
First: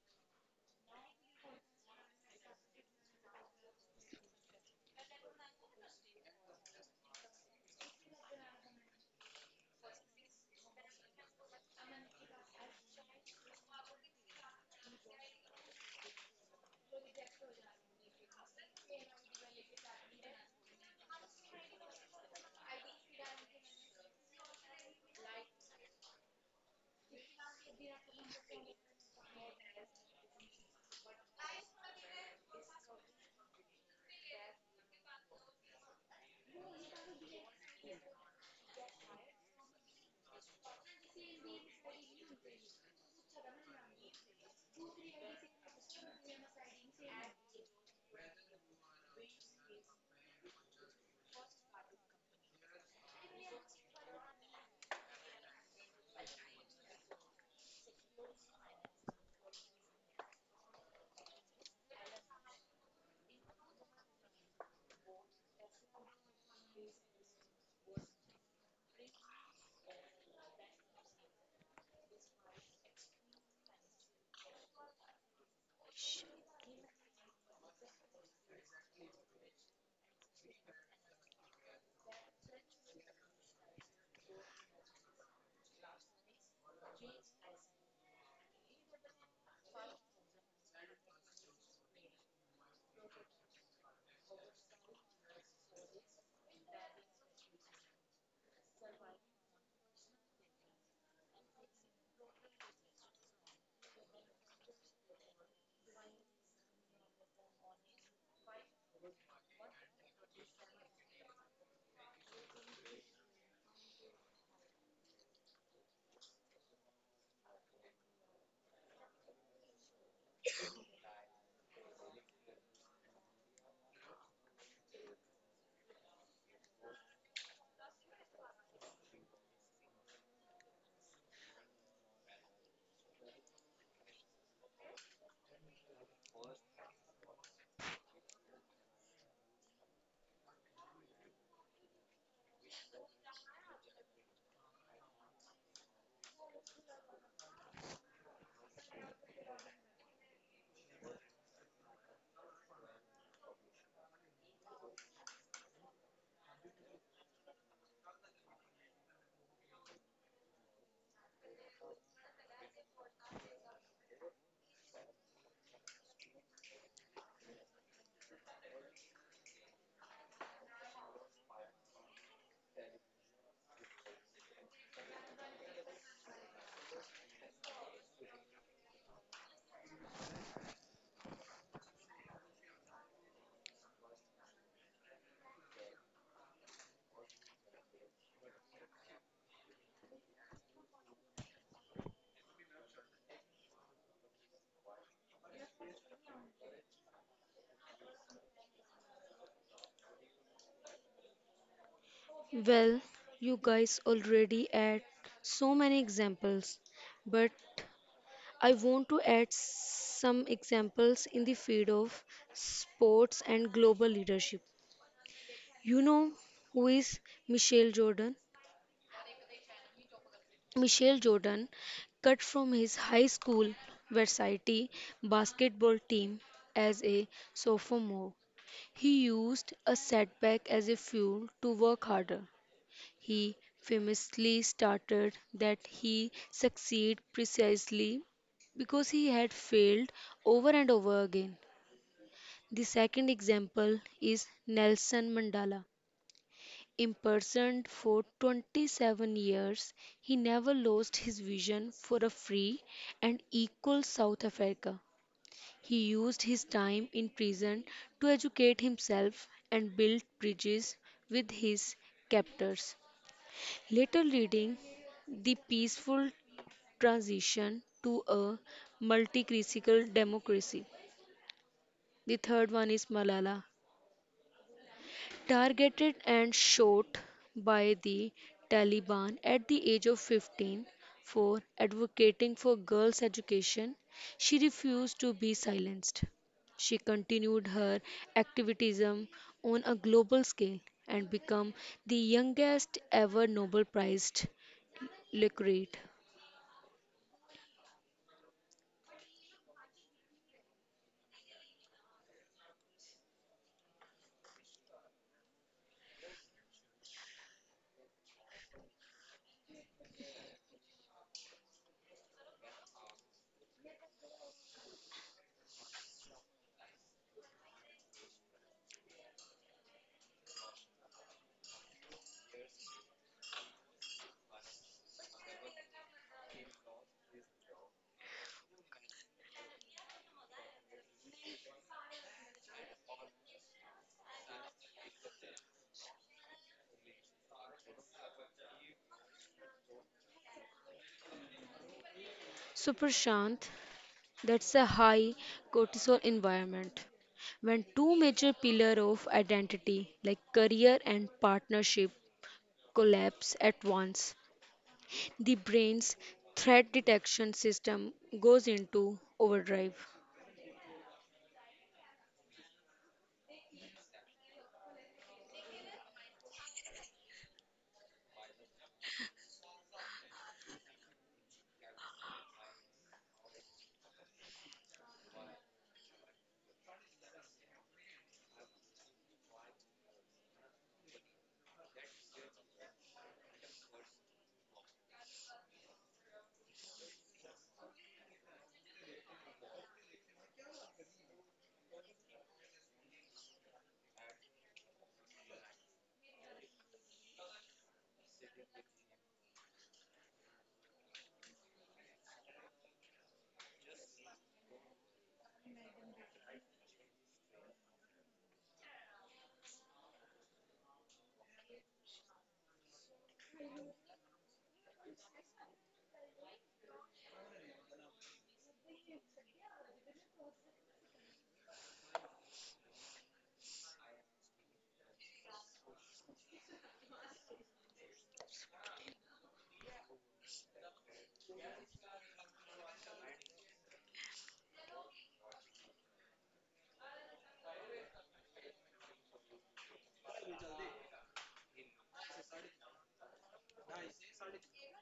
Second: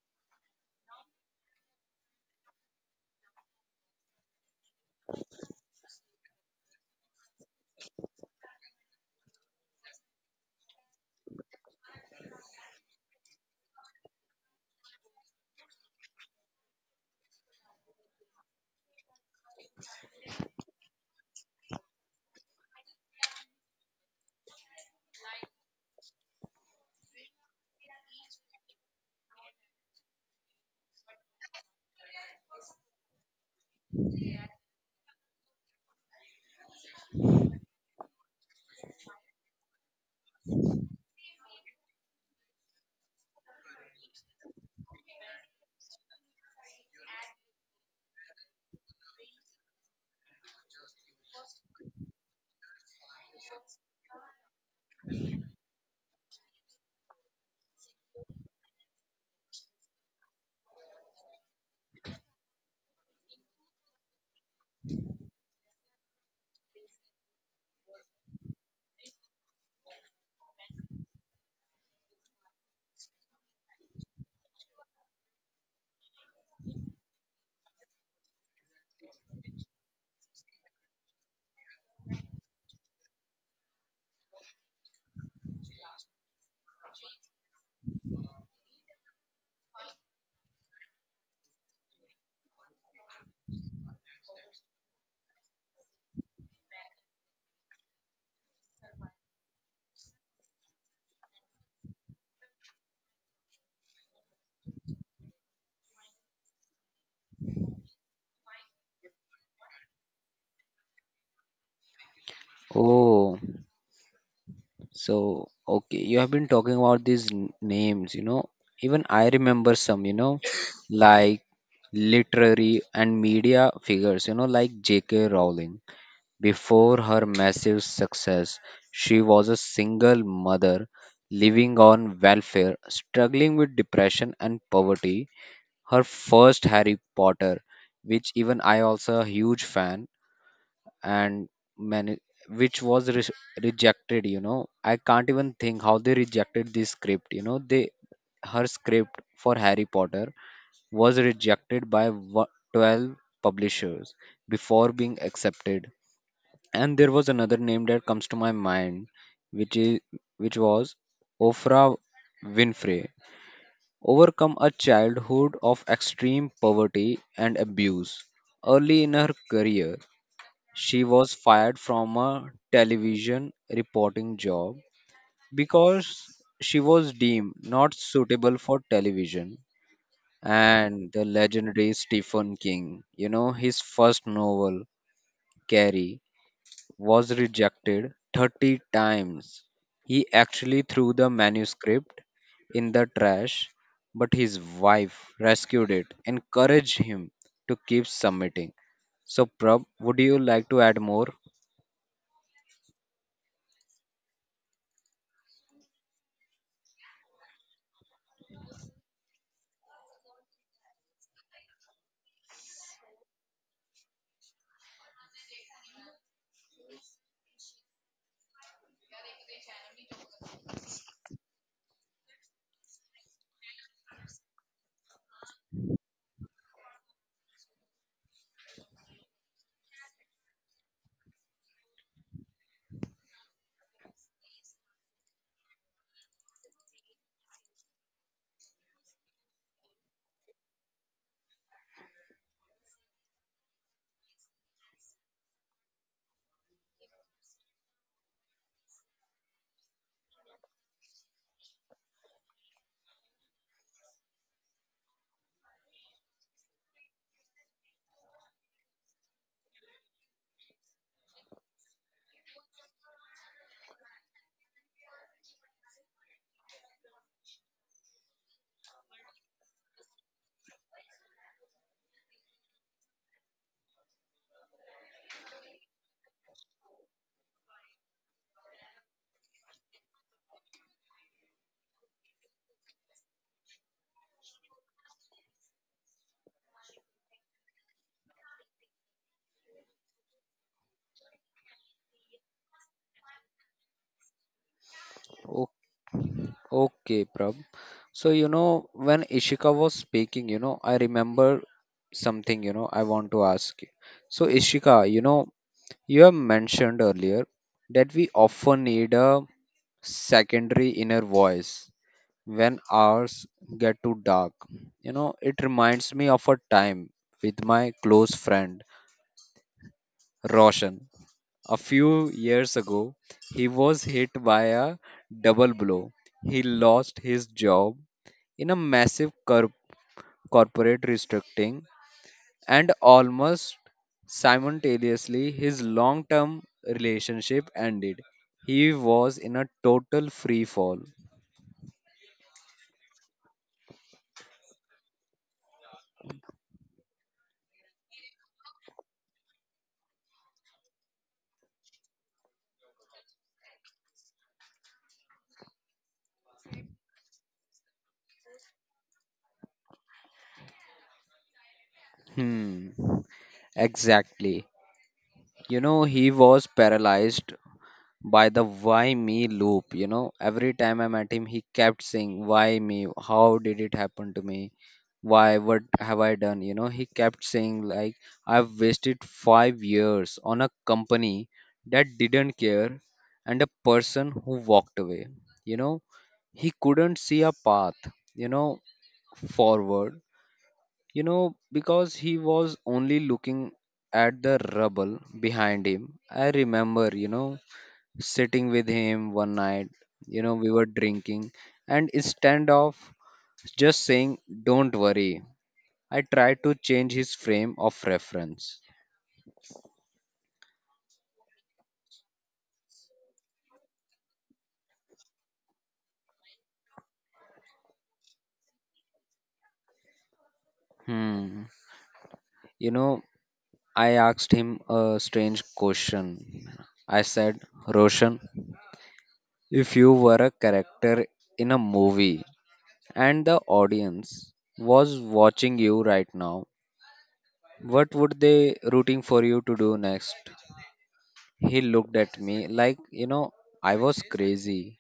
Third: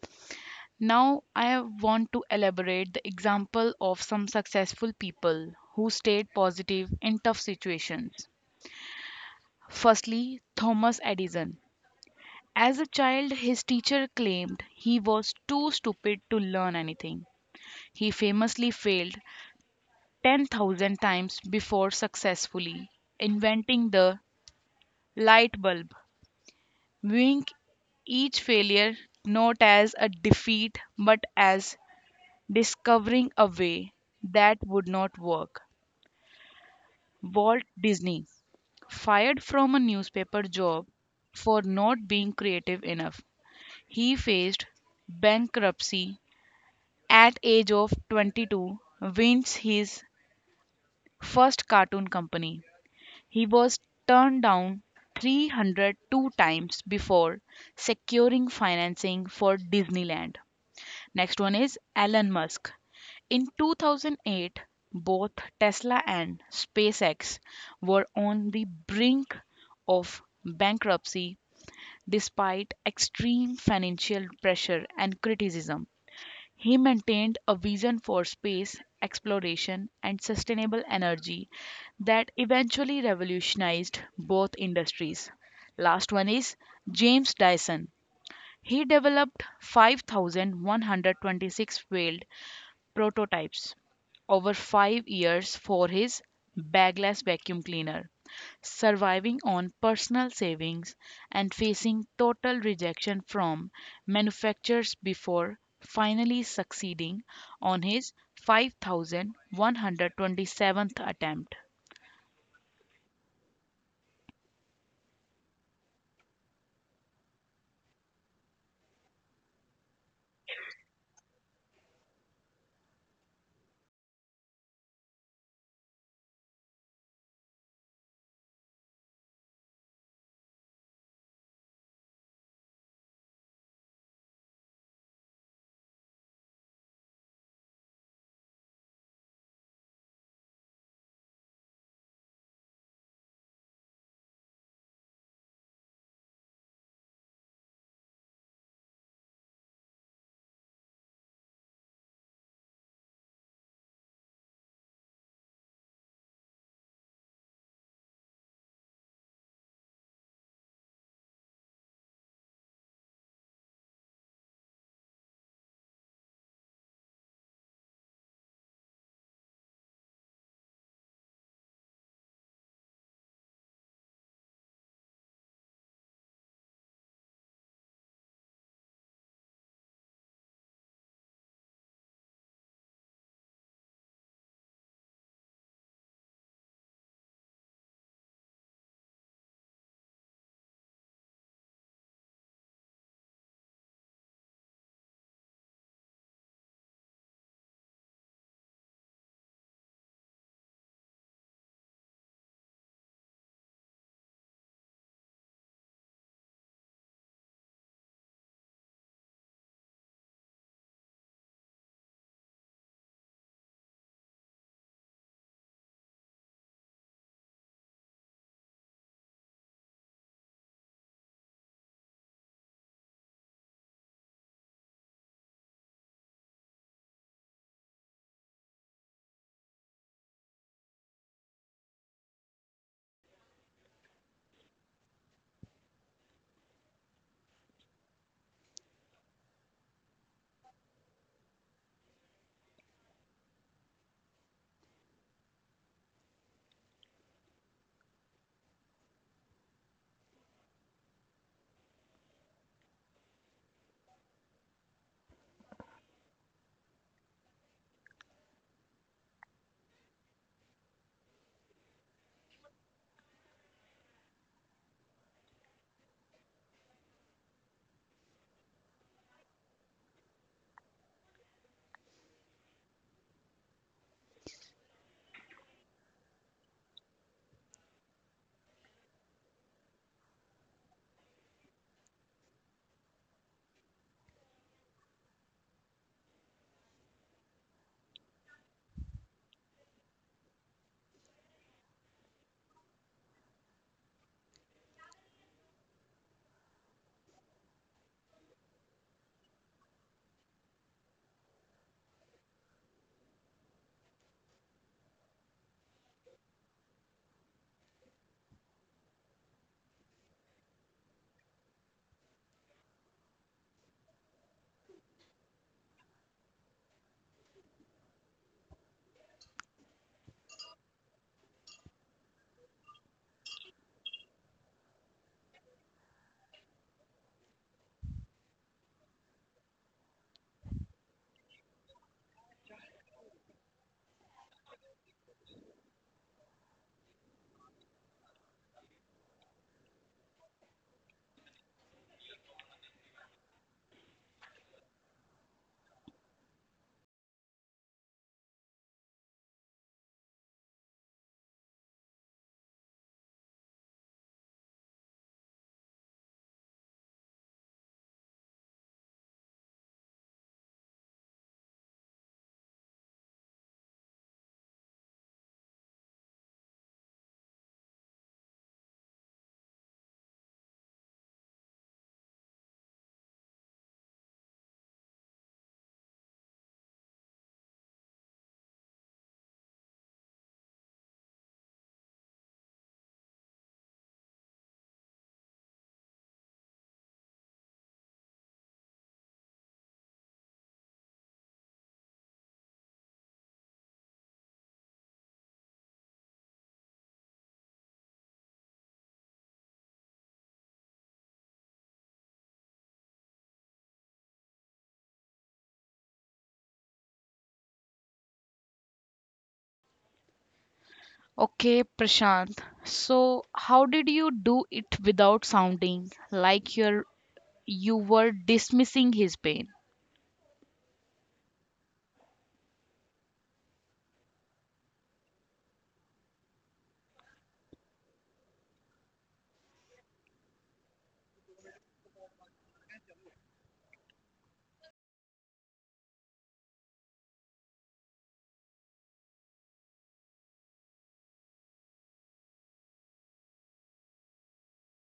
now, I want to elaborate the example of some successful people who stayed positive in tough situations. Firstly, Thomas Edison. As a child, his teacher claimed he was too stupid to learn anything. He famously failed ten thousand times before successfully inventing the light bulb, viewing each failure not as a defeat but as discovering a way that would not work. Walt Disney, fired from a newspaper job for not being creative enough. He faced bankruptcy at age of twenty-two, wins his first cartoon company. He was turned down three hundred two times before securing financing for Disneyland. Next one is Elon Musk. In two thousand eight, both Tesla and SpaceX were on the brink of bankruptcy despite extreme financial pressure and criticism. He maintained a vision for space exploration and sustainable energy that eventually revolutionized both industries. Last one is James Dyson. He developed five thousand one hundred twenty-six failed prototypes over five years for his bagless vacuum cleaner, surviving on personal savings and facing total rejection from manufacturers before finally succeeding on his five thousand one hundred twenty-seventh attempt.
Oh, so okay, you have been talking about these n- names, you know. Even I remember some, you know, like literary and media figures, you know, like J K. Rowling. Before her massive success, she was a single mother living on welfare, struggling with depression and poverty her first Harry Potter, which even I also a huge fan and many which was re- rejected. You know, I can't even think how they rejected this script. You know, they her script for Harry Potter was rejected by wo- twelve publishers before being accepted. And there was another name that comes to my mind, which is which was Ofra Winfrey overcome a childhood of extreme poverty and abuse. Early in her career, she was fired from a television reporting job because she was deemed not suitable for television. And the legendary Stephen King, you know, his first novel, Carrie, was rejected thirty times. He actually threw the manuscript in the trash, but his wife rescued it, encouraged him to keep submitting. So, Prab, would you like to add more?
Well, you guys already add so many examples, but I want to add some examples in the field of sports and global leadership. You know who is Michelle Jordan? Michael Jordan cut from his high school varsity basketball team as a sophomore. He used a setback as a fuel to work harder. He famously started that he succeeded precisely because he had failed over and over again. The second example is Nelson Mandela. Imprisoned for twenty-seven years, he never lost his vision for a free and equal South Africa. He used his time in prison to educate himself and build bridges with his captors, later leading the peaceful transition to a multi democracy. The third one is Malala. targeted and shot by the Taliban at the age of fifteen for advocating for girls' education, she refused to be silenced. She continued her activism on a global scale and became the youngest ever Nobel Prize
O-
laureate.
Okay, Prab. So, you know, when Ishika was speaking, you know, I remember something, you know, I want to ask you. So, Ishika, you know, you have mentioned earlier that we often need a secondary inner voice when hours get too dark. You know, it reminds me of a time with my close friend Roshan. A few years ago, he was hit by a double blow. He lost his job in a massive cor- corporate restructuring and almost simultaneously his long term relationship ended. He was in a total free fall.
So, Prashant, that's a high cortisol environment when two major pillars of identity like career and partnership collapse at once. The brain's threat detection system goes into overdrive.
Hmm. Exactly. You know, he was paralyzed by the why me loop. You know, every time I met him, he kept saying, "Why me? How did it happen to me? Why? What have I done?" You know, he kept saying, like, "I've wasted five years on a company that didn't care and a person who walked away." You know, he couldn't see a path, you know, forward. You know, because he was only looking at the rubble behind him. I remember, you know, sitting with him one night, you know, we were drinking, and instead of just saying, "Don't worry," I tried to change his frame of reference.
Okay, Prashant. So, how did you do it without sounding like you're you were dismissing his pain.
Hmm. You know, I asked him a strange question. I said, "Roshan, if you were a character in a movie, and the audience was watching you right now, what would they rooting for you to do next?" He looked at me like, you know, I was crazy,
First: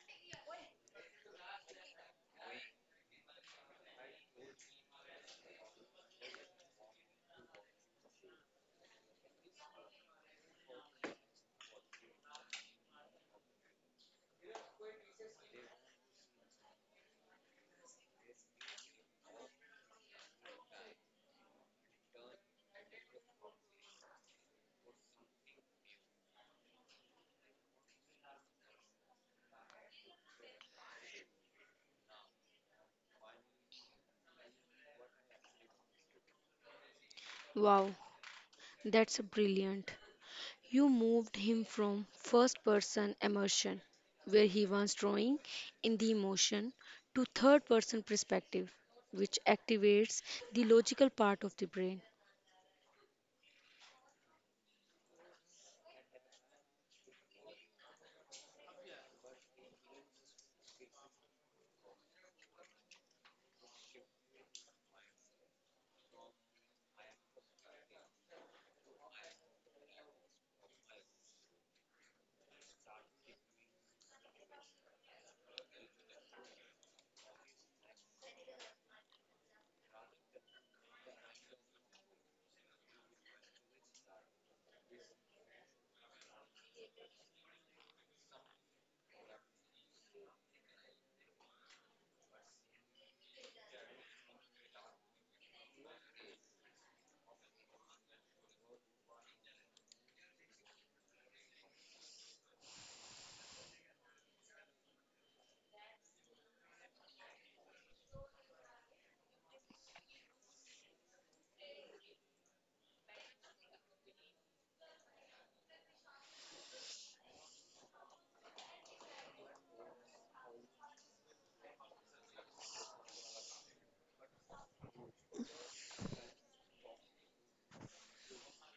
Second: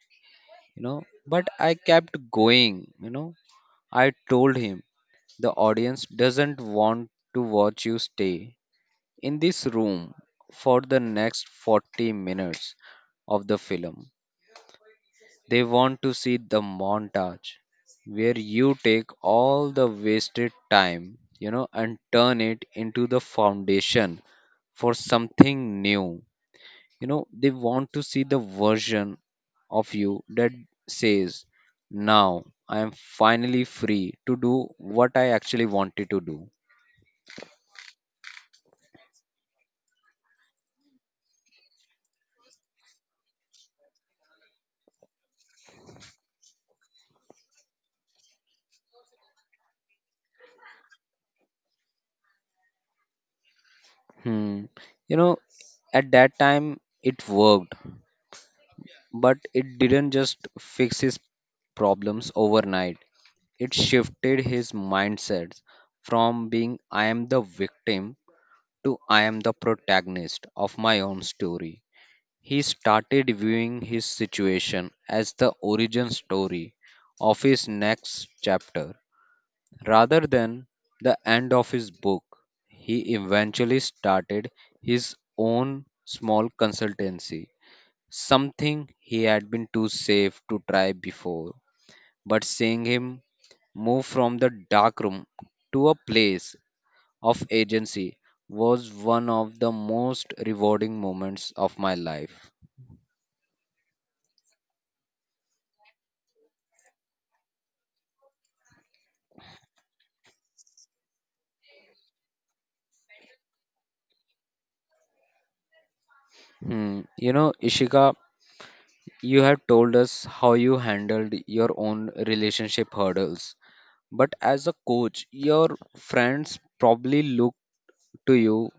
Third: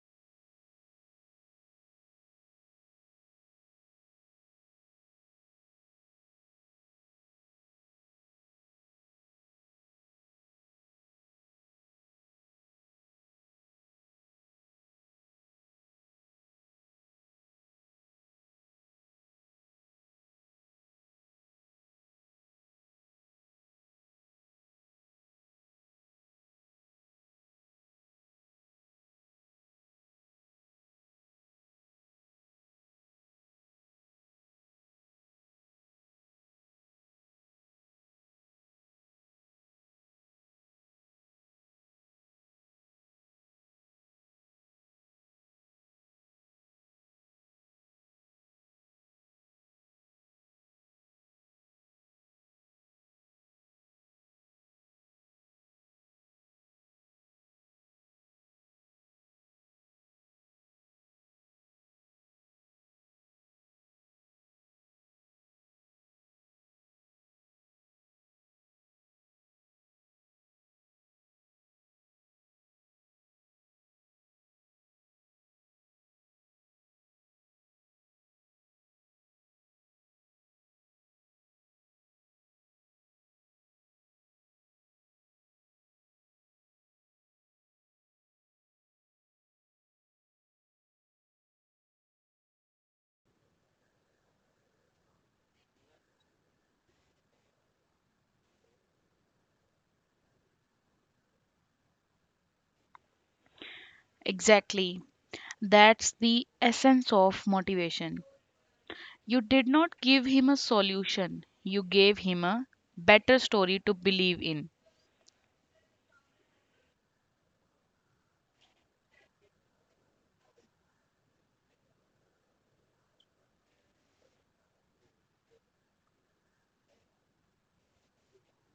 you know, but I kept going, you know. I told him the audience doesn't want to watch you stay in this room for the next forty minutes of the film. They want to see the montage where you take all the wasted time, you know, and turn it into the foundation for something new. You know, they want to see the version of you that says, "Now I am finally free to do what I actually wanted to do."
Wow, that's brilliant. You moved him from first person immersion, where he was drawing in the emotion, to third person perspective, which activates the logical part of the brain.
Hmm. You know, at that time it worked, but it didn't just fix his problems overnight. It shifted his mindset from being I am the victim to I am the protagonist of my own story. He started viewing his situation as the origin story of his next chapter rather than the end of his book. He eventually started his own small consultancy, something he had been too safe to try before. But seeing him move from the dark room to a place of agency was one of the most rewarding moments of my life.
Exactly. That's the essence of motivation. You did not give him a solution, you gave him a better story to believe in.
Hmm. You know, Ishika, you have told us how you handled your own relationship hurdles. But as a coach, your friends probably look to you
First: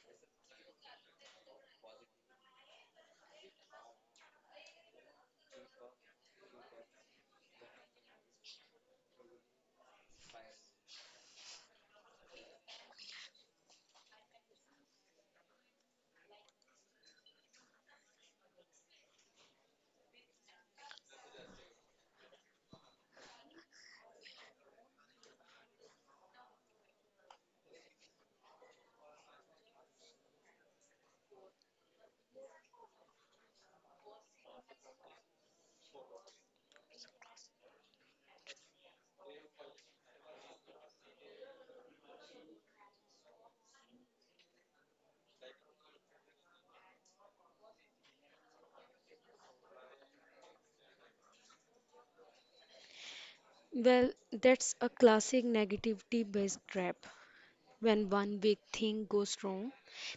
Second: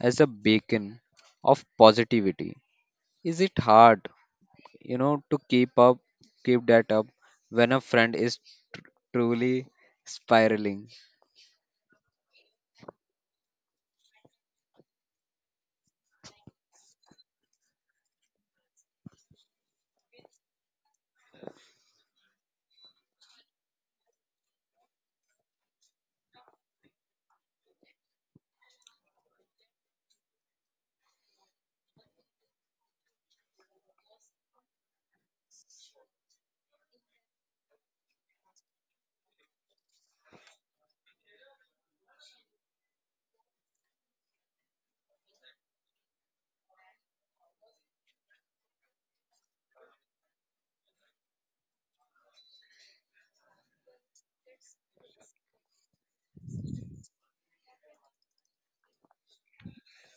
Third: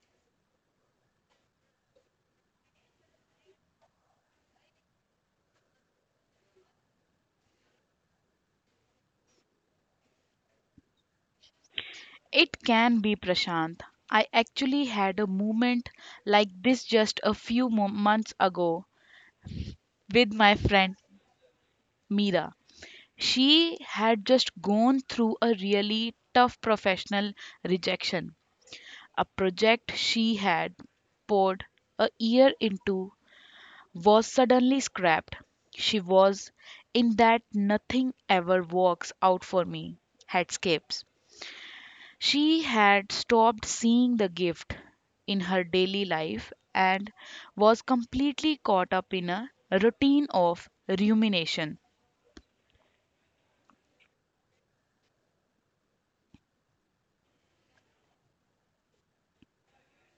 as a beacon of positivity. Is it hard you know to keep up keep that up when a friend is tr- truly spiraling?
It can be, Prashant. I actually had a moment like this just a few mo- months ago with my friend Mira. She had just gone through a really tough professional rejection. A project she had poured a year into was suddenly scrapped. She was in that nothing ever works out for me headspace. She had stopped seeing the gift in her daily life and was completely caught up in a routine of rumination.
Well, that's a classic negativity based trap. When one big thing goes wrong,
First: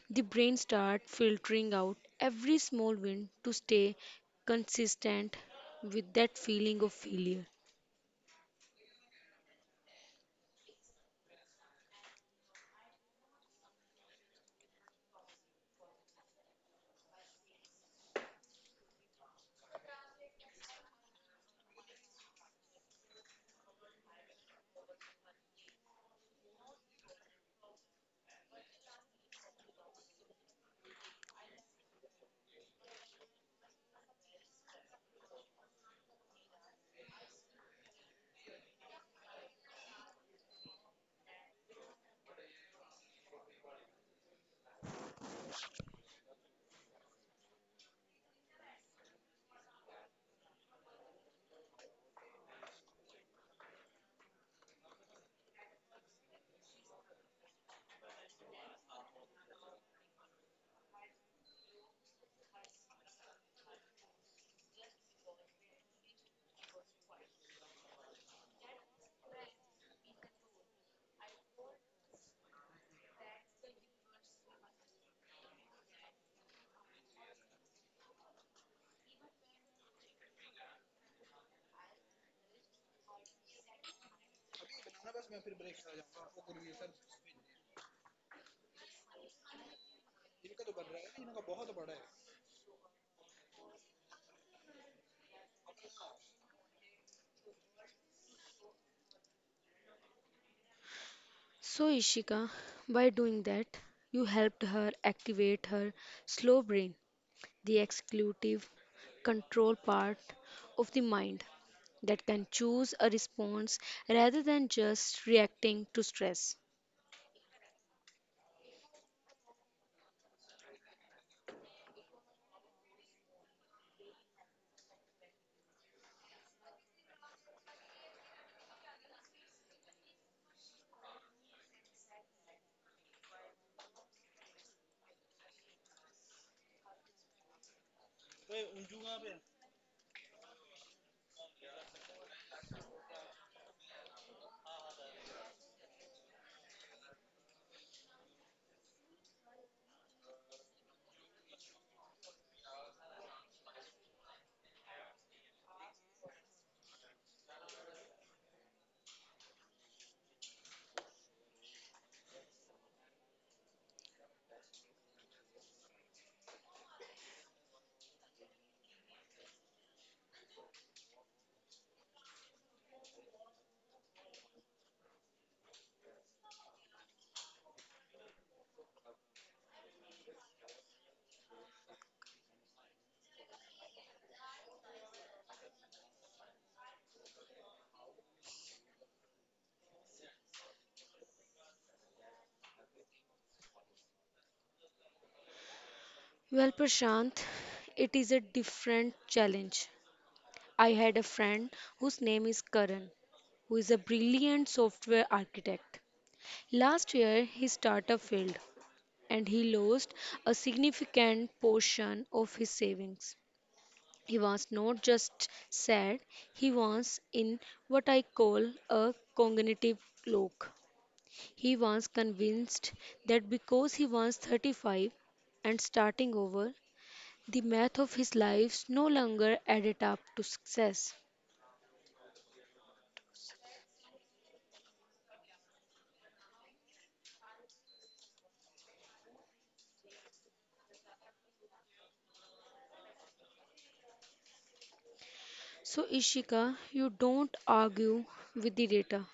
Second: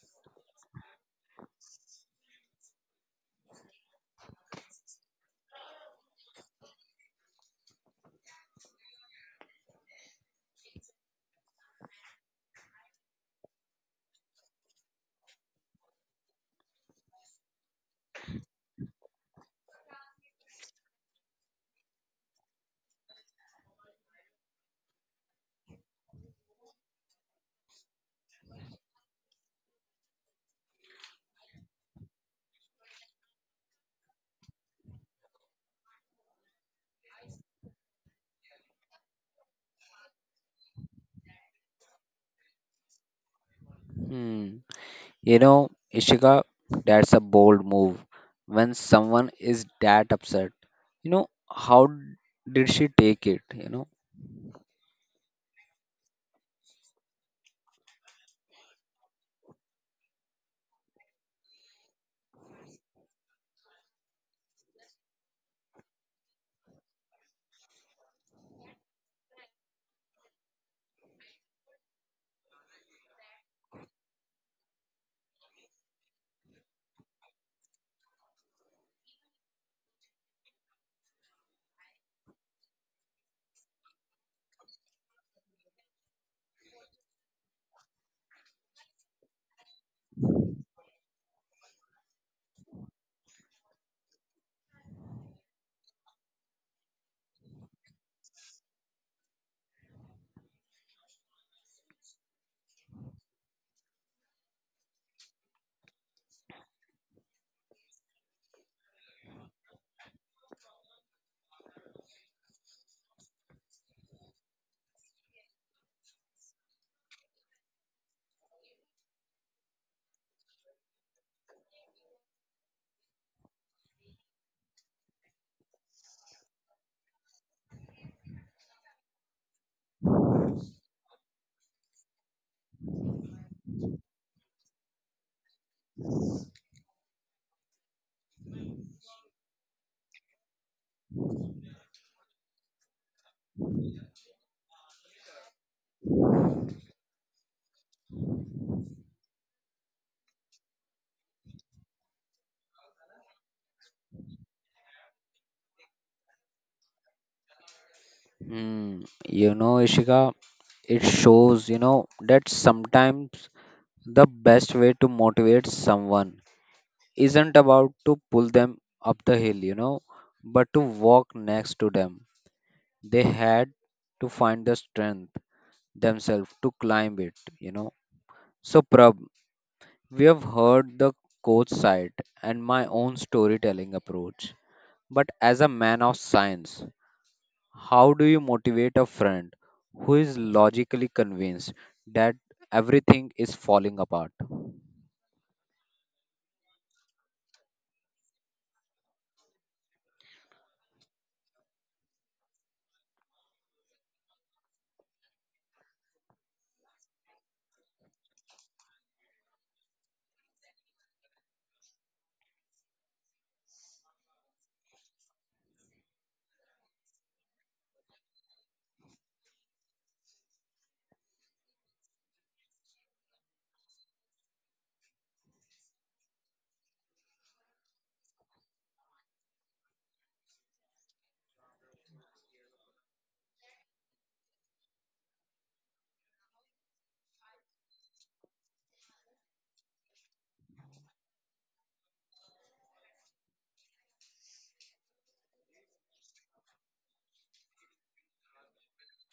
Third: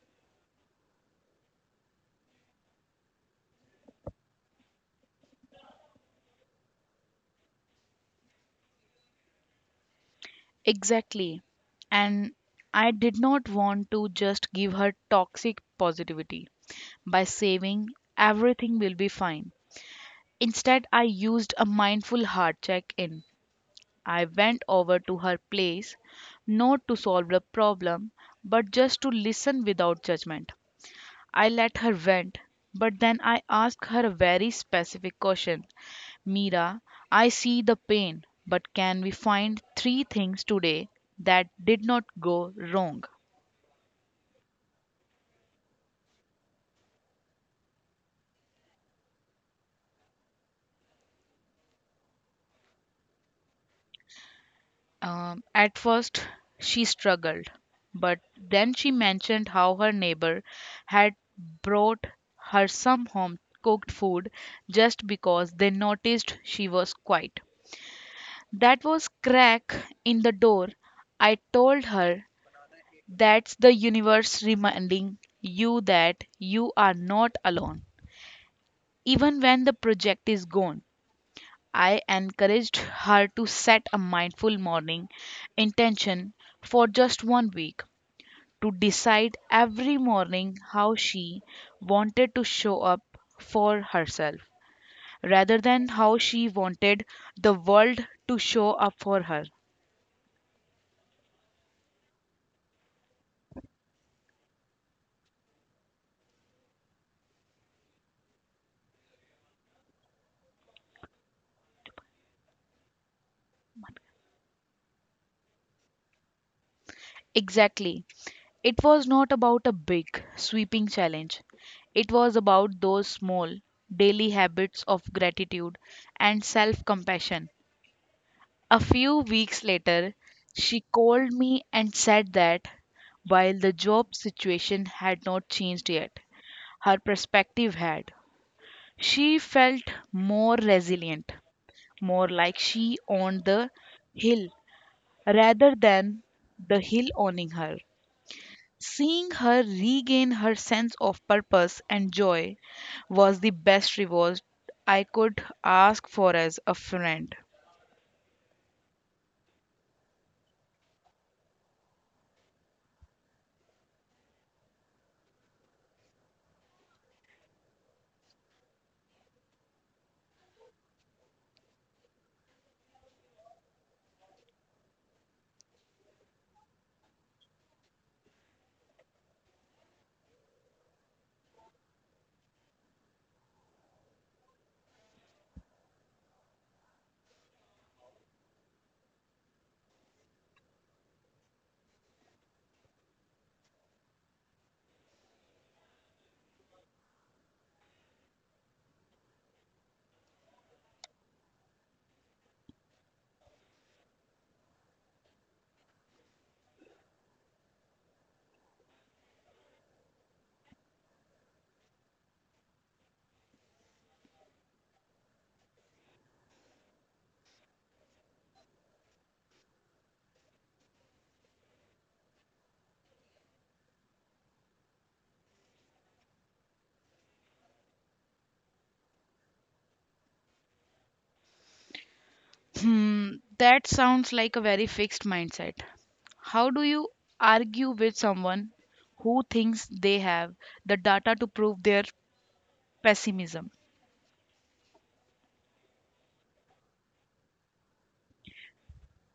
the brain starts filtering out every small win to stay consistent with that feeling of failure.
Exactly. And I did not want to just give her toxic positivity by saying everything will be fine. Instead, I used a mindful heart check in. I went over to her place, not to solve the problem, but just to listen without judgment. I let her vent, but then I asked her a very specific question. Mira, I see the pain, but can we find three things today that did not go wrong?
Hmm. You know, Ishika, that's a bold move when someone is that upset. You know, how did she take it, you know?
Um, at first, she struggled, but then she mentioned how her neighbor had brought her some home cooked food just because they noticed she was quiet. That was crack in the door. I told her, that's the universe reminding you that you are not alone. Even when the project is gone, I encouraged her to set a mindful morning intention for just one week to decide every morning how she wanted to show up for herself rather than how she wanted the world to show up for her.
So, Ishika, by doing that, you helped her activate her slow brain, the executive control part of the mind that can choose a response rather than just reacting to stress.
Exactly. It was not about a big, sweeping challenge. It was about those small, daily habits of gratitude and self compassion. A few weeks later, she called me and said that while the job situation had not changed yet, her perspective had. She felt more resilient, more like she owned the hill rather than the hill owning her. Seeing her regain her sense of purpose and joy was the best reward I could ask for as a friend.
Hmm. You know, Ishika, it shows, you know, that sometimes the best way to motivate someone isn't about to pull them up the hill, you know, but to walk next to them. They had to find the strength themselves to climb it, you know. So, Prab, we have heard the coach side and my own storytelling approach, but as a man of science, how do you motivate a friend who is logically convinced that everything is falling apart?
Well, Prashant, it is a different challenge I had a friend whose name is Karan, who is a brilliant software architect. Last year, his startup failed and he lost a significant portion of his savings. He was not just sad, he was in what I call a cognitive lock. He was convinced that because he was thirty-five and starting over, the math of his life no longer added up to success.
Hmm, that sounds like a very fixed mindset. How do you argue with someone who thinks they have the data to prove their pessimism?
So, Ishika, you don't argue with the data,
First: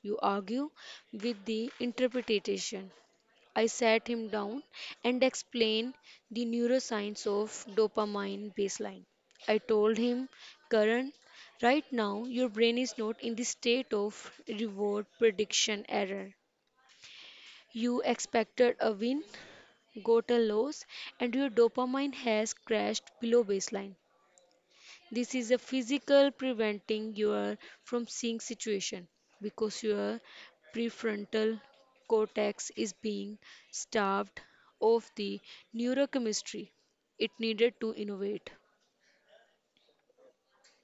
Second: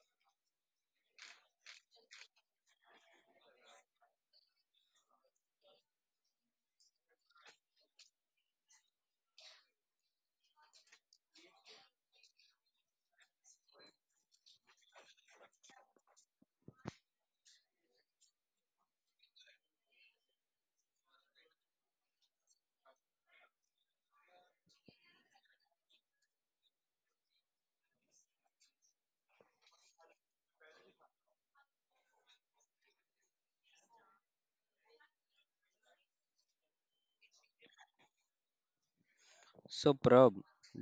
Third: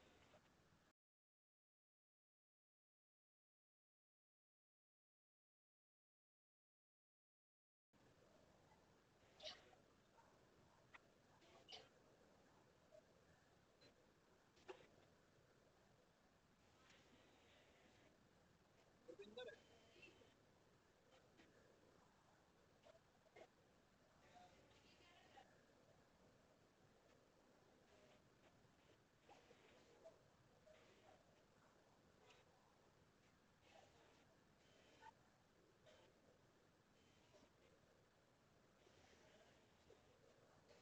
you argue with the interpretation. I sat him down and explained the neuroscience of dopamine baseline. I told him, Karan, right now your brain is not in the state of reward prediction error. You expected a win, got a loss, and your dopamine has crashed below baseline. This is a physical preventing you from seeing situation because your prefrontal cortex is being starved of the neurochemistry it needed to innovate.
So, Prab,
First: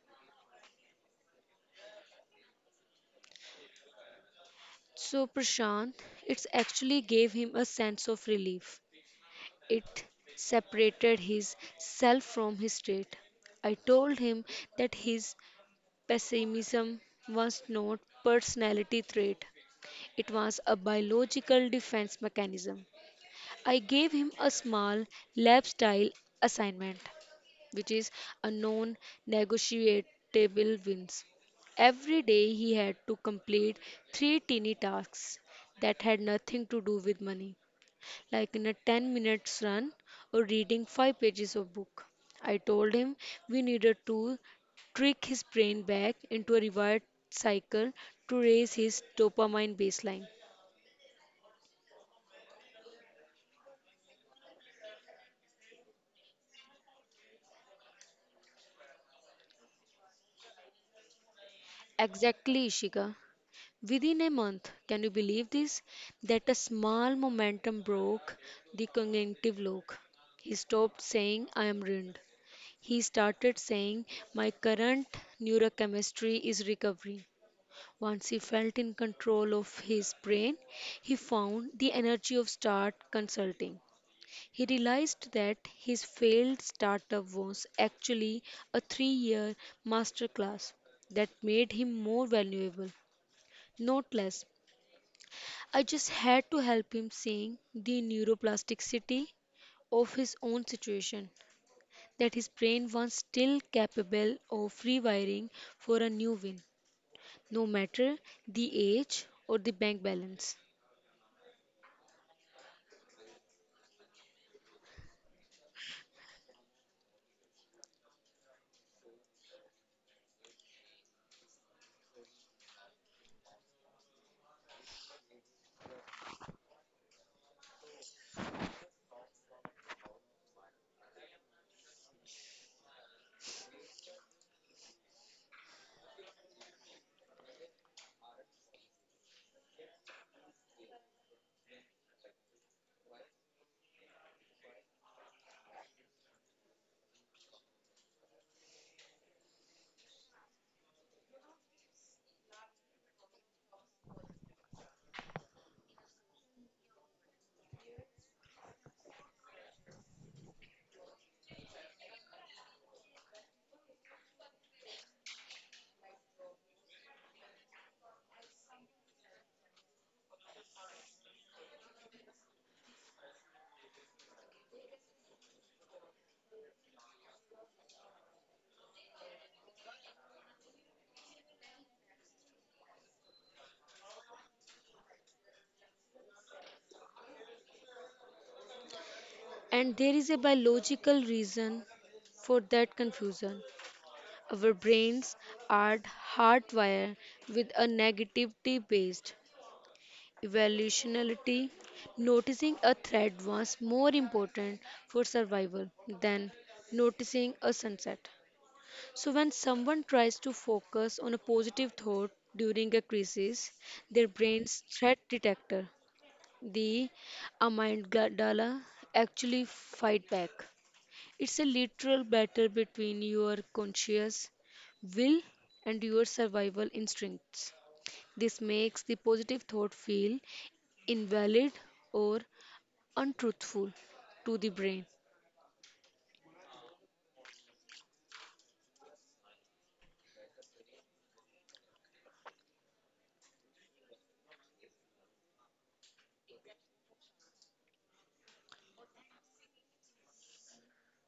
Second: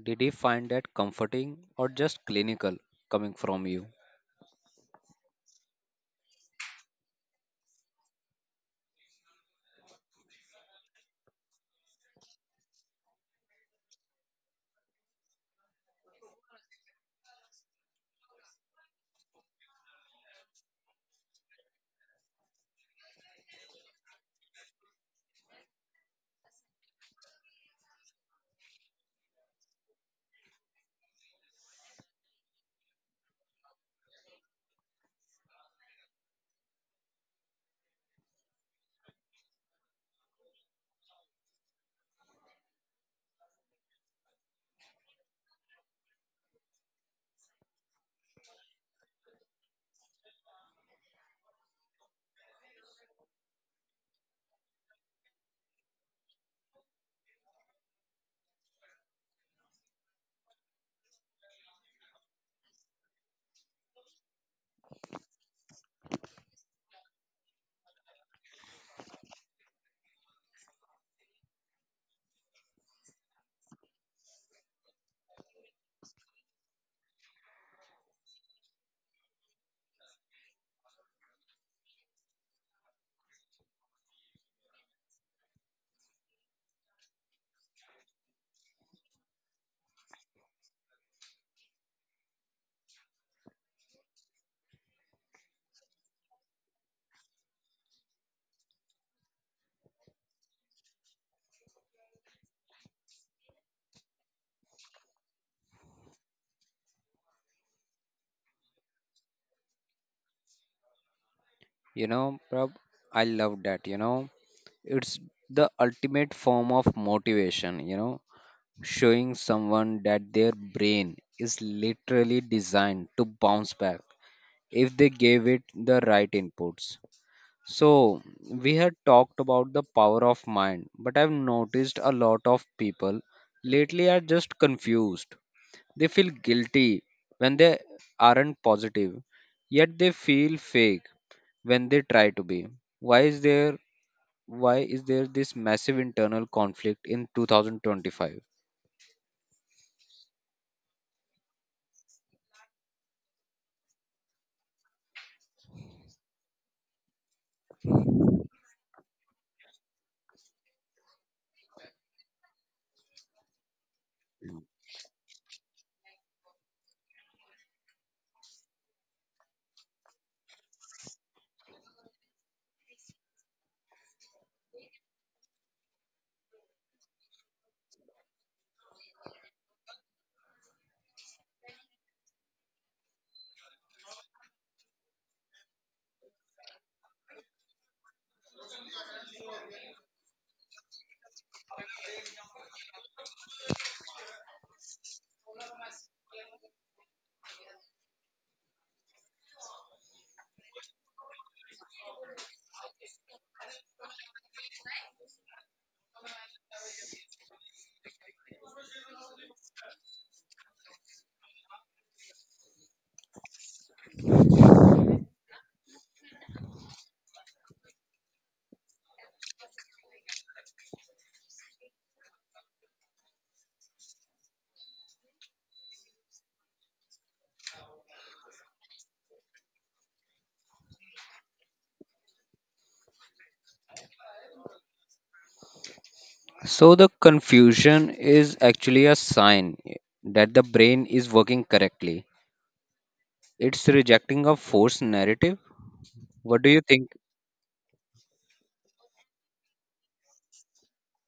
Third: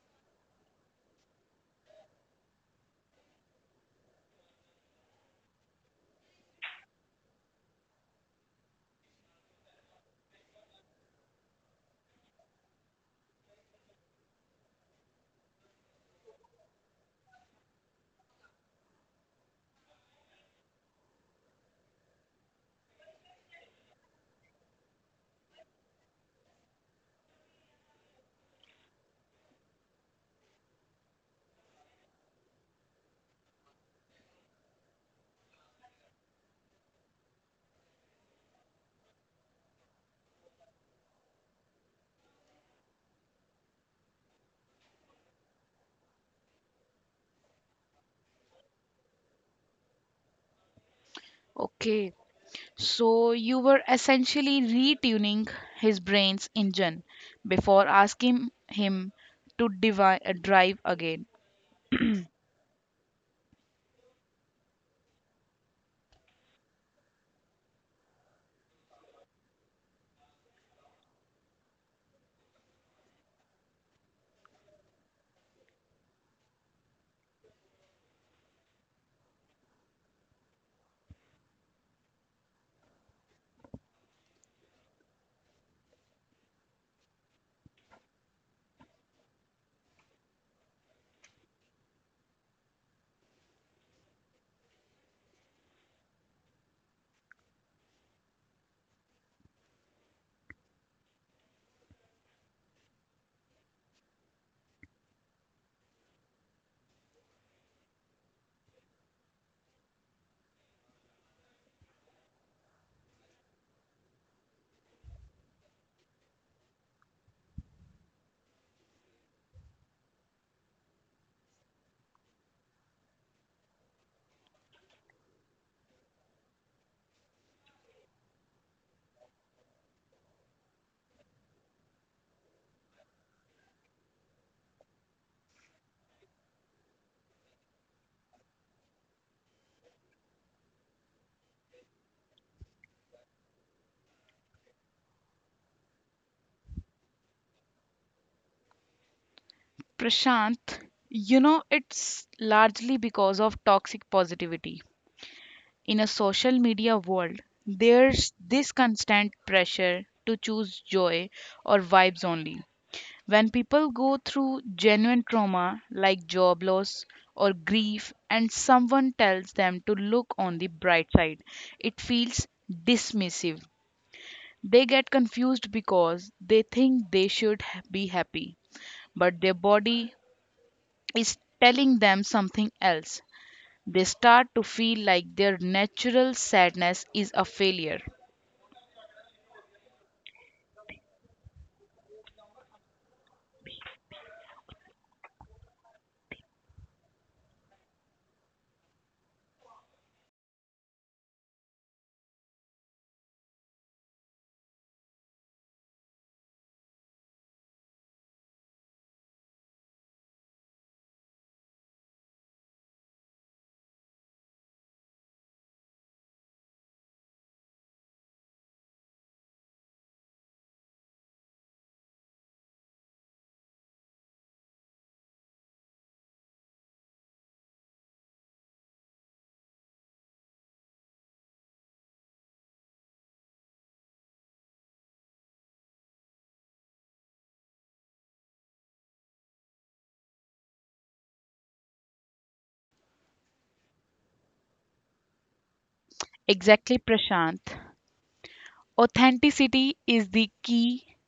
did he find that comforting or just clinical coming from you?
So Prashant, it actually gave him a sense of relief. It separated his self from his state. I told him that his pessimism was not personality trait. It was a biological defense mechanism. I gave him a small lab style assignment, which is a non negotiable wins. Every day he had to complete three teeny tasks that had nothing to do with money, like in a ten minutes run or reading five pages of book. I told him we needed to trick his brain back into a reward cycle to raise his dopamine baseline.
Okay, so you were essentially retuning his brain's engine before asking him to divi- uh, drive again.
Exactly, Ishika. Within a month, can you believe this? That a small momentum broke the cognitive lock. He stopped saying, "I am ruined." He started saying, "My current neurochemistry is recovering." Once he felt in control of his brain, he found the energy of start consulting. He realized that his failed startup was actually a three-year masterclass that made him more valuable, not less. I just had to help him seeing the neuroplasticity of his own situation, that his brain was still capable of rewiring for a new win, no matter the age or the bank balance.
You know, Prab, I love that, you know. It's the ultimate form of motivation, you know, showing someone that their brain is literally designed to bounce back if they gave it the right inputs. So, we had talked about the power of mind, but I've noticed a lot of people lately are just confused. They feel guilty when they aren't positive, yet they feel fake when they try to be. Why is there why is there this massive internal conflict in two thousand twenty-five?
Prashant, you know, it's largely because of toxic positivity. In a social media world, there's this constant pressure to choose joy or vibes only. When people go through genuine trauma like job loss or grief, and someone tells them to look on the bright side, it feels dismissive. They get confused because they think they should ha- be happy, but their body is telling them something else. They start to feel like their natural sadness is a failure.
And there is a biological reason for that confusion. Our brains are hardwired with a negativity based evolutionality, noticing a threat was more important for survival than noticing a sunset. So, when someone tries to focus on a positive thought during a crisis, their brain's threat detector, the amygdala, actually fight back. It's a literal battle between your conscious will and your survival instincts. This makes the positive thought feel invalid or untruthful to the brain.
So the confusion is actually a sign that the brain is working correctly. It's rejecting a forced narrative. What do you
Exactly,
think?
Prashant. Authenticity is the key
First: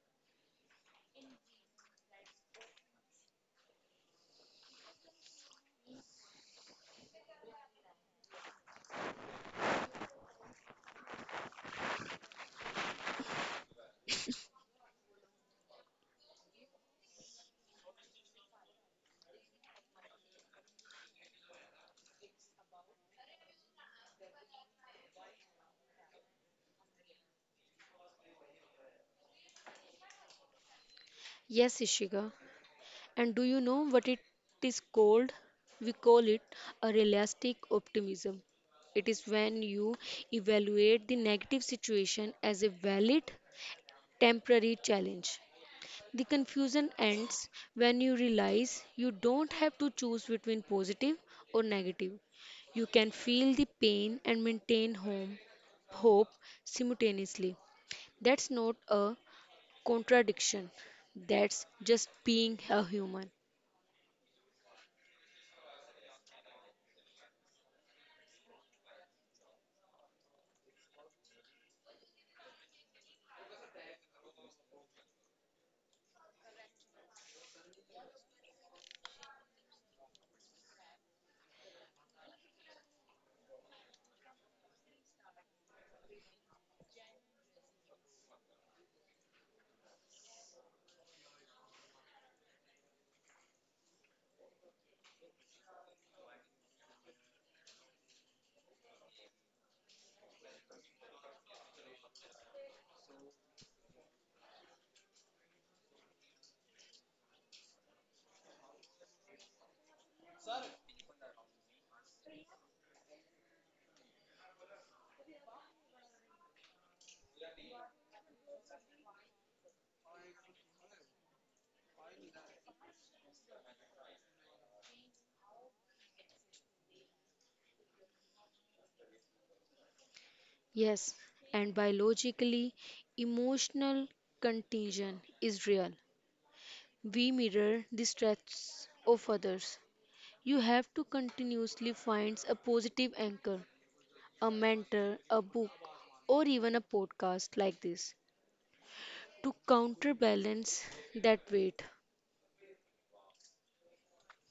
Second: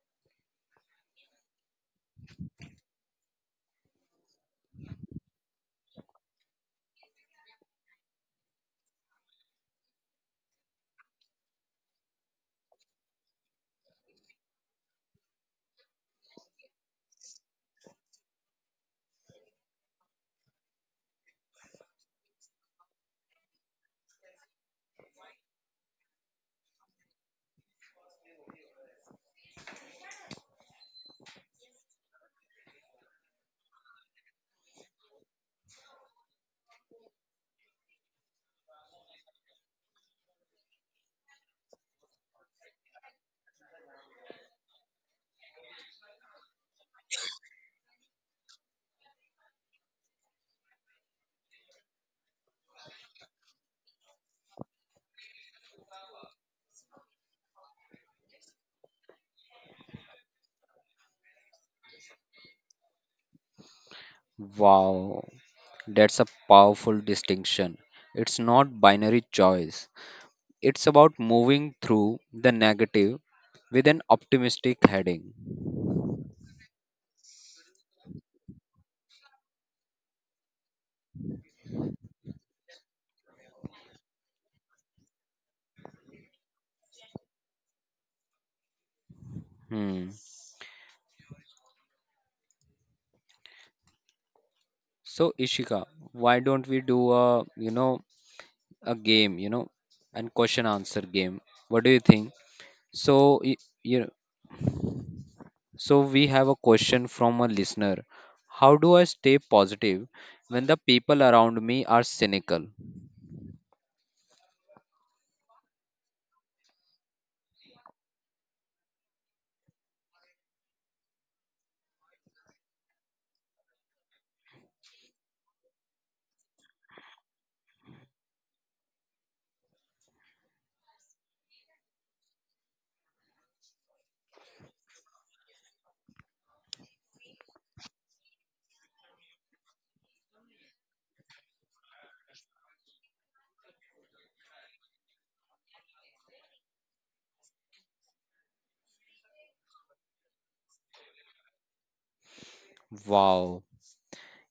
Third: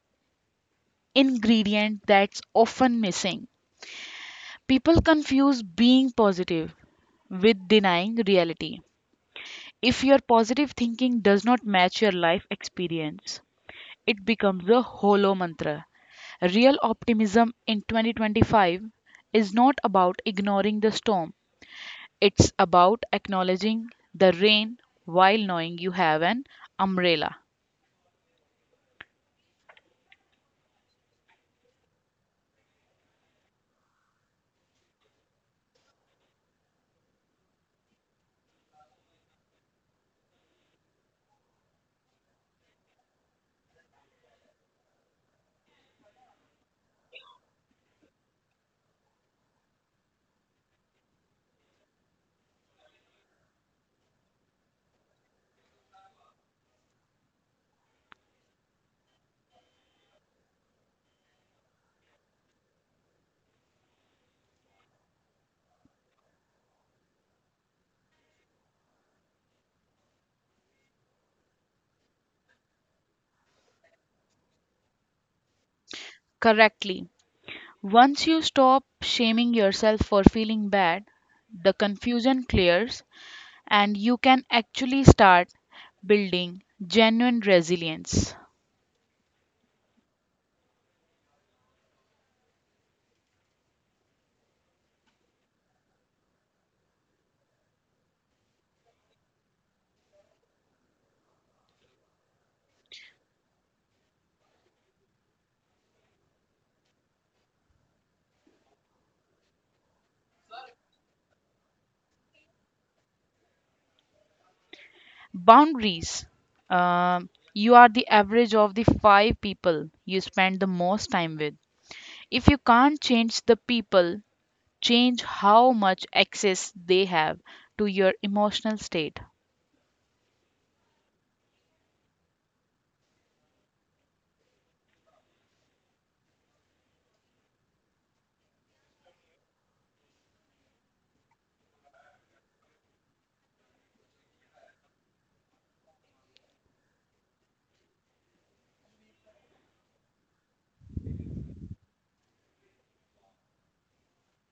ingredient that's often missing. People confuse being positive with denying reality. If your positive thinking does not match your life experience, it becomes a hollow mantra. Real optimism in twenty twenty-five is not about ignoring the storm. It's about acknowledging the rain while knowing you have an umbrella.
Yes, Ishika. And do you know what it is called? We call it a realistic optimism. It is when you evaluate the negative situation as a valid temporary challenge The confusion ends when you realize you don't have to choose between positive or negative. You can feel the pain and maintain home, hope simultaneously. That's not a contradiction, that's just being a human.
Wow, that's a powerful distinction. It's not binary choice. It's about moving through the negative with an optimistic heading.
Correctly. Once you stop shaming yourself for feeling bad, the confusion clears and you can actually start building genuine resilience.
Hmm. So, Ishika, why don't we do a, you know, a game, you know, and question answer game. What do you think? So, y- you know, so we have a question from a listener. How do I stay positive when the people around me are cynical?
Boundaries. Um, you are the average of the five people you spend the most time with. If you can't change the people, change how much access they have to your emotional state.
Yes, and biologically, emotional contagion is real. We mirror the stress of others. You have to continuously find a positive anchor. a mentor, a book, or even a podcast like this to counterbalance that weight.
Wow.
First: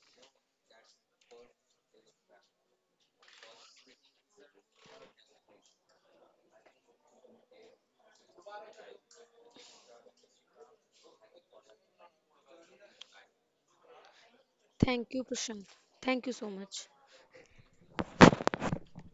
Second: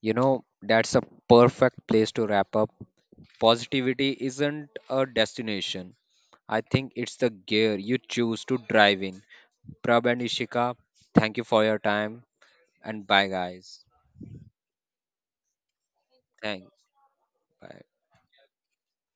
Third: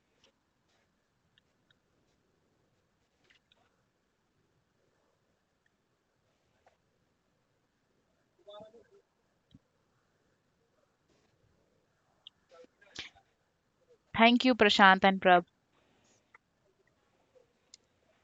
You know, that's a perfect place to wrap up. Positivity isn't a destination. I think it's the gear you choose to drive in. Prab and Ishika, thank you for your time and bye guys.
Thank you, Prashant
Thank
and
you,
Prab.
Prashant. Thank you so
Thank
much.
bye.